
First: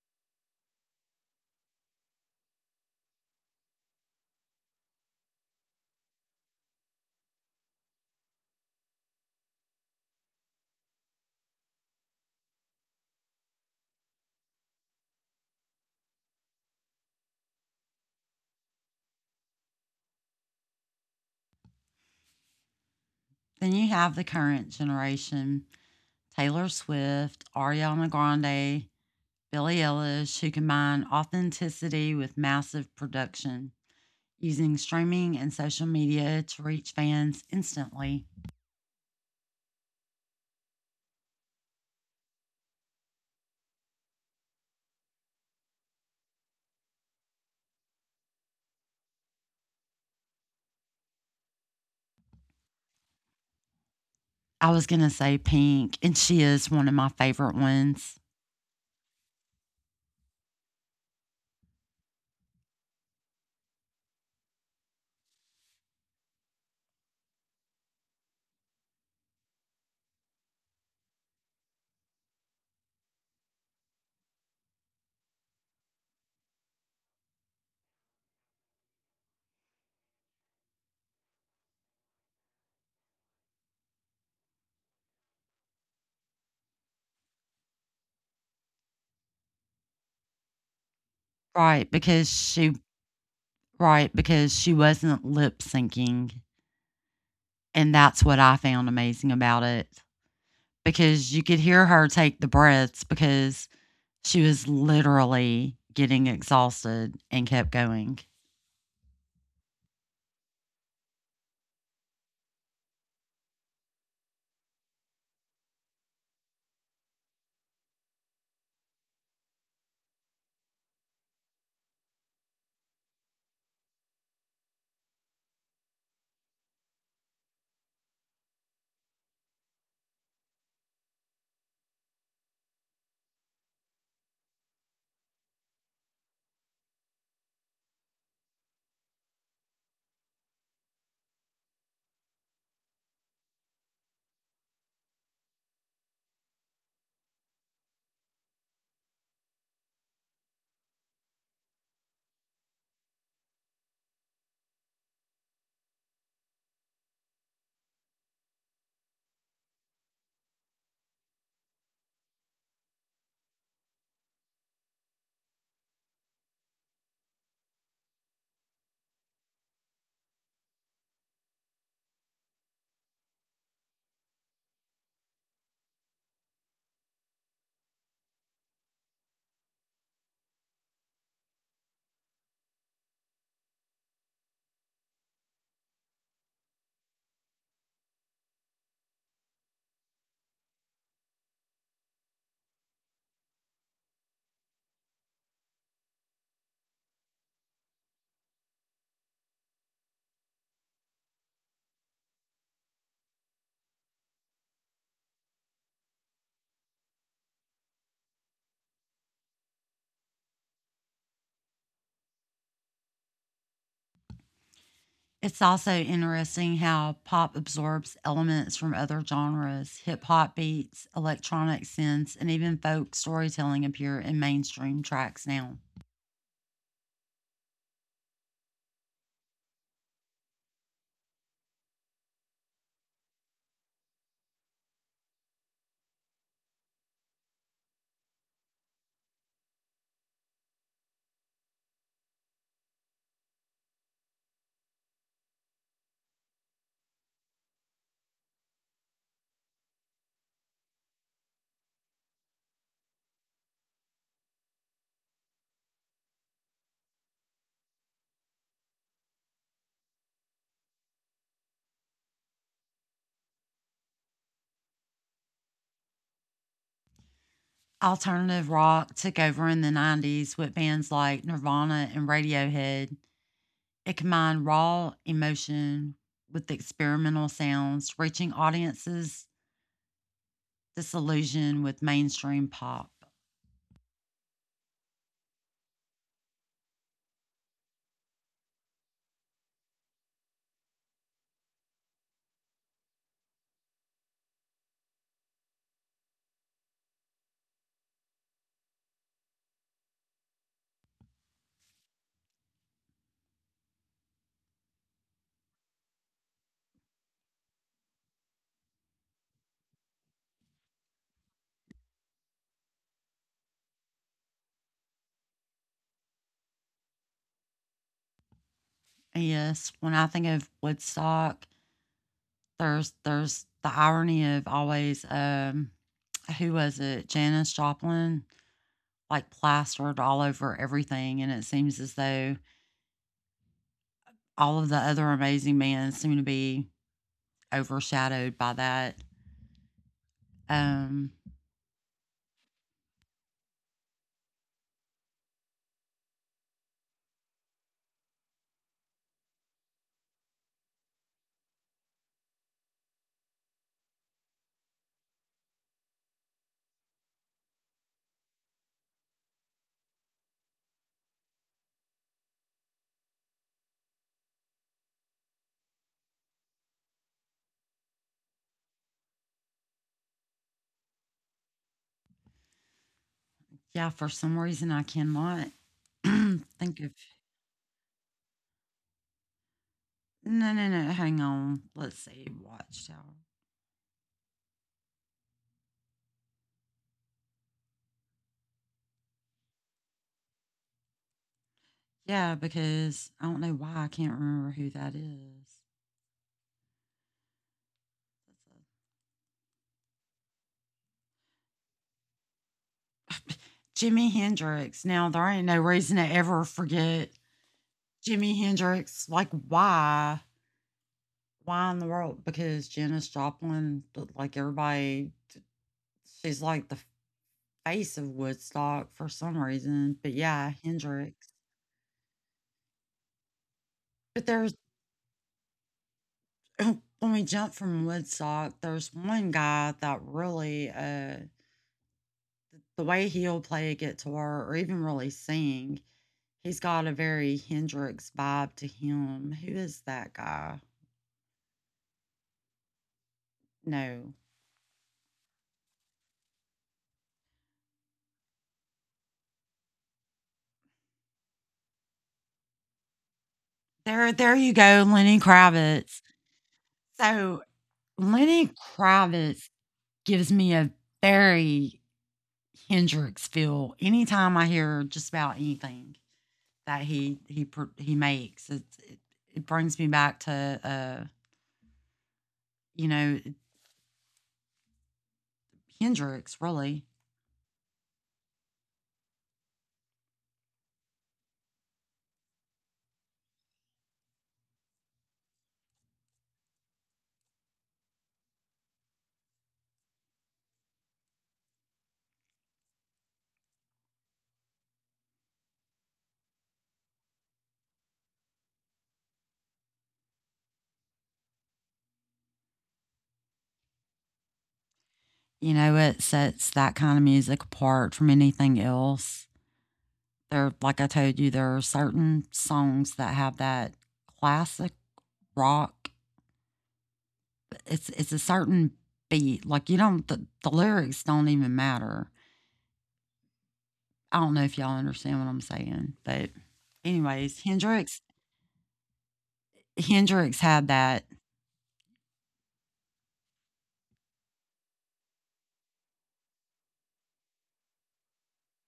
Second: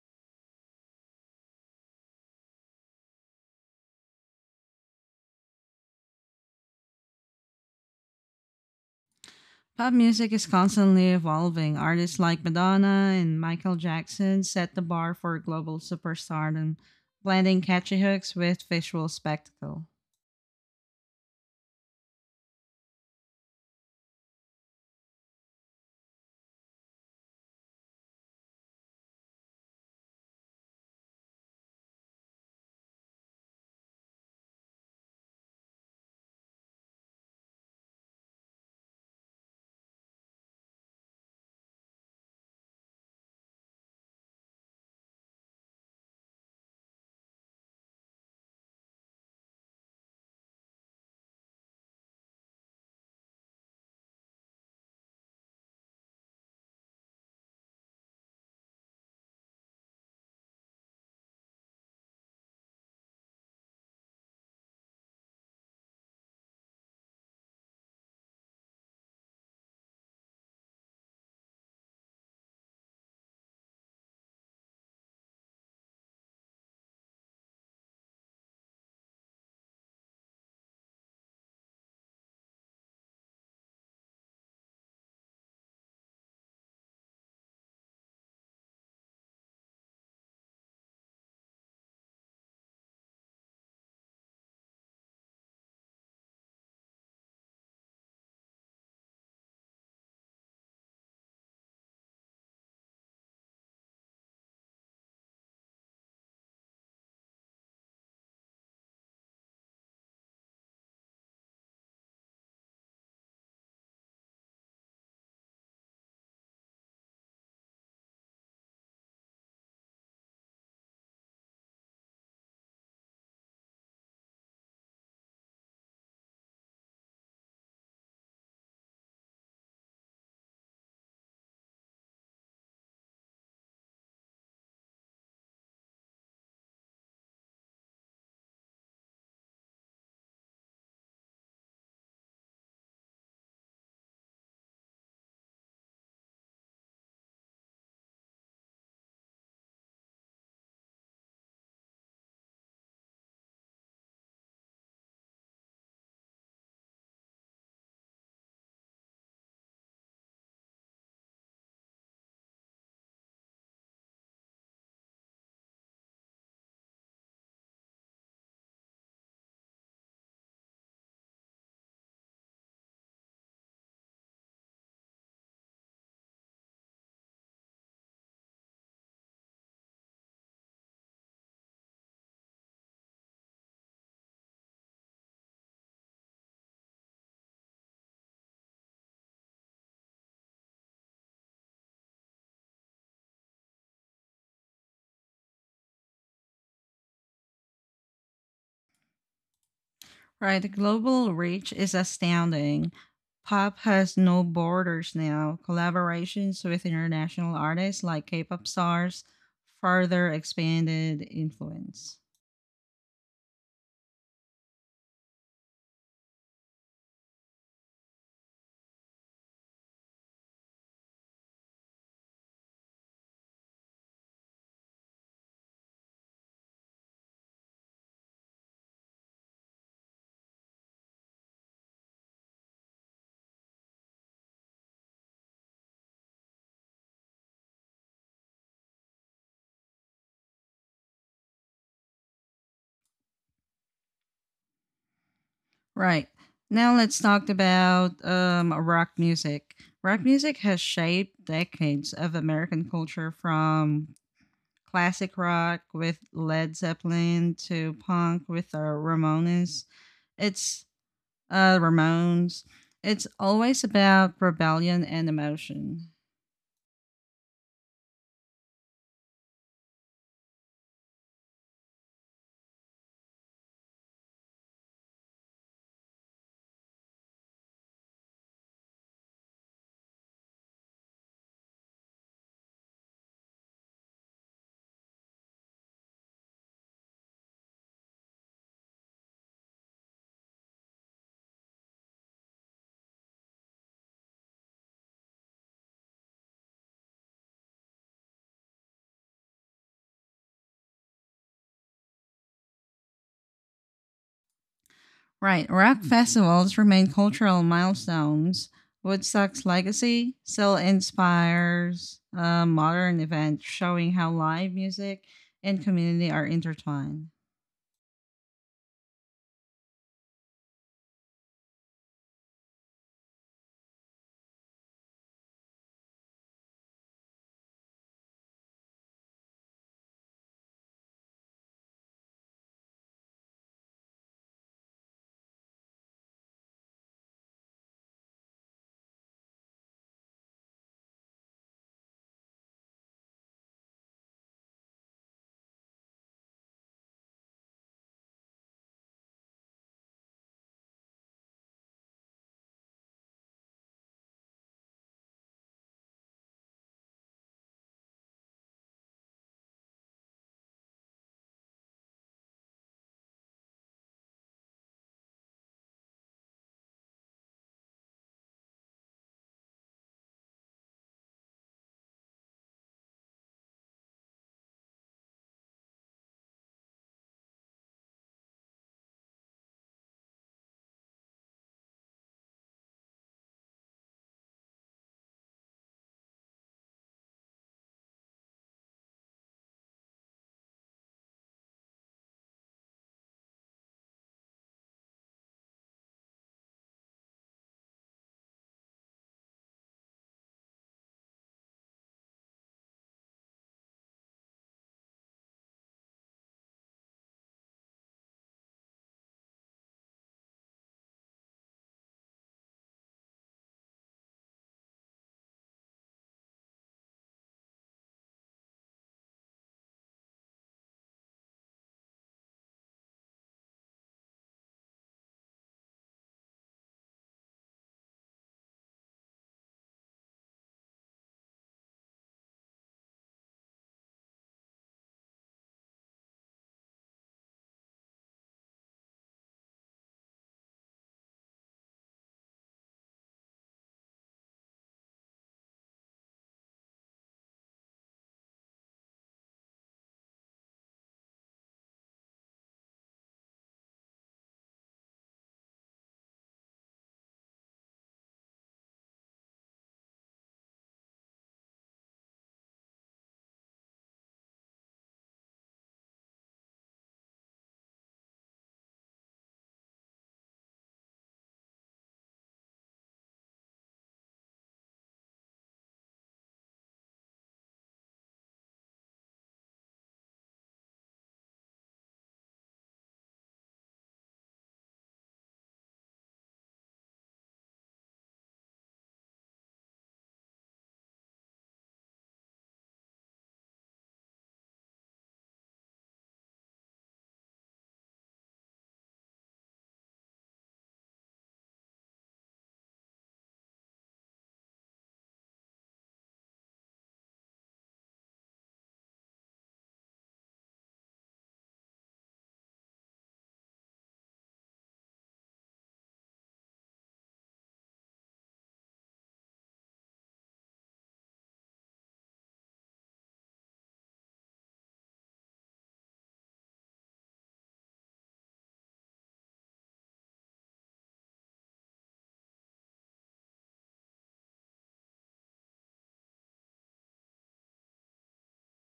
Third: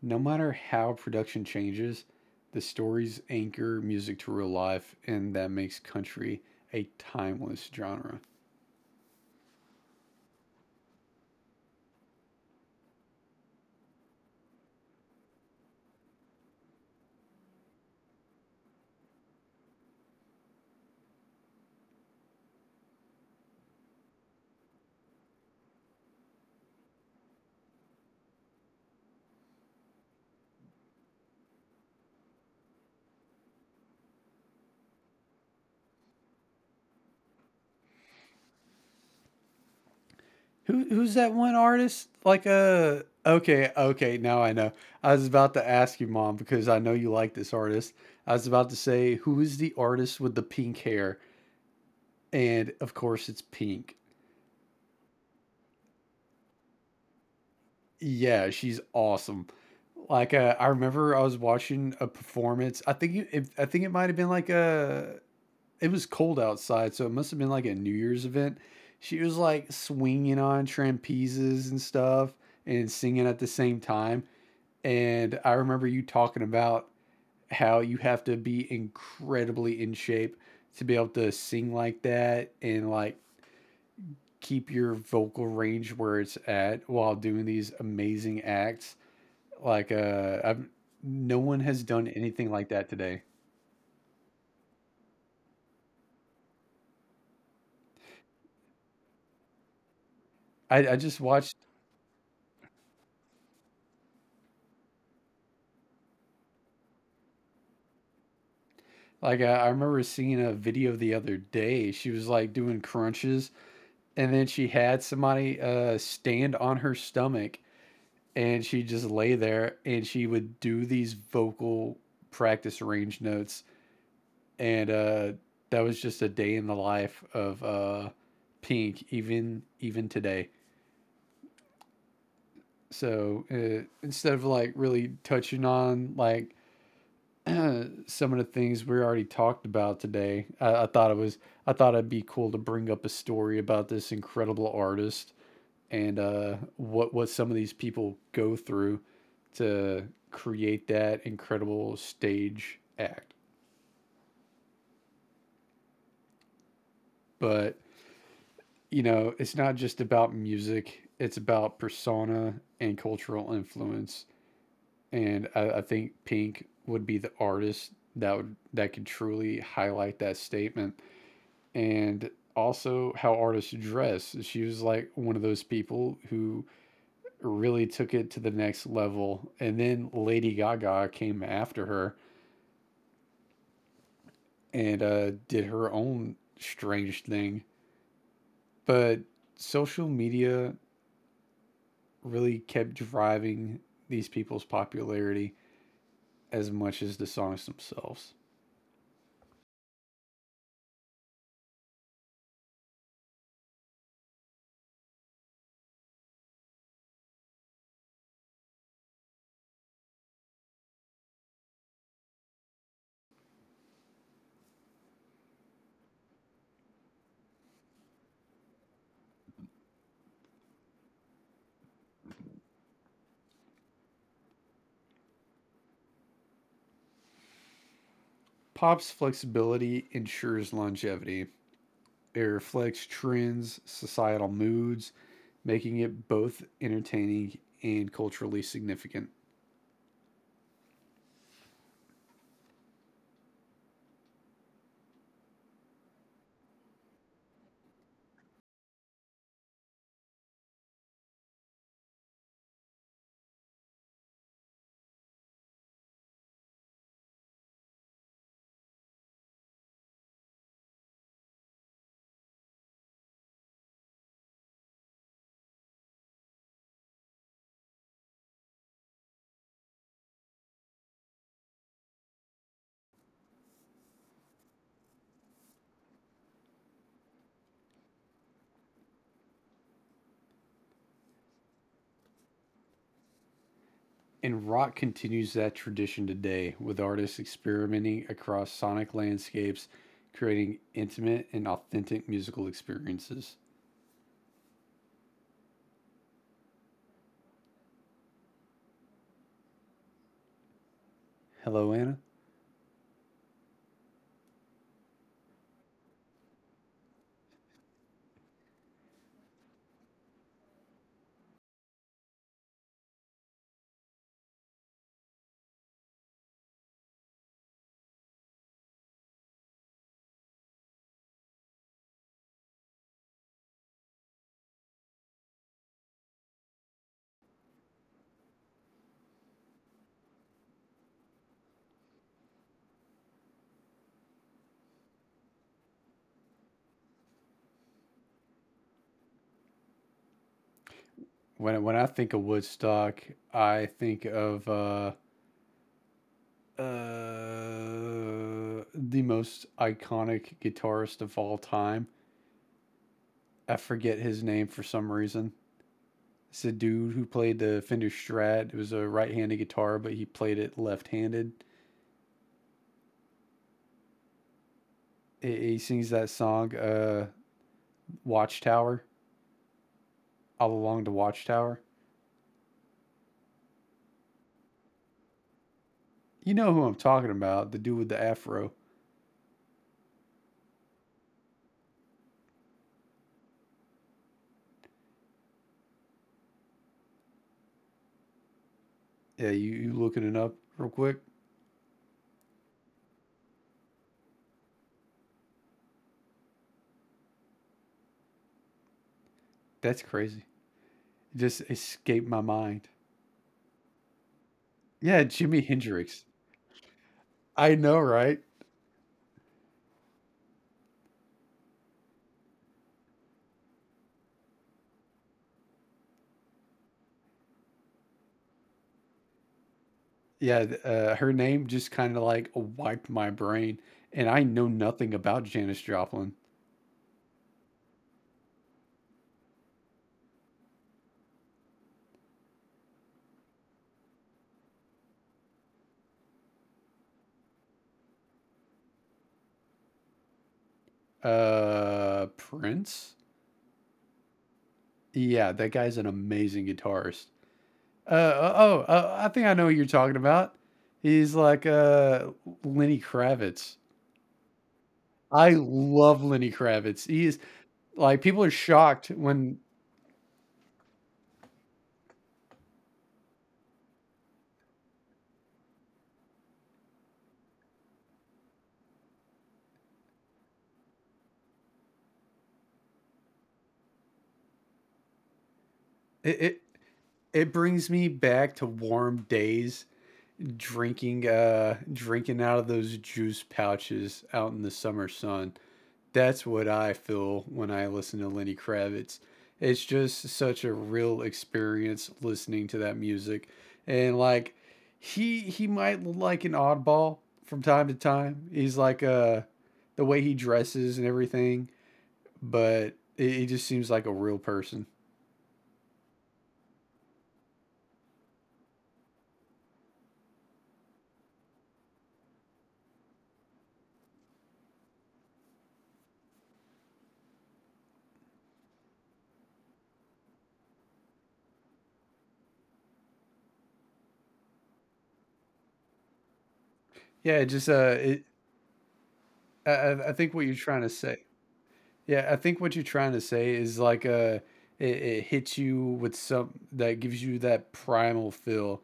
Speaker 3: No matter how production changes, the stories anchor music to real life, and that makes country a timeless genre.
Speaker 1: Pop music is constantly evolving. Artists like Madonna and Michael Jackson set the bar for global superstardom, blending catchy hooks with visual spectacle.
Speaker 2: Then you have the current generation: Taylor Swift, Ariana Grande, Billie Eilish, who combined authenticity with massive production, using streaming and social media to reach fans instantly.
Speaker 3: Who's that one artist? Like a okay, okay, now I know. I was about to ask you, Mom, because I know you like this artist. I was about to say, who is the artist with the pink hair? And of course it's Pink.
Speaker 2: I was going to say Pink, and she is one of my favorite ones.
Speaker 3: Yeah, she's awesome. Like I remember I was watching a performance. I think I think it might have been like a— it was cold outside, so it must have been like a New Year's event. She was like swinging on trapezes and stuff and singing at the same time. And I remember you talking about how you have to be incredibly in shape to be able to sing like that, and like keep your vocal range where it's at while doing these amazing acts. Like I've no one has
Speaker 2: Right,
Speaker 3: done anything like that today.
Speaker 2: because she wasn't lip syncing, and that's what I found amazing about it
Speaker 3: I just
Speaker 2: because you
Speaker 3: watched—
Speaker 2: could hear her take the breaths because she was literally getting exhausted and kept going.
Speaker 3: like I remember seeing a video the other day. She was like doing crunches, and then she had somebody stand on her stomach, and she'd just lay there and she would do these vocal practice range notes. And that was just a day in the life of Pink, even today. So instead of like really touching on like some of the things we already talked about today, I thought it'd be cool to bring up a story about this incredible artist, and what some of these people go through to create that incredible stage act. But it's not just about music; it's about persona and cultural influence. And I think Pink would be the artist that would that could truly highlight that statement. And also how artists dress. She was like one of those people who really took it to the next level. And then Lady Gaga came after her and did her own strange thing. But social media really kept driving these people's popularity as much as the songs themselves.
Speaker 1: Right, the global reach is astounding. Pop has no borders now. Collaborations with international artists like K pop stars further expanded influence.
Speaker 2: It's also interesting how pop absorbs elements from other genres. Hip hop beats, electronic synths, and even folk storytelling appear in mainstream tracks now.
Speaker 3: Pop's flexibility ensures longevity. It reflects trends, societal moods, making it both entertaining and culturally significant.
Speaker 1: Right. Now let's talk about rock music. Rock music has shaped decades of American culture from classic rock with Led Zeppelin to punk with the Ramones. It's Ramones. It's always about rebellion and emotion.
Speaker 2: Alternative rock took over in the 90s with bands like Nirvana and Radiohead. It combined raw emotion with experimental sounds, reaching audiences disillusioned with mainstream pop.
Speaker 3: And rock continues that tradition today with artists experimenting across sonic landscapes, creating intimate and authentic musical experiences. Hello, Anna.
Speaker 1: Right. Rock festivals remain cultural milestones. Woodstock's legacy still inspires modern events, showing how live music and community are intertwined.
Speaker 2: Yes, when I think of Woodstock, there's the irony of always, who was it? Janis Joplin, like, plastered all over everything, and it seems as though all of the other amazing men seem to be overshadowed by that. Um
Speaker 3: When I think of Woodstock, I think of uh, the most iconic guitarist of all time. I forget his name for some reason. It's a dude who played the Fender Strat. It was a right handed guitar, but he played it left handed. He sings that song. Watchtower, all along the Watchtower.
Speaker 2: yeah, for some reason I cannot
Speaker 3: You know who I'm
Speaker 2: think of.
Speaker 3: talking about, the dude with the afro.
Speaker 2: No, no, no, hang on. Let's see, Watchtower.
Speaker 3: Yeah, you looking it up real quick?
Speaker 2: Yeah, because I don't know why I can't remember who that is.
Speaker 3: That's crazy. It just escaped my mind.
Speaker 2: Jimi Hendrix.
Speaker 3: Yeah,
Speaker 2: Now there
Speaker 3: Jimi
Speaker 2: ain't no reason to
Speaker 3: Hendrix.
Speaker 2: ever forget
Speaker 3: I know, right?
Speaker 2: Jimi Hendrix, like why? Why in the world? Because Janis Joplin, like everybody, she's like the face of Woodstock for some reason. But
Speaker 3: Yeah,
Speaker 2: yeah,
Speaker 3: her
Speaker 2: Hendrix.
Speaker 3: name just kind of like wiped my brain, and
Speaker 2: But
Speaker 3: I know
Speaker 2: there's
Speaker 3: nothing about Janis Joplin.
Speaker 2: when we jump from Woodstock, there's one guy that really, the way he'll play a guitar or even really sing, he's got a very Hendrix vibe to him. Who is that guy?
Speaker 3: Prince?
Speaker 2: No,
Speaker 3: Yeah, that guy's an amazing guitarist. Oh, I think I know what you're talking about. He's like Lenny Kravitz.
Speaker 2: there you go, Lenny
Speaker 3: I
Speaker 2: Kravitz.
Speaker 3: love Lenny Kravitz. He is,
Speaker 2: So
Speaker 3: like, people are
Speaker 2: Lenny
Speaker 3: shocked when
Speaker 2: Kravitz gives me a very Hendrix feel anytime I hear just about anything that he makes. It brings me back to, you know
Speaker 3: it
Speaker 2: Hendrix
Speaker 3: it,
Speaker 2: really.
Speaker 3: it brings me back to warm days drinking out of those juice pouches out in the summer sun. That's what I feel when I listen to Lenny Kravitz. It's just such a real experience listening to that music. And like he might look like an oddball from time to time. He's like the way he dresses and everything, but he just seems like a real person.
Speaker 2: You know it sets that kind of music apart from anything else. There, like I told you, there are certain songs that have that classic rock. It's a certain beat. Like, you don't the lyrics don't even matter. I don't know if y'all understand what I'm saying, but
Speaker 3: Yeah,
Speaker 2: anyways, Hendrix
Speaker 3: I think what you're
Speaker 2: Hendrix
Speaker 3: trying
Speaker 2: had
Speaker 3: to
Speaker 2: that.
Speaker 3: say. Yeah, I think what you're trying to say is like it hits you with some that gives you that primal feel,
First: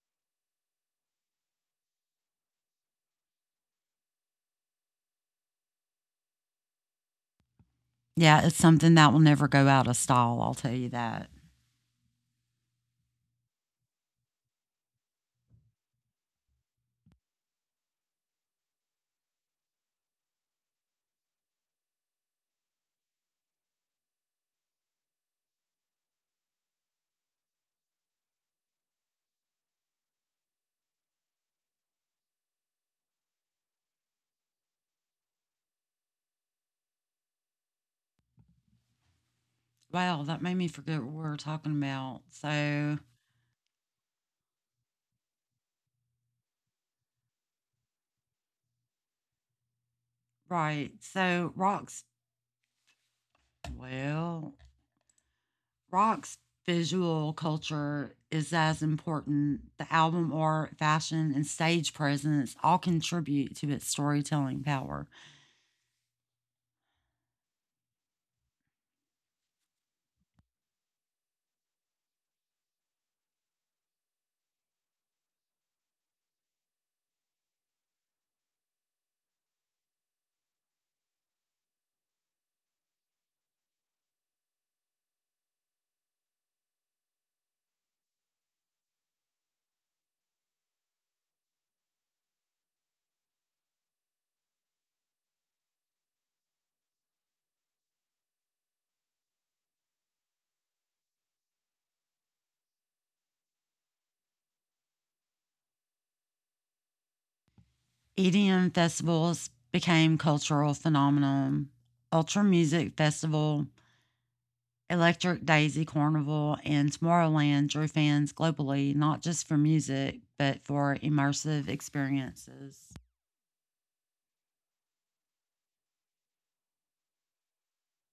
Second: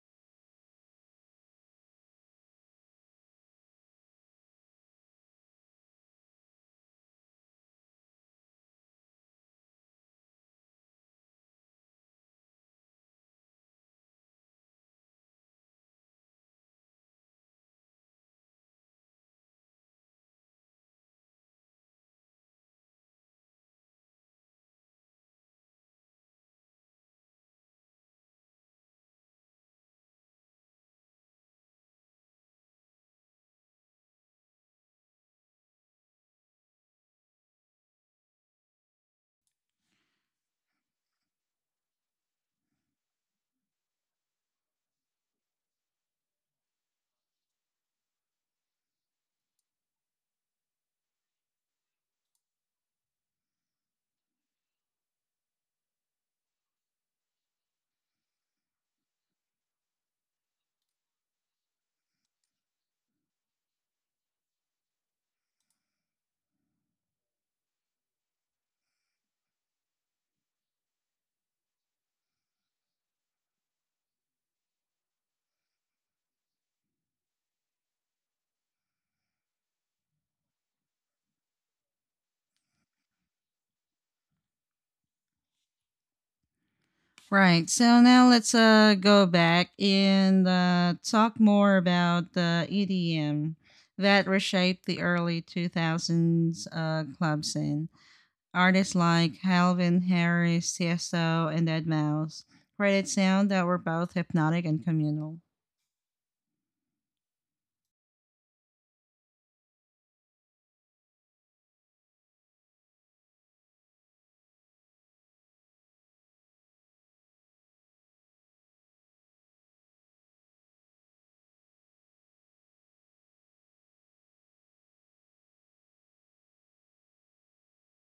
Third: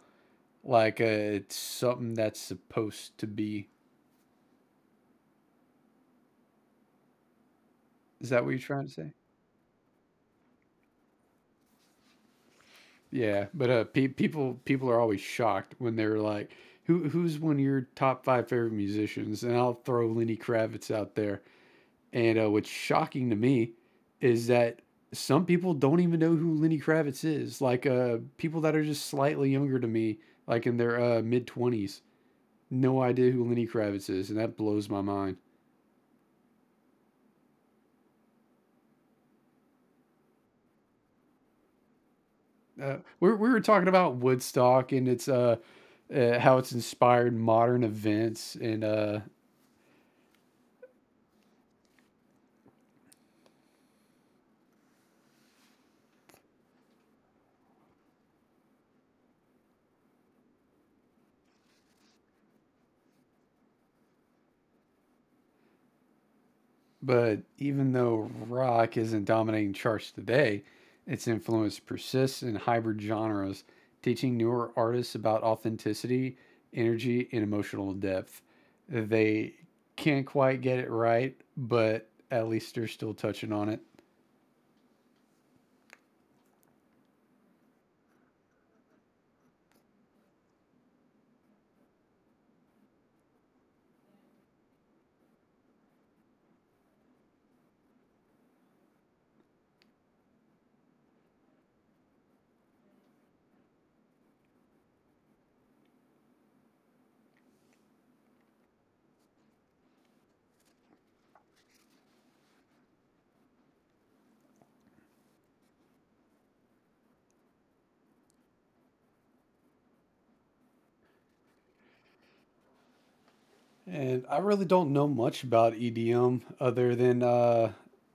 Speaker 3: like it's something that's supposed to be. Is
Speaker 2: Yeah,
Speaker 3: that what
Speaker 2: it's
Speaker 3: you're trying to
Speaker 2: something that
Speaker 3: say?
Speaker 2: will never go out of style. I'll tell you that.
Speaker 3: Yeah, but people are always shocked when they're like, "Who's one of your top five favorite musicians?" And I'll throw Lenny Kravitz out there. And what's shocking to me is that some people don't even know who Lenny Kravitz is. Like people that are just slightly younger to me, like in their mid-20s, no idea who Lenny Kravitz is, and that blows my mind.
Speaker 2: Wow, that made me forget what we were talking about. So,
Speaker 3: We were talking about Woodstock, and it's how it's inspired modern events and
Speaker 2: right, so rocks. Well, rocks visual culture is as important. The album art, fashion, and stage presence all contribute to its storytelling power.
Speaker 3: But even though rock isn't dominating charts today, its influence persists in hybrid genres, teaching newer artists about authenticity, energy, and emotional depth. They can't quite get it right, but at least they're still touching on it.
Speaker 1: Right. So now let's go back and talk more about the EDM that reshaped the early 2000s club scene. Artists like Calvin Harris, Tiesto, and Deadmau5 created sound that were both hypnotic and communal.
Speaker 2: EDM festivals became cultural phenomenon. Ultra Music Festival, Electric Daisy Carnival, and Tomorrowland drew fans globally, not just for music, but for immersive experiences
Speaker 3: And I really don't know much about EDM other than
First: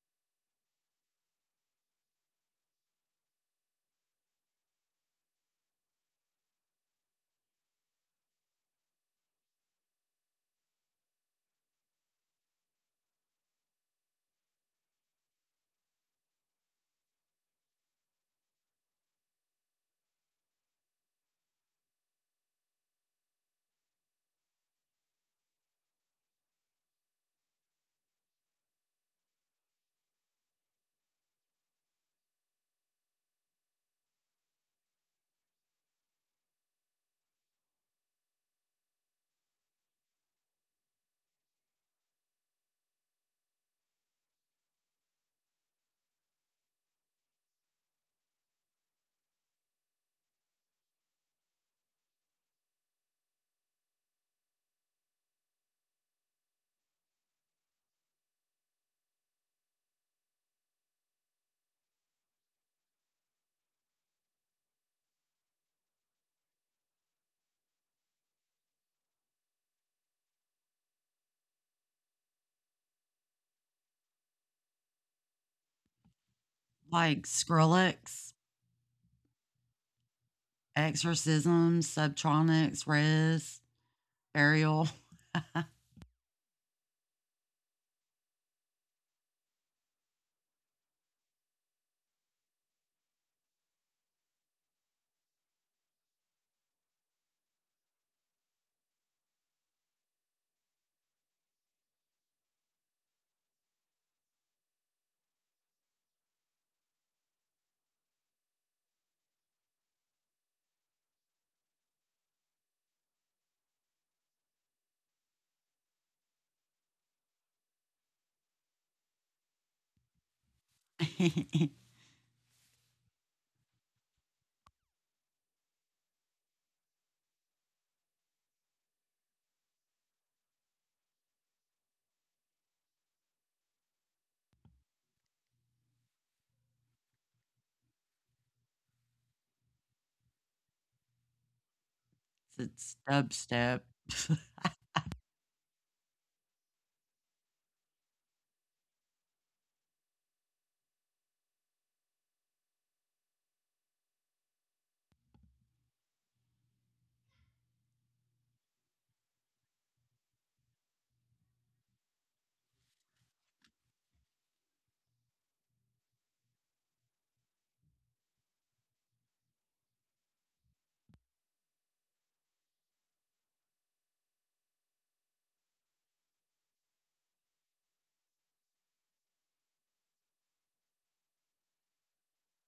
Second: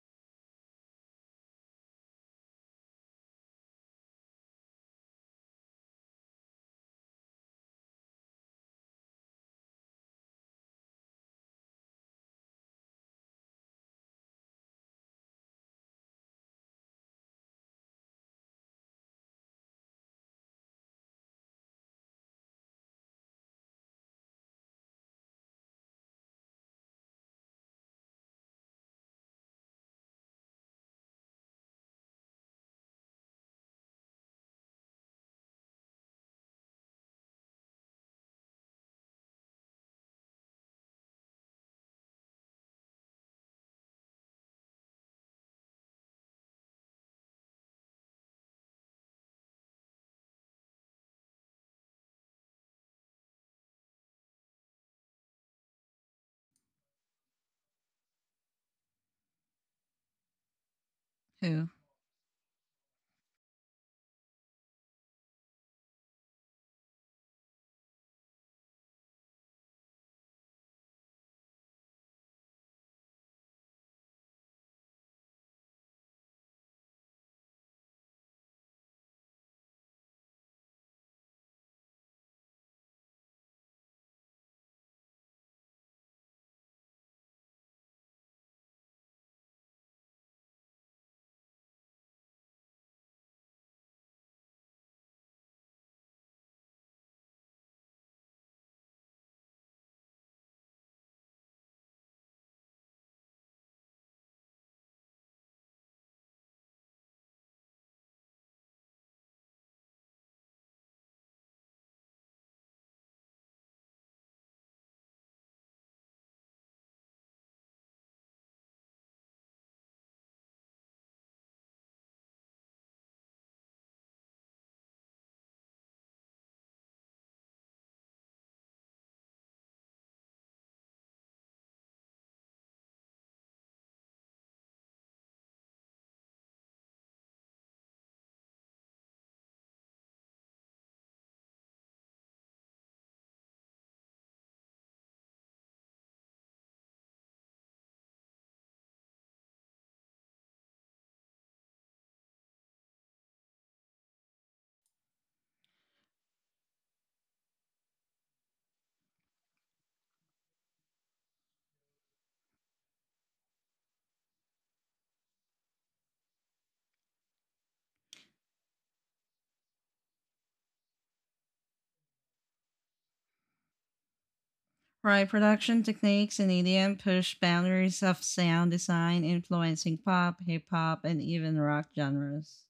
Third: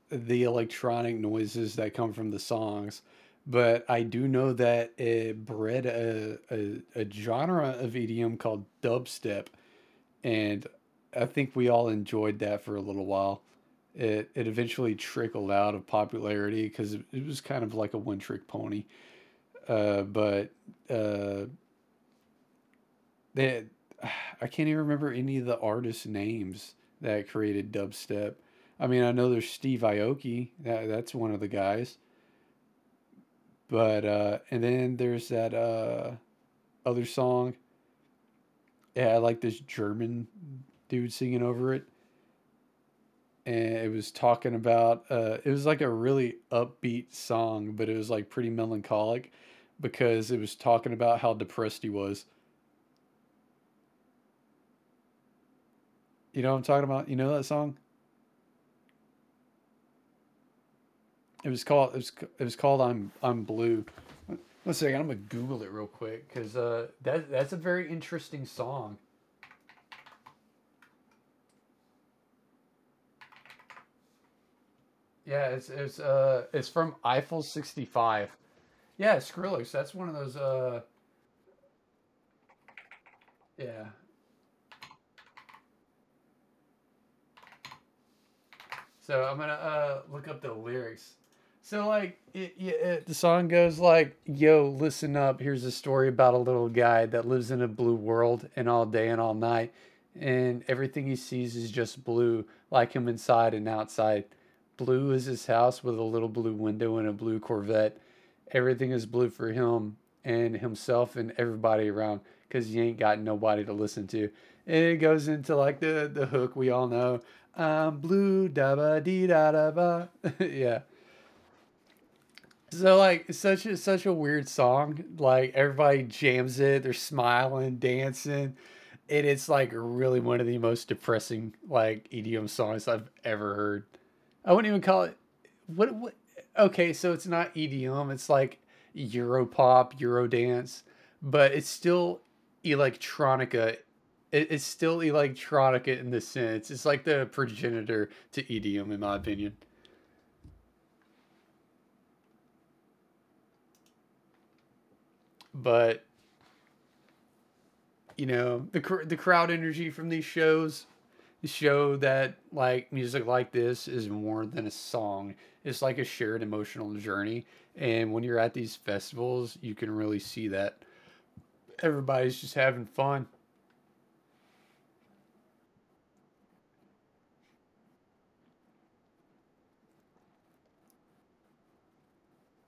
Speaker 3: the electronic noises that come from the songs. But I do know that it bred a genre of EDM called dubstep. And I think we all enjoyed that for a little while. It eventually trickled out of popularity because it was kind of like a one trick pony. But uh, that I can't even remember any of the artists' names that created dubstep. I mean, I know there's Steve Aoki, that's one of the guys, but and then there's that other song. Yeah, I like this German dude singing over it, and it was talking about. It was like a really upbeat song, but it was like pretty melancholic because it was talking about how depressed he was. You know what I'm talking about? You know that song? It
Speaker 1: Who?
Speaker 3: was called. It was. It was called "I'm Blue." One second, I'm gonna Google it real quick because that's a very interesting song. Yeah, it's from
Speaker 2: like
Speaker 3: Eiffel
Speaker 2: Skrillex,
Speaker 3: '65. Yeah, Skrillex. That's one of those.
Speaker 2: Exorcism, Subtronics, Res,
Speaker 3: Yeah.
Speaker 2: Burial.
Speaker 3: So I'm gonna look up the lyrics. So like, yeah, the song goes like, "Yo, listen up. Here's a story about a little guy that lives in a blue world, and all day and all night, and everything he sees is just blue, like him inside and outside." Blue is his house with a little blue window and a blue Corvette. Everything is blue for him and himself and everybody around because you ain't got nobody to listen to. And it goes into like the hook we all know. I'm blue da ba dee da da ba. yeah. So like such a weird song. Like everybody jams it, they're smiling, dancing. And it's like really one of the most depressing like EDM songs I've ever heard. I wouldn't even call it. What? What? Okay, so it's not EDM. It's like Europop, Eurodance, but it's still
Speaker 2: It's
Speaker 3: electronica.
Speaker 2: dubstep.
Speaker 3: It's still electronica in the sense. It's like the progenitor to EDM, in my opinion. But the crowd energy from these shows show that like music like this is more than a song. It's like a shared emotional journey, and when you're at these festivals, you can really see that. Everybody's just having fun.
Speaker 1: Right, production techniques in EDM pushed boundaries of sound design, influencing pop, hip hop, and even rock genres.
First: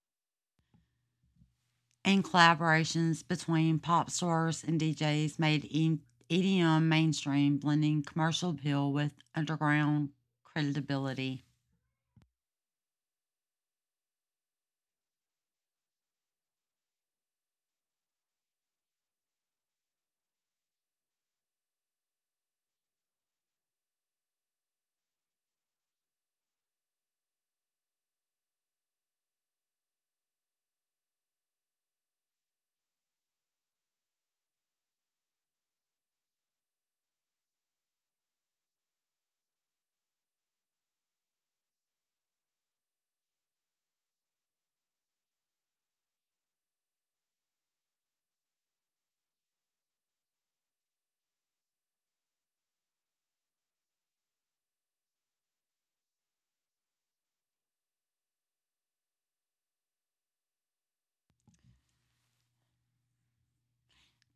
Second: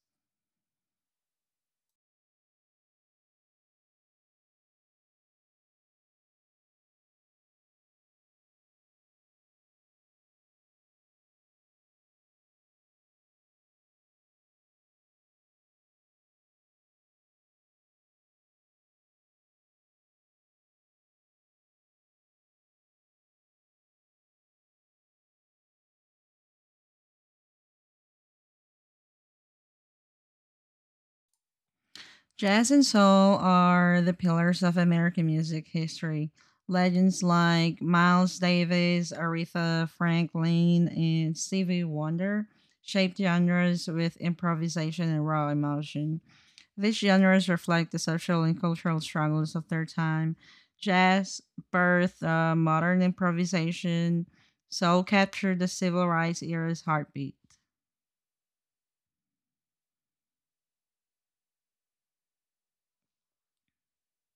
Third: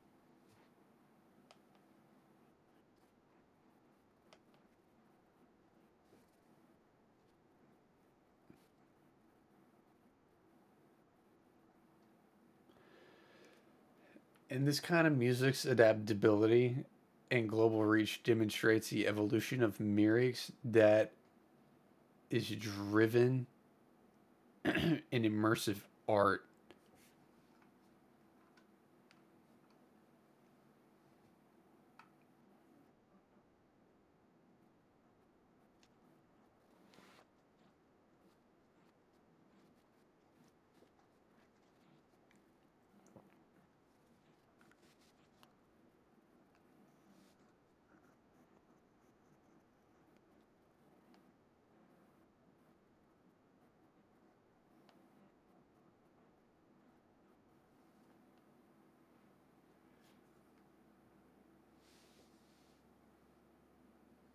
Speaker 2: And collaborations between pop stars and DJs made EDM mainstream, blending commercial appeal with underground credibility.
Speaker 3: And this kind of music's adaptability and global reach demonstrates the evolution of lyrics that is driven in immersive art.
Speaker 1: Jazz and soul are the pillars of American music history. Legends like Miles Davis, Aretha Franklin, and Stevie Wonder shaped genres with improvisation and raw emotion. These genres reflect the social and cultural struggles of their time. Jazz birthed modern improvisation. Soul captured the civil rights era's heartbeat.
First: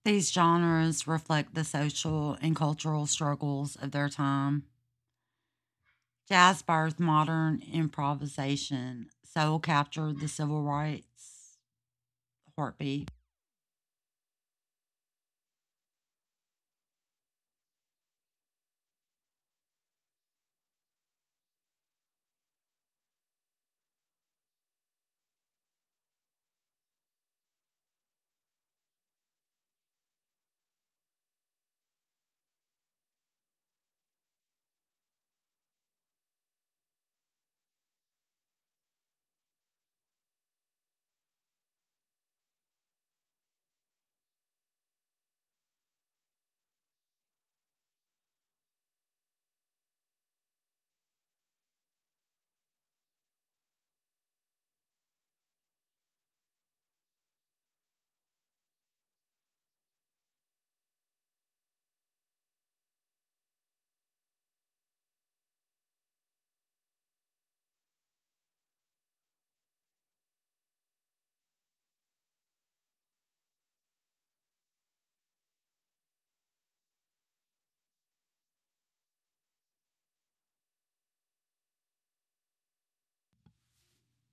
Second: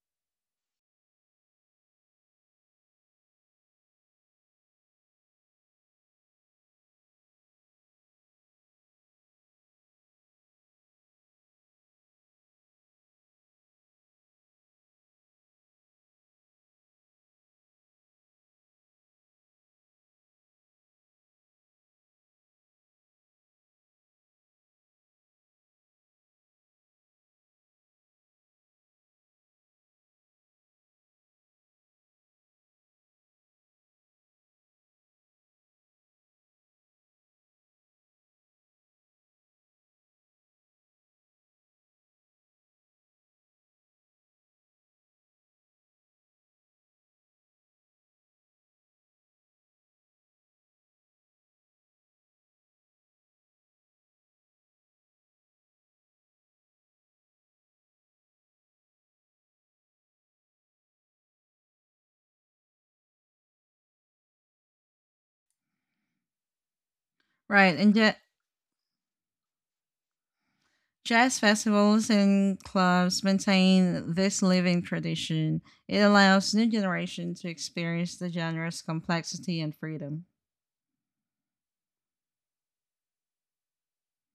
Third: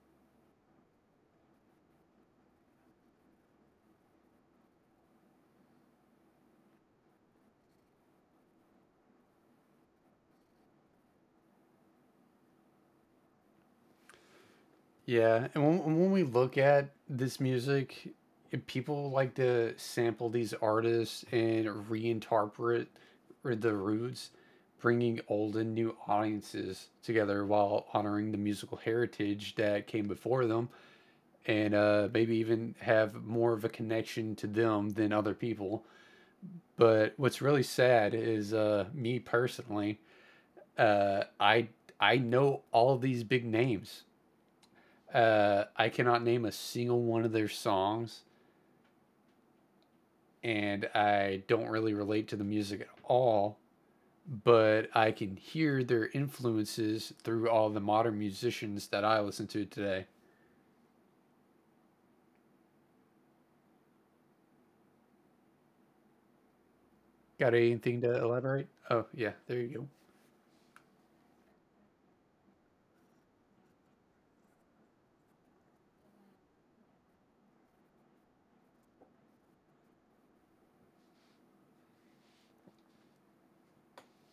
Speaker 2: These genres reflect the social and cultural struggles of their time. Jazz birthed modern improvisation. Soul captured the civil rights heartbeat.
Speaker 3: Yeah, and when we look at this music, people like to sample these artists and reinterpret the roots, bringing old and new audiences together while honoring the musical heritage that came before them, and maybe even have more of a connection to them than other people. But what's really sad is me personally. Uh, I I know all these big names. I cannot name a single one of their songs, and I don't really relate to the music at all. But I can hear their influences through all the modern musicians that I listen to today. Got
Speaker 1: Right, and
Speaker 3: anything
Speaker 1: yet
Speaker 3: to elaborate? Oh yeah, there you go.
Speaker 1: jazz festivals and clubs maintain this living tradition. It allows new generations to experience the genre's complexity and freedom.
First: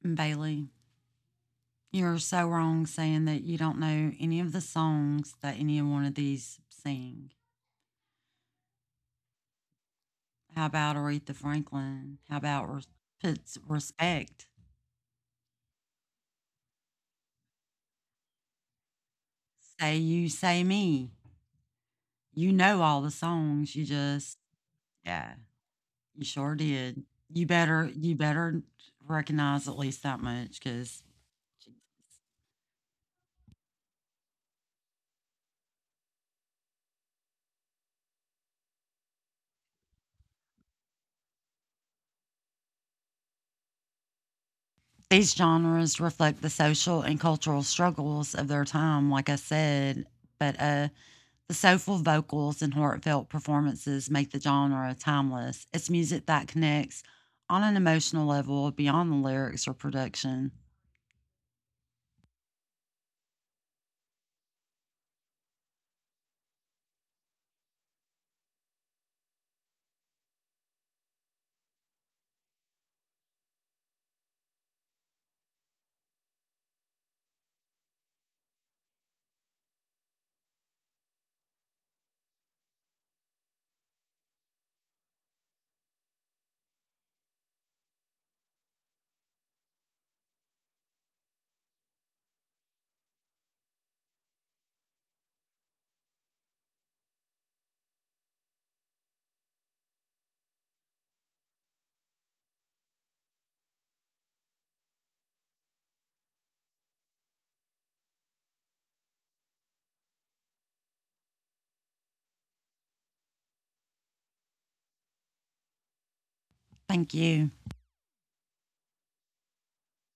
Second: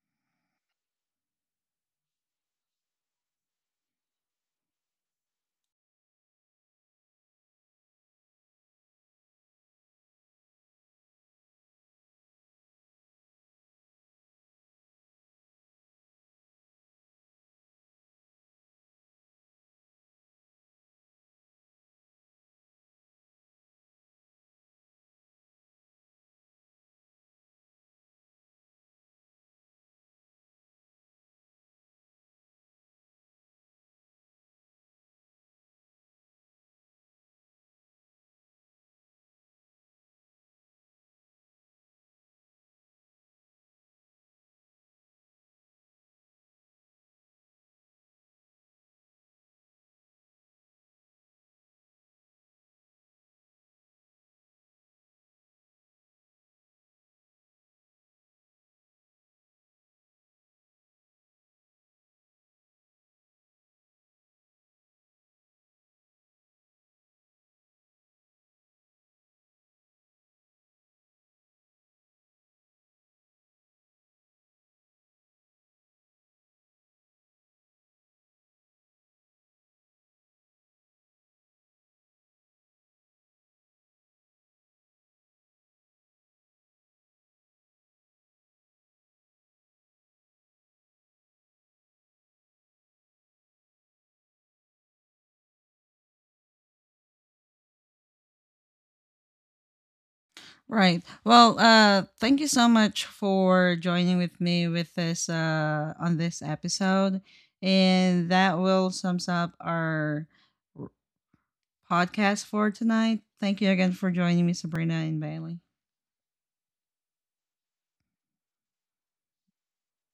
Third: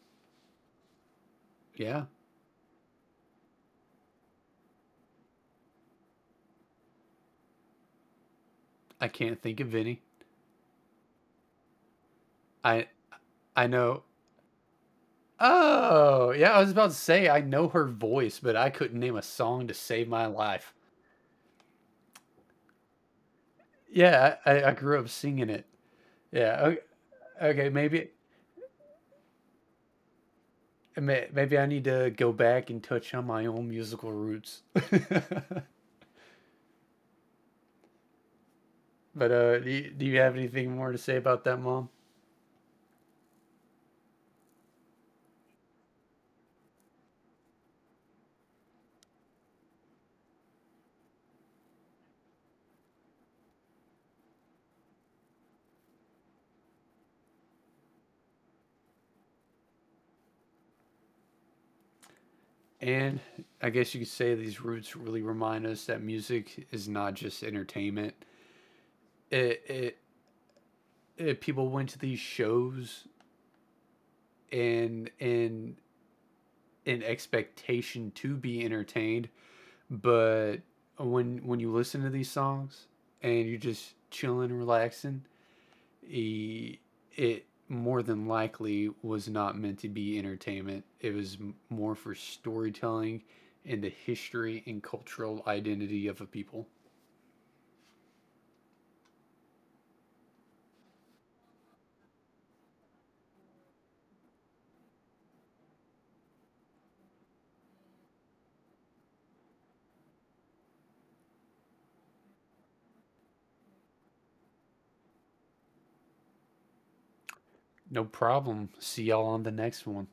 Speaker 2: Bailey,
Speaker 3: Yeah,
Speaker 2: you're so wrong saying that you don't know any of the songs that any one of these sing.
Speaker 3: I can't think of any.
Speaker 2: How about Aretha Franklin? How about
Speaker 3: I
Speaker 2: puts
Speaker 3: I know.
Speaker 2: respect?
Speaker 3: Oh, yeah. I was about to say I know her voice, but I couldn't name a song to
Speaker 2: Say
Speaker 3: save my
Speaker 2: you, say
Speaker 3: life.
Speaker 2: me. You know all the songs. You
Speaker 3: Yeah,
Speaker 2: just,
Speaker 3: I grew up
Speaker 2: yeah,
Speaker 3: singing it.
Speaker 2: you sure
Speaker 3: Yeah. Okay.
Speaker 2: did.
Speaker 3: Okay, maybe.
Speaker 2: You better recognize at least that much because
Speaker 3: Maybe I need to go back and touch on my own musical roots. But do you have anything more to say about that, Mom?
Speaker 2: these genres reflect the social and cultural struggles of their time, like I said. But the soulful vocals and heartfelt performances make the genre timeless. It's music that connects on an emotional level beyond the lyrics or production.
Speaker 3: And I guess you could say these roots really remind us that music is not just entertainment. It, it, it people went to these shows and an expectation to be entertained, but when you listen to these songs and you're just chilling, relaxing, e- it more than likely was not meant to be entertainment. It was more for storytelling and the history and cultural identity of a people.
Speaker 1: Right. Well, thank you so much for joining with me with this on this episode. And that will sums up our r- podcast for tonight. Thank you again for joining me, Sabrina and Bailey.
Speaker 2: Thank you.
Speaker 3: No problem. See y'all on the next one.